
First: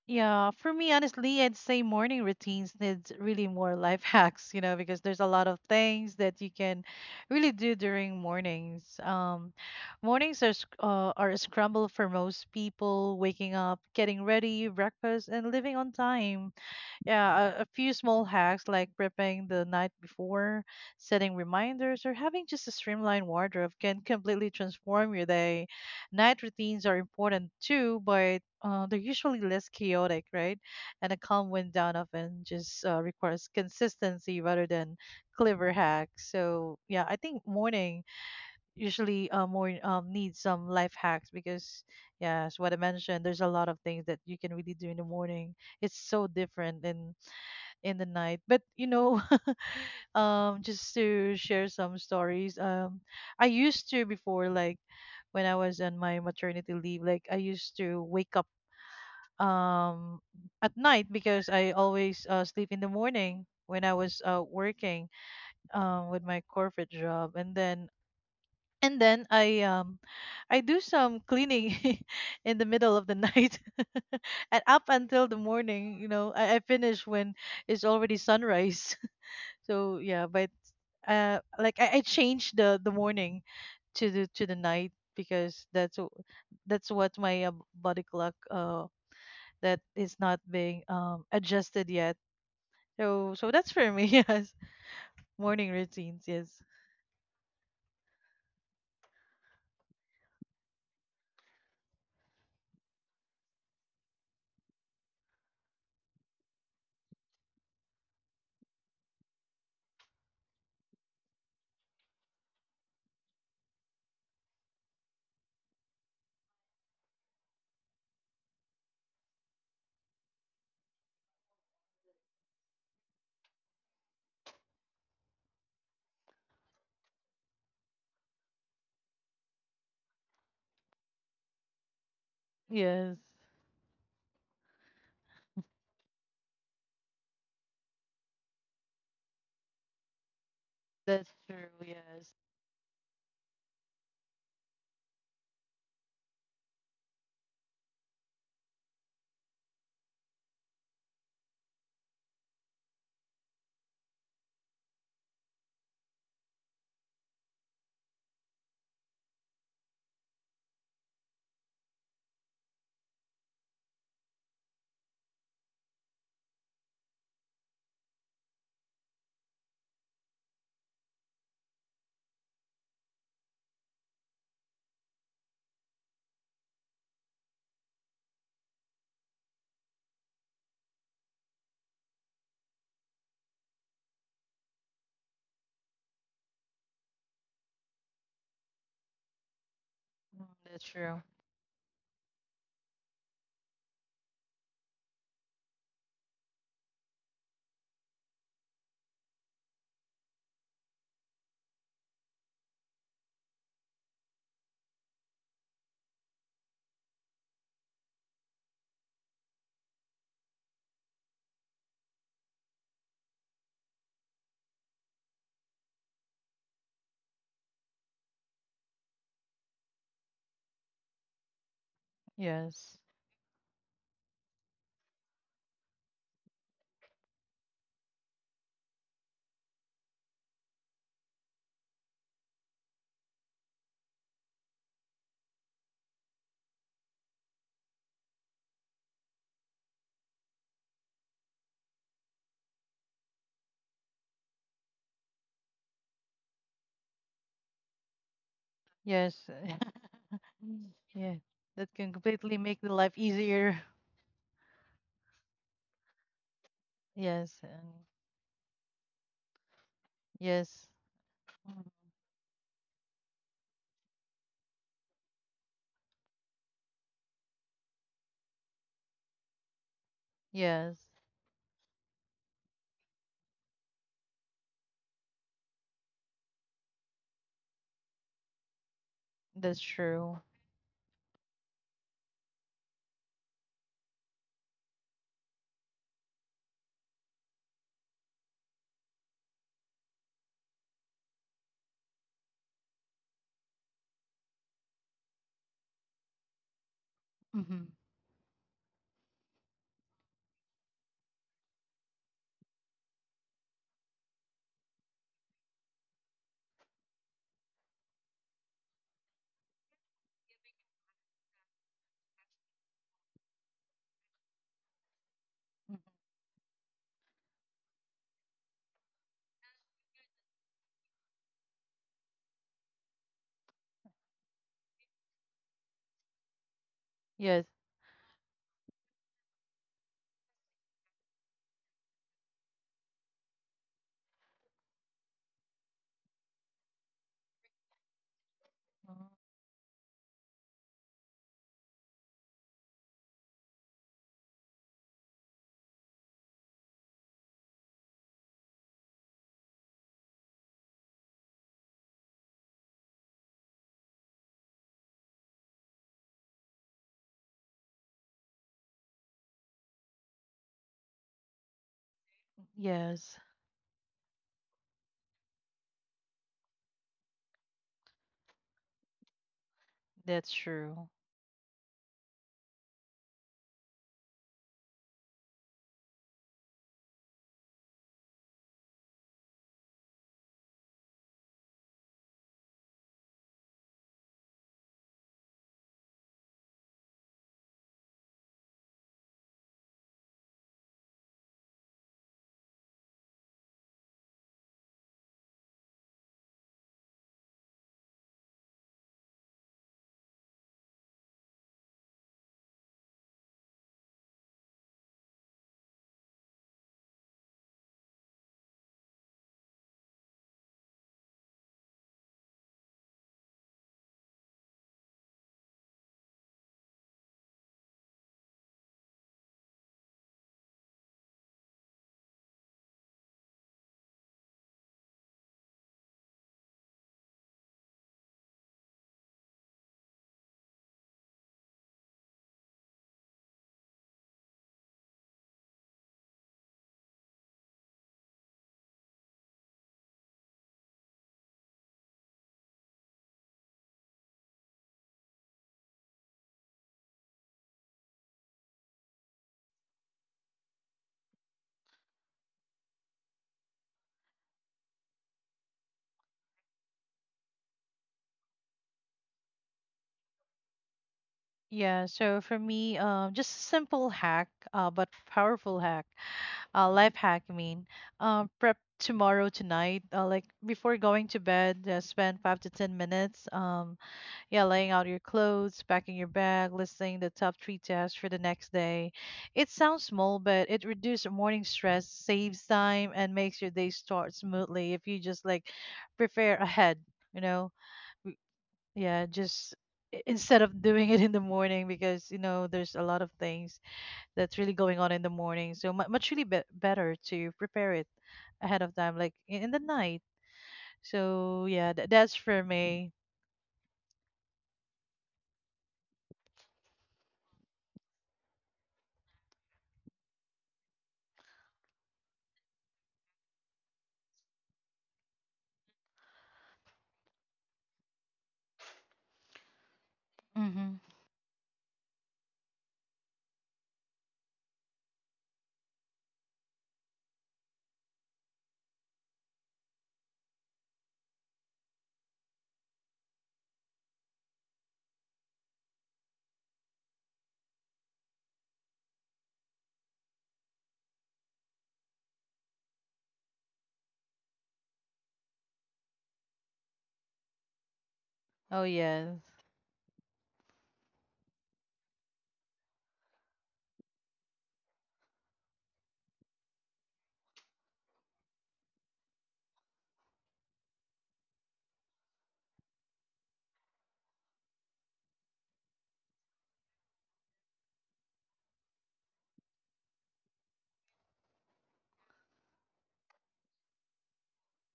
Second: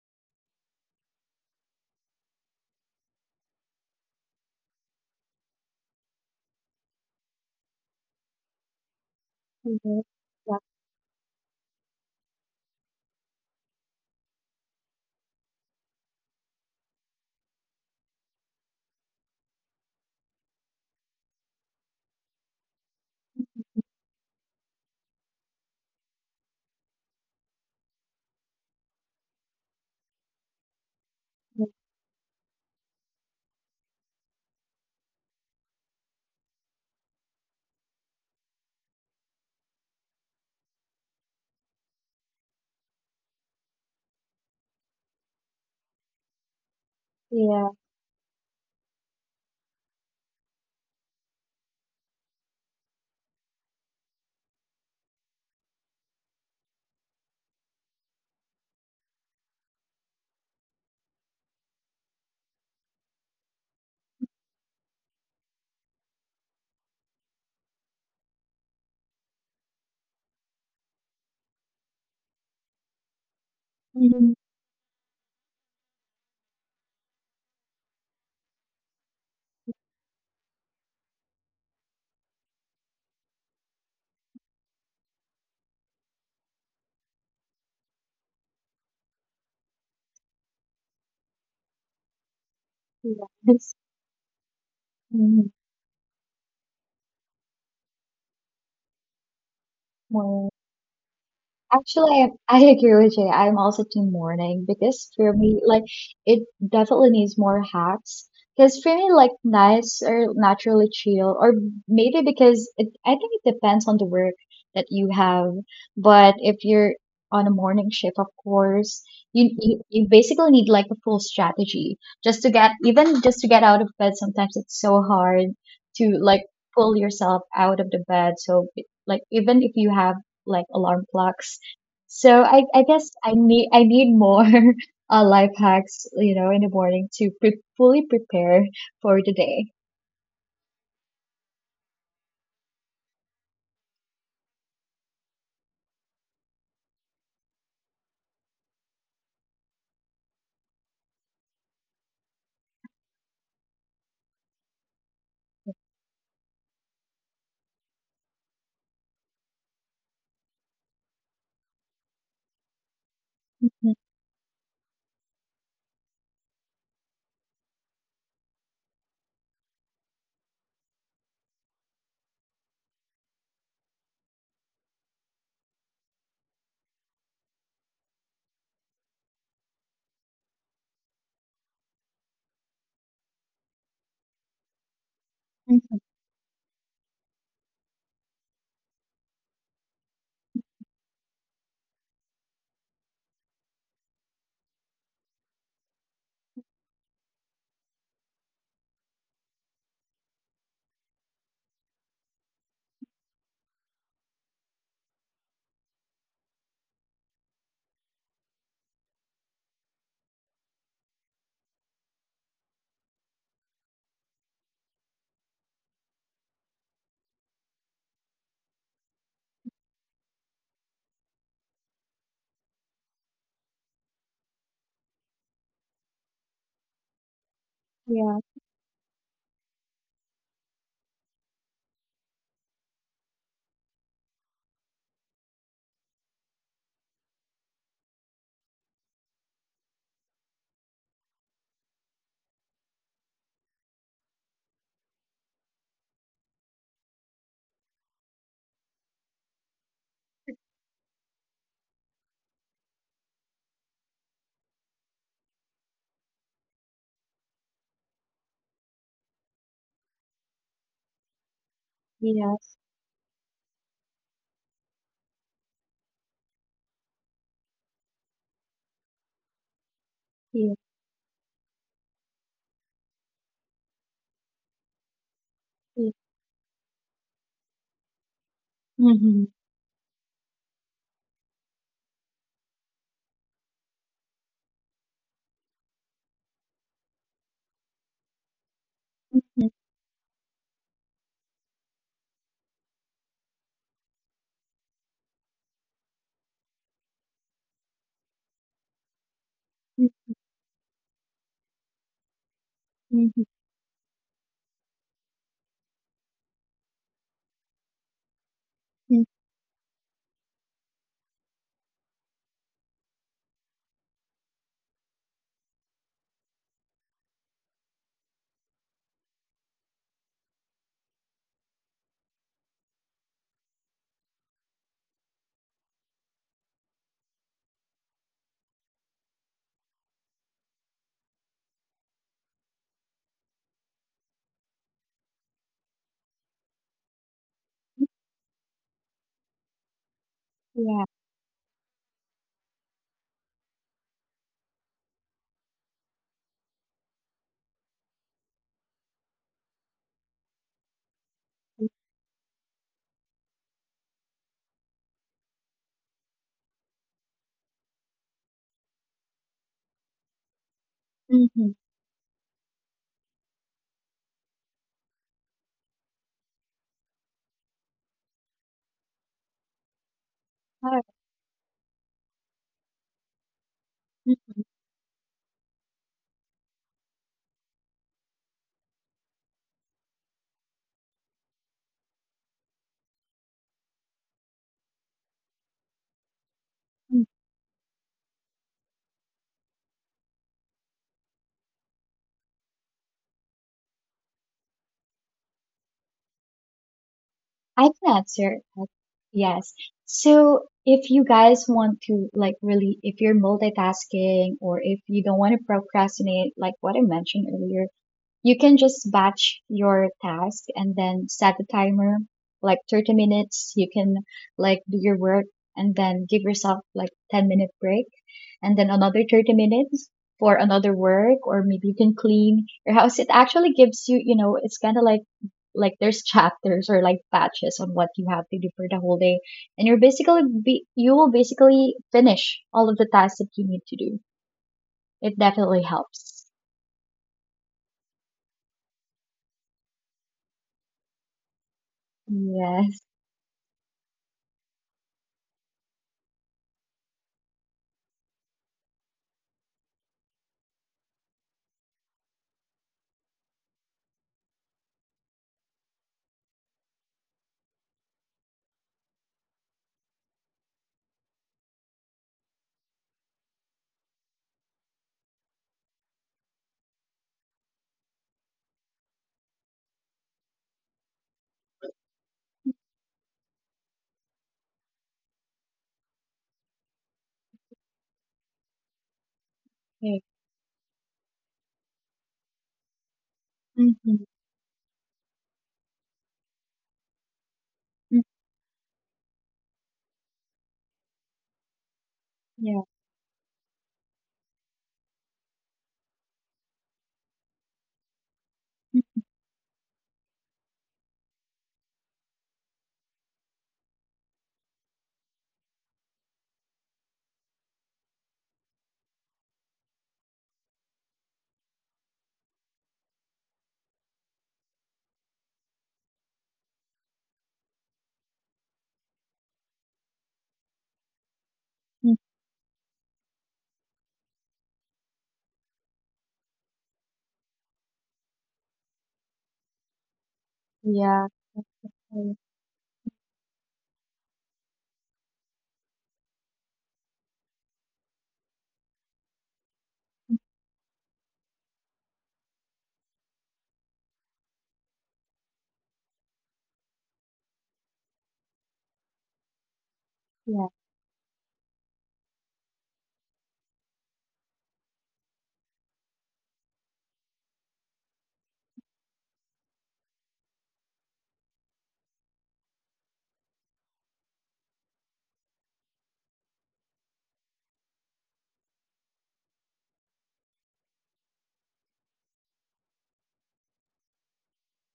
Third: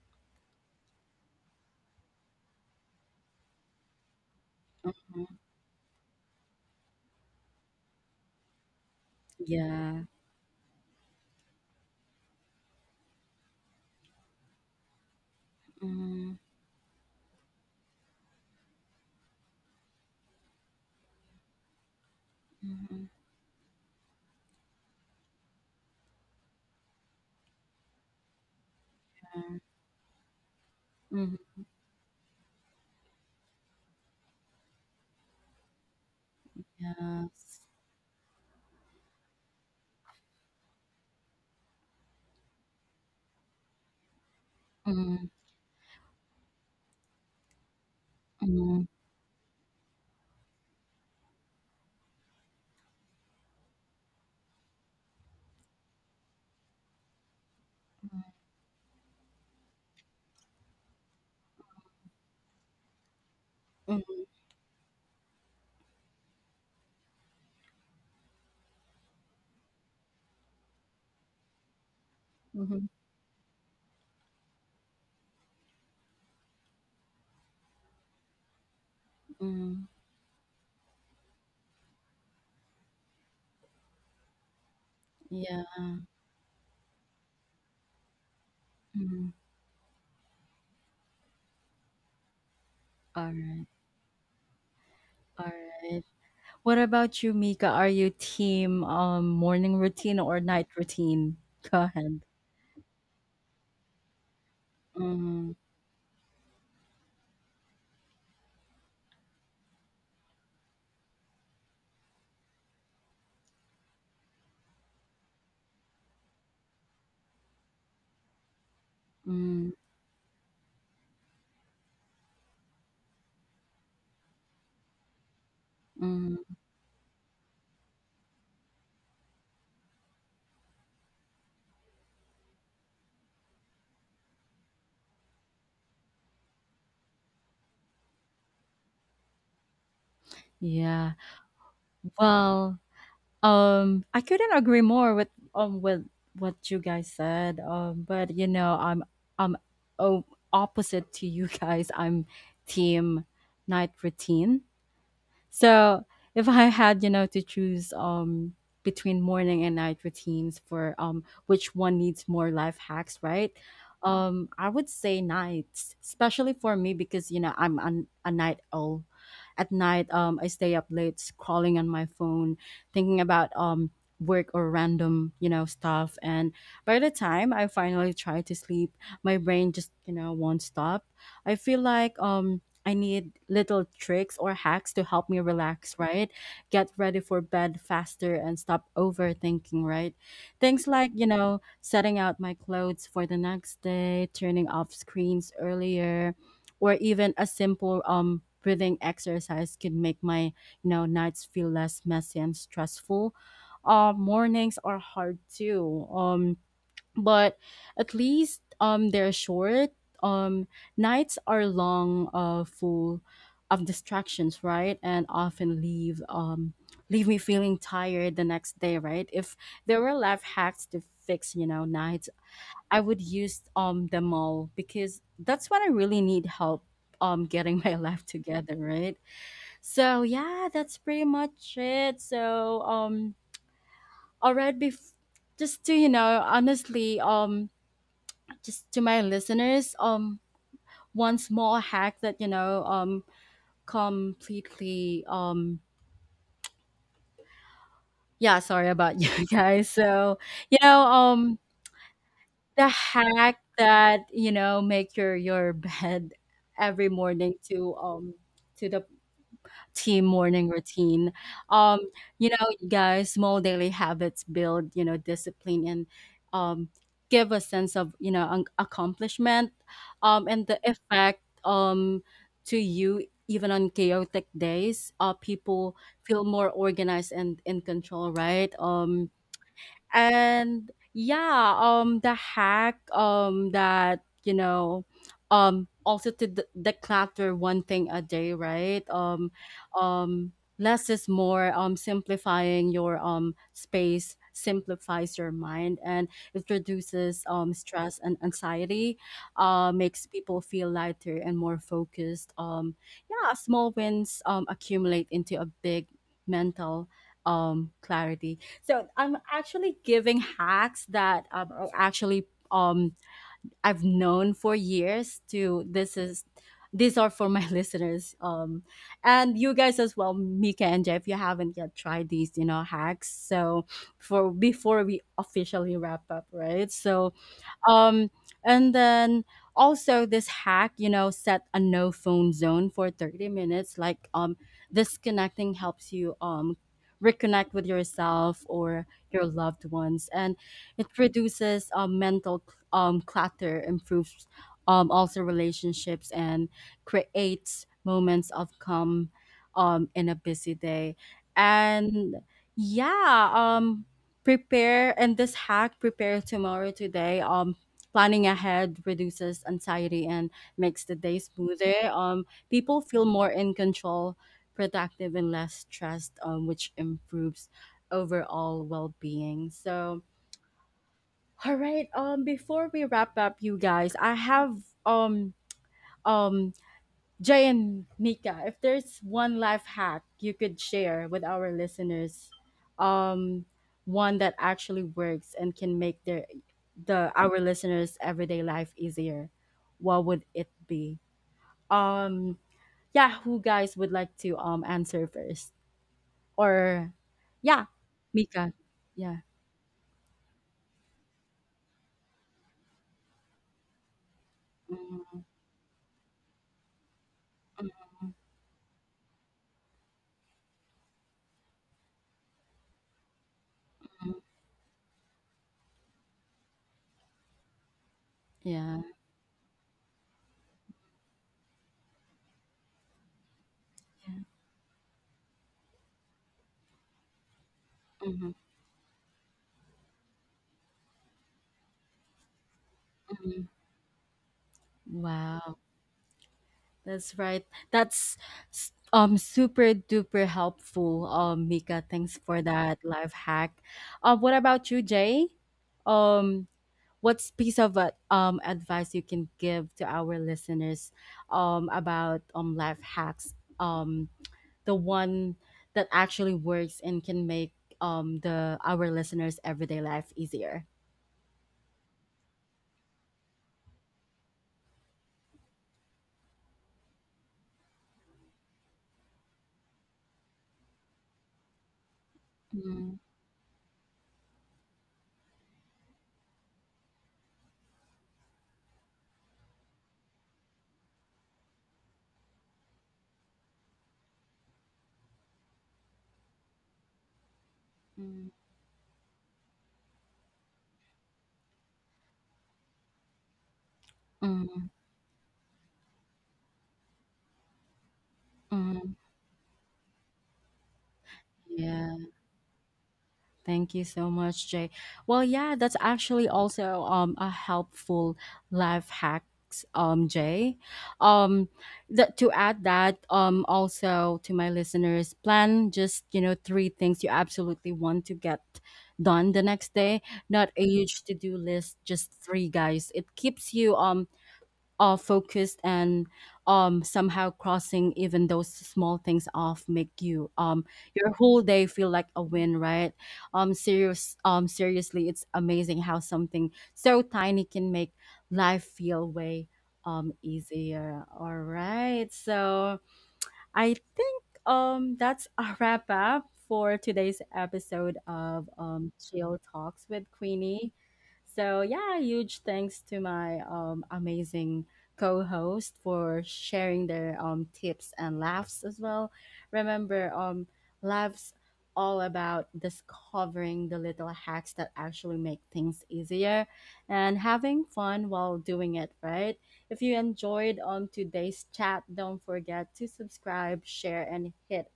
[SPEAKER 2] Yeah, for me, honestly, I'd say morning routines needs really more life hacks, you know, because there's a
[SPEAKER 1] Mhm.
[SPEAKER 2] lot of things that you can really do during mornings. Um,
[SPEAKER 1] Yeah.
[SPEAKER 3] Mhm.
[SPEAKER 2] mornings are
[SPEAKER 3] Yeah.
[SPEAKER 2] sc- uh, are a scramble for most people, waking up, getting ready, breakfast, and living on
[SPEAKER 1] Mm-hmm.
[SPEAKER 2] time. Yeah, a, a few small hacks like prepping the night before, setting reminders, or having just a streamlined wardrobe can completely transform your day. Night routines are important too, but uh, they're usually less chaotic, right? And a calm wind down often just uh, requires consistency rather than clever hacks. So yeah, I think
[SPEAKER 1] Yes.
[SPEAKER 2] morning usually uh, more um, needs some life hacks because, yeah, as what I mentioned, there's a lot of things that you can really do in the
[SPEAKER 1] Mm-hmm.
[SPEAKER 2] morning. It's so different and
[SPEAKER 3] Yeah.
[SPEAKER 2] in the night. But
[SPEAKER 1] Mm-hmm.
[SPEAKER 2] you know, um, just to share some stories. Um, I used to before, like when I was on my maternity leave, like I used to wake up um at night because I always uh, sleep in the morning when I was uh, working um with my corporate job, and then and then I um I do some cleaning in the
[SPEAKER 1] Mm-hmm.
[SPEAKER 2] middle of the night
[SPEAKER 3] Mhm.
[SPEAKER 2] and up until the morning. You know, I, I finish when it's already sunrise.
[SPEAKER 1] Mm,
[SPEAKER 2] So yeah, but uh, like I, I changed the the morning to the to the night because
[SPEAKER 1] yeah.
[SPEAKER 2] that's w- that's what my uh, body clock uh
[SPEAKER 1] Mhm.
[SPEAKER 2] that is not being um adjusted yet.
[SPEAKER 3] Yeah.
[SPEAKER 2] So so
[SPEAKER 1] Alright.
[SPEAKER 2] that's
[SPEAKER 3] Yes.
[SPEAKER 2] for me. Yes,
[SPEAKER 3] Mhm.
[SPEAKER 2] morning
[SPEAKER 1] Alright.
[SPEAKER 2] routines. Yes,
[SPEAKER 1] What about you, Mika? Are you team um morning routine or
[SPEAKER 3] Well,
[SPEAKER 1] night routine? Go ahead.
[SPEAKER 3] actually, I, I agree with you. I'm also team morning because for
[SPEAKER 1] Mm,
[SPEAKER 3] me, like, it definitely needs more hacks. Because for me, like, nights are naturally chill, or maybe because it, I think it depends on the work that you have. But if you're on a morning shift, of course, you,
[SPEAKER 1] mm,
[SPEAKER 3] you you basically need like a full strategy just to get even just to get out of bed. Sometimes it's so hard to
[SPEAKER 1] mm.
[SPEAKER 3] like pull yourself out of the bed. So like even if you have like alarm clocks, so I, I guess
[SPEAKER 2] yes,
[SPEAKER 3] I need I need more uh, life hacks, you know, in the morning to pre- fully prepare for the day.
[SPEAKER 1] Yeah.
[SPEAKER 2] that's true. Yes.
[SPEAKER 1] Well, um, I couldn't agree more with um with what you guys said. Um, but you know, I'm I'm oh, opposite to you guys. I'm team night routine. So, if I had, you know, to choose um between morning and night routines for um which one needs more life hacks, right?
[SPEAKER 3] Mhm,
[SPEAKER 1] Um, I would say nights, especially for me, because you know I'm an, a night owl. At night, um, I stay up late scrolling on my phone, thinking about um work or random you know stuff. And by the time I finally try to sleep, my brain just you know won't stop. I feel like um I need little tricks or hacks to help me relax,
[SPEAKER 3] mhm.
[SPEAKER 1] right? Get ready for bed faster and stop overthinking, right?
[SPEAKER 2] Mm, that's
[SPEAKER 1] Things like,
[SPEAKER 2] true.
[SPEAKER 1] you know, setting out my clothes for the next day, turning off screens earlier, or even a simple um breathing exercise can make my, you know, nights feel less messy and stressful. Uh, mornings are hard too. Um but at least um they're short. um Nights are long, uh full of distractions, right, and often leave um leave me feeling tired the next day, right? If there were life hacks to fix you know nights,
[SPEAKER 2] Yes,
[SPEAKER 1] I would use um them all, because that's when I really need help um getting my life
[SPEAKER 3] Yeah,
[SPEAKER 1] together, right? So yeah, that's pretty much it. So, um all right, bef- just to, you know honestly um just to my listeners, um, one small hack that you know, um, completely, um, yeah, sorry about you
[SPEAKER 2] yes,
[SPEAKER 1] guys. So, you know,
[SPEAKER 2] yeah.
[SPEAKER 1] um,
[SPEAKER 2] That can completely make
[SPEAKER 1] the
[SPEAKER 2] the life
[SPEAKER 1] hack
[SPEAKER 2] easier.
[SPEAKER 1] that you know make your your bed every morning,
[SPEAKER 2] Yes,
[SPEAKER 1] to
[SPEAKER 2] and
[SPEAKER 1] um to the team morning
[SPEAKER 2] yes.
[SPEAKER 1] routine.
[SPEAKER 2] Mm,
[SPEAKER 1] Um, you know,
[SPEAKER 3] yes,
[SPEAKER 1] you guys, small daily habits build, you know, discipline, and um, give a sense of, you know, an accomplishment, um, and
[SPEAKER 3] yeah,
[SPEAKER 1] the
[SPEAKER 2] yes,
[SPEAKER 1] effect, um, to you. Even on chaotic days, uh, people
[SPEAKER 3] yeah.
[SPEAKER 1] feel more organized and in control, right? Um,
[SPEAKER 3] Mm-hmm.
[SPEAKER 2] that's true.
[SPEAKER 1] and yeah um the hack um that you know um also to de- declutter one thing a day, right? um
[SPEAKER 3] Mm-hmm.
[SPEAKER 1] um Less is more. Um simplifying your um space simplifies your mind and it reduces
[SPEAKER 2] Mm-hmm.
[SPEAKER 1] um stress and anxiety, uh makes people feel lighter and more focused. Um
[SPEAKER 3] Mm-hmm.
[SPEAKER 1] yeah, small wins um accumulate into a big mental um clarity. So
[SPEAKER 3] Hmm.
[SPEAKER 1] I'm actually giving hacks that um, are actually um I've known for years. To
[SPEAKER 2] Mm-hmm.
[SPEAKER 1] this is These are for my listeners, um and you guys as well, Mika and Jeff, if you haven't yet tried these, you know hacks. So for before we officially wrap up, right? So
[SPEAKER 2] Yes.
[SPEAKER 1] um, and then also this hack, you know, set a no phone zone for thirty minutes. Like um, disconnecting helps you um reconnect with yourself or
[SPEAKER 2] Mm.
[SPEAKER 1] your loved ones, and
[SPEAKER 3] Yeah.
[SPEAKER 1] it reduces um, mental um clutter, improves um also relationships, and creates moments of calm um in a busy day. And yeah, um Prepare — and this hack, prepare tomorrow today. um Planning ahead reduces anxiety and makes the day
[SPEAKER 3] Mm-hmm.
[SPEAKER 1] smoother. Um, people feel
[SPEAKER 2] Yes,
[SPEAKER 1] more in control, productive, and less stressed, um, which improves overall well-being. So,
[SPEAKER 2] that's
[SPEAKER 3] All right.
[SPEAKER 2] true.
[SPEAKER 1] all right. Um, before we wrap up, you guys, I
[SPEAKER 3] Mm-hmm.
[SPEAKER 1] have um um Jay and Nika, if there's one life hack you could share with our listeners, um, one that actually works and can make their the our listeners' everyday life easier, what would it be? Um, yeah, who guys would like to um answer first? Or
[SPEAKER 3] I
[SPEAKER 1] yeah,
[SPEAKER 3] can answer
[SPEAKER 1] Mika,
[SPEAKER 3] that.
[SPEAKER 1] yeah.
[SPEAKER 3] Yes. So if you guys want to like really, if you're multitasking or if you don't
[SPEAKER 1] Mhm,
[SPEAKER 3] want to procrastinate, like what I mentioned earlier,
[SPEAKER 1] mhm,
[SPEAKER 3] you can just batch your task and then set the timer like thirty minutes. You can
[SPEAKER 1] mhm.
[SPEAKER 3] like do your work and then give yourself like ten minute break and then
[SPEAKER 1] Yeah.
[SPEAKER 3] another thirty minutes for another work, or maybe you can clean your house. It actually gives you, you know, it's kind of like like there's chapters or like batches on what you have
[SPEAKER 1] Mhm,
[SPEAKER 3] to do for the whole day and you're basically be, you will basically finish all of the tasks that you
[SPEAKER 1] mhm.
[SPEAKER 3] need to do. It
[SPEAKER 1] Wow.
[SPEAKER 3] definitely helps.
[SPEAKER 1] That's right. That's s- um super duper helpful, um, Mika. Thanks for that
[SPEAKER 3] Yes.
[SPEAKER 1] life hack. Um, what about you, Jay? Um, what's piece of uh, um advice you can give to our listeners um about um life hacks? Um, the one that actually works and can make um the our listeners' everyday life easier.
[SPEAKER 2] Yeah, so for me, um, just a simple hack, uh, but powerful hack, uh, life hack, I mean, um, prep tomorrow tonight, uh, like before going to bed, uh, spend five to ten
[SPEAKER 1] Mm,
[SPEAKER 2] minutes, um, yeah, laying out your clothes, packing your bag, listing the top three tasks for the next day. It sounds small, but it reduces morning stress, saves time, and makes your day
[SPEAKER 3] Hmm.
[SPEAKER 2] start smoothly if you just like prepare ahead, you know.
[SPEAKER 1] mm.
[SPEAKER 2] Yeah, just i- instead of doing it in the morning because you know
[SPEAKER 3] Yeah.
[SPEAKER 2] there's a lot of things that's really
[SPEAKER 1] Mm,
[SPEAKER 2] going on in the morning. So mu- much really be- better to prepare it ahead of
[SPEAKER 1] mm,
[SPEAKER 2] time, like i- in the night. So yeah, th-
[SPEAKER 1] yeah.
[SPEAKER 2] that's for me.
[SPEAKER 1] Thank you so much, Jay. Well, yeah, that's actually also um a helpful life hacks, um, Jay. Um, that to add that um also to my listeners, plan just, you know, three things you absolutely want to get done the next day. Not a
[SPEAKER 2] Mm-hmm.
[SPEAKER 1] huge to do list,
[SPEAKER 3] Mhm.
[SPEAKER 1] just three, guys. It keeps you um uh, focused, and um, somehow crossing even those small things off make you, um,
[SPEAKER 3] Yeah.
[SPEAKER 1] your whole day feel like
[SPEAKER 3] Okay.
[SPEAKER 1] a win, right? Um, serious um, seriously, it's amazing how something so tiny can make life feel way, um, easier. All right, so I think um that's a wrap up for today's episode of
[SPEAKER 2] Oh
[SPEAKER 1] um
[SPEAKER 2] yeah.
[SPEAKER 1] Chill Talks with
[SPEAKER 3] Yeah.
[SPEAKER 1] Queenie. So yeah, huge thanks to my um amazing co-host for sharing their um tips and laughs as well. Remember, um laughs all about discovering the little hacks that actually make things easier and having fun while doing it, right? If you enjoyed um today's chat, don't forget to subscribe, share, and hit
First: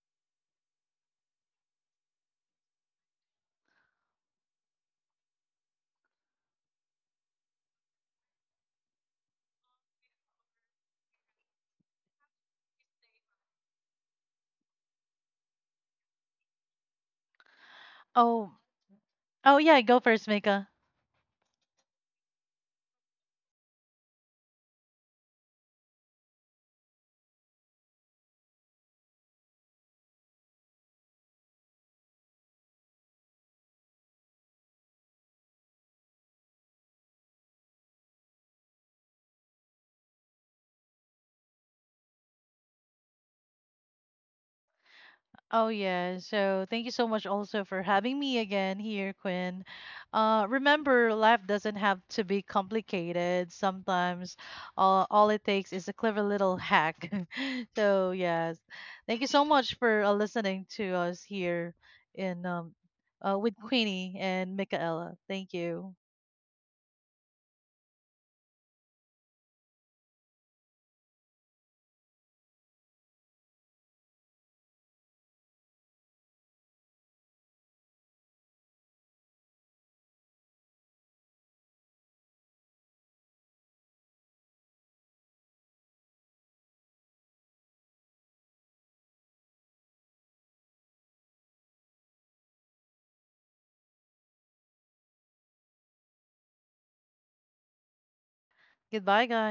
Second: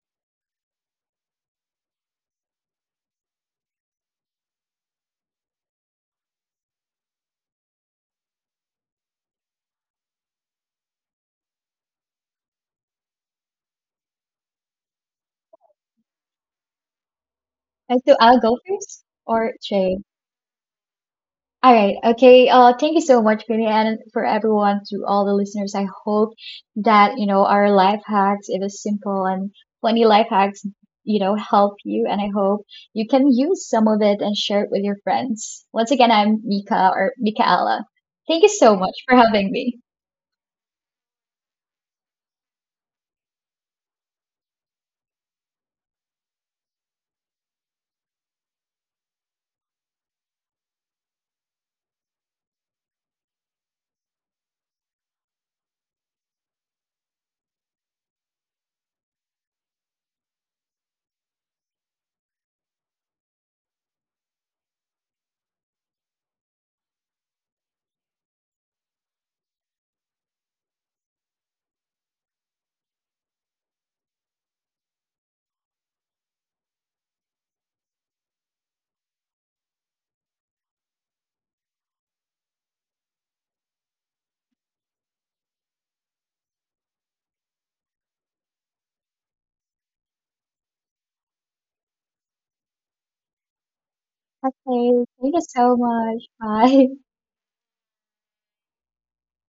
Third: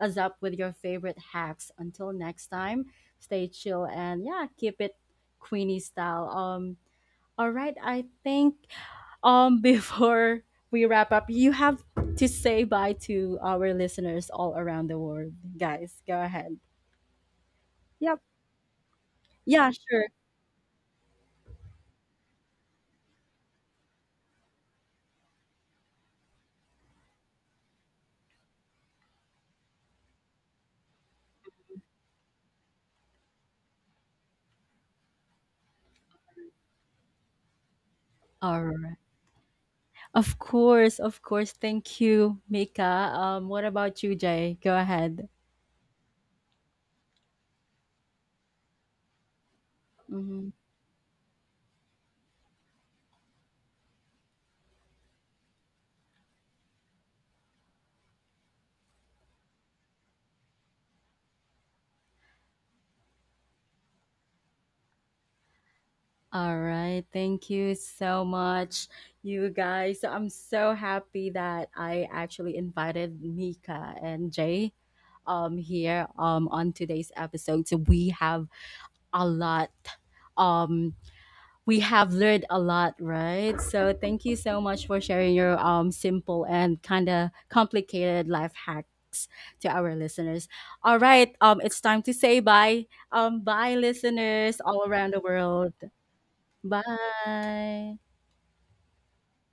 [SPEAKER 1] us up with your favorite hacks. Until next time, stay chill and, yeah, keep it Queenie style. Um, all right, I think um before we wrap up, you have to say bye to our listeners all around the world, guys. Go ahead.
[SPEAKER 3] And so
[SPEAKER 1] Yep.
[SPEAKER 3] I'll
[SPEAKER 2] Oh,
[SPEAKER 3] go first or
[SPEAKER 2] oh
[SPEAKER 1] Yeah,
[SPEAKER 2] yeah.
[SPEAKER 3] Shay.
[SPEAKER 2] Go
[SPEAKER 1] sure.
[SPEAKER 2] first, Mika.
[SPEAKER 3] All right. Okay. Uh, thank you so much, Penny, and for everyone, to all the listeners. I hope that, you know, our life hacks, it is simple and funny life hacks, you know, help you. And I hope you can use some of it and share it with your friends. Once again, I'm Mika or Mikaela. Thank you
[SPEAKER 1] All
[SPEAKER 3] so much
[SPEAKER 1] right.
[SPEAKER 3] for having me.
[SPEAKER 1] Of course, of course. Thank you, Mika. Um, what about you, Jay? Go ahead.
[SPEAKER 2] Oh yeah. So thank you so much also for having me again here, Quinn. Uh,
[SPEAKER 1] Mhm.
[SPEAKER 2] remember, life doesn't have to be complicated. Sometimes, all all it takes is a clever little hack. So yes, thank you so much for uh, listening to us here in um, uh, with Queenie and Michaela. Thank you.
[SPEAKER 1] All right. Thank you so much, you guys. So I'm so happy that I actually invited Mika and Jay um here um on today's episode. So we have a lot um we have learned a lot, right? So thank you so much for sharing your um simple and kind of complicated life hacks to our listeners. All right, um it's time to say bye. Um bye, listeners all
[SPEAKER 3] Okay.
[SPEAKER 1] around the
[SPEAKER 3] Thank you so
[SPEAKER 1] world.
[SPEAKER 3] much. Bye.
[SPEAKER 1] Bye.
[SPEAKER 2] Goodbye, guys.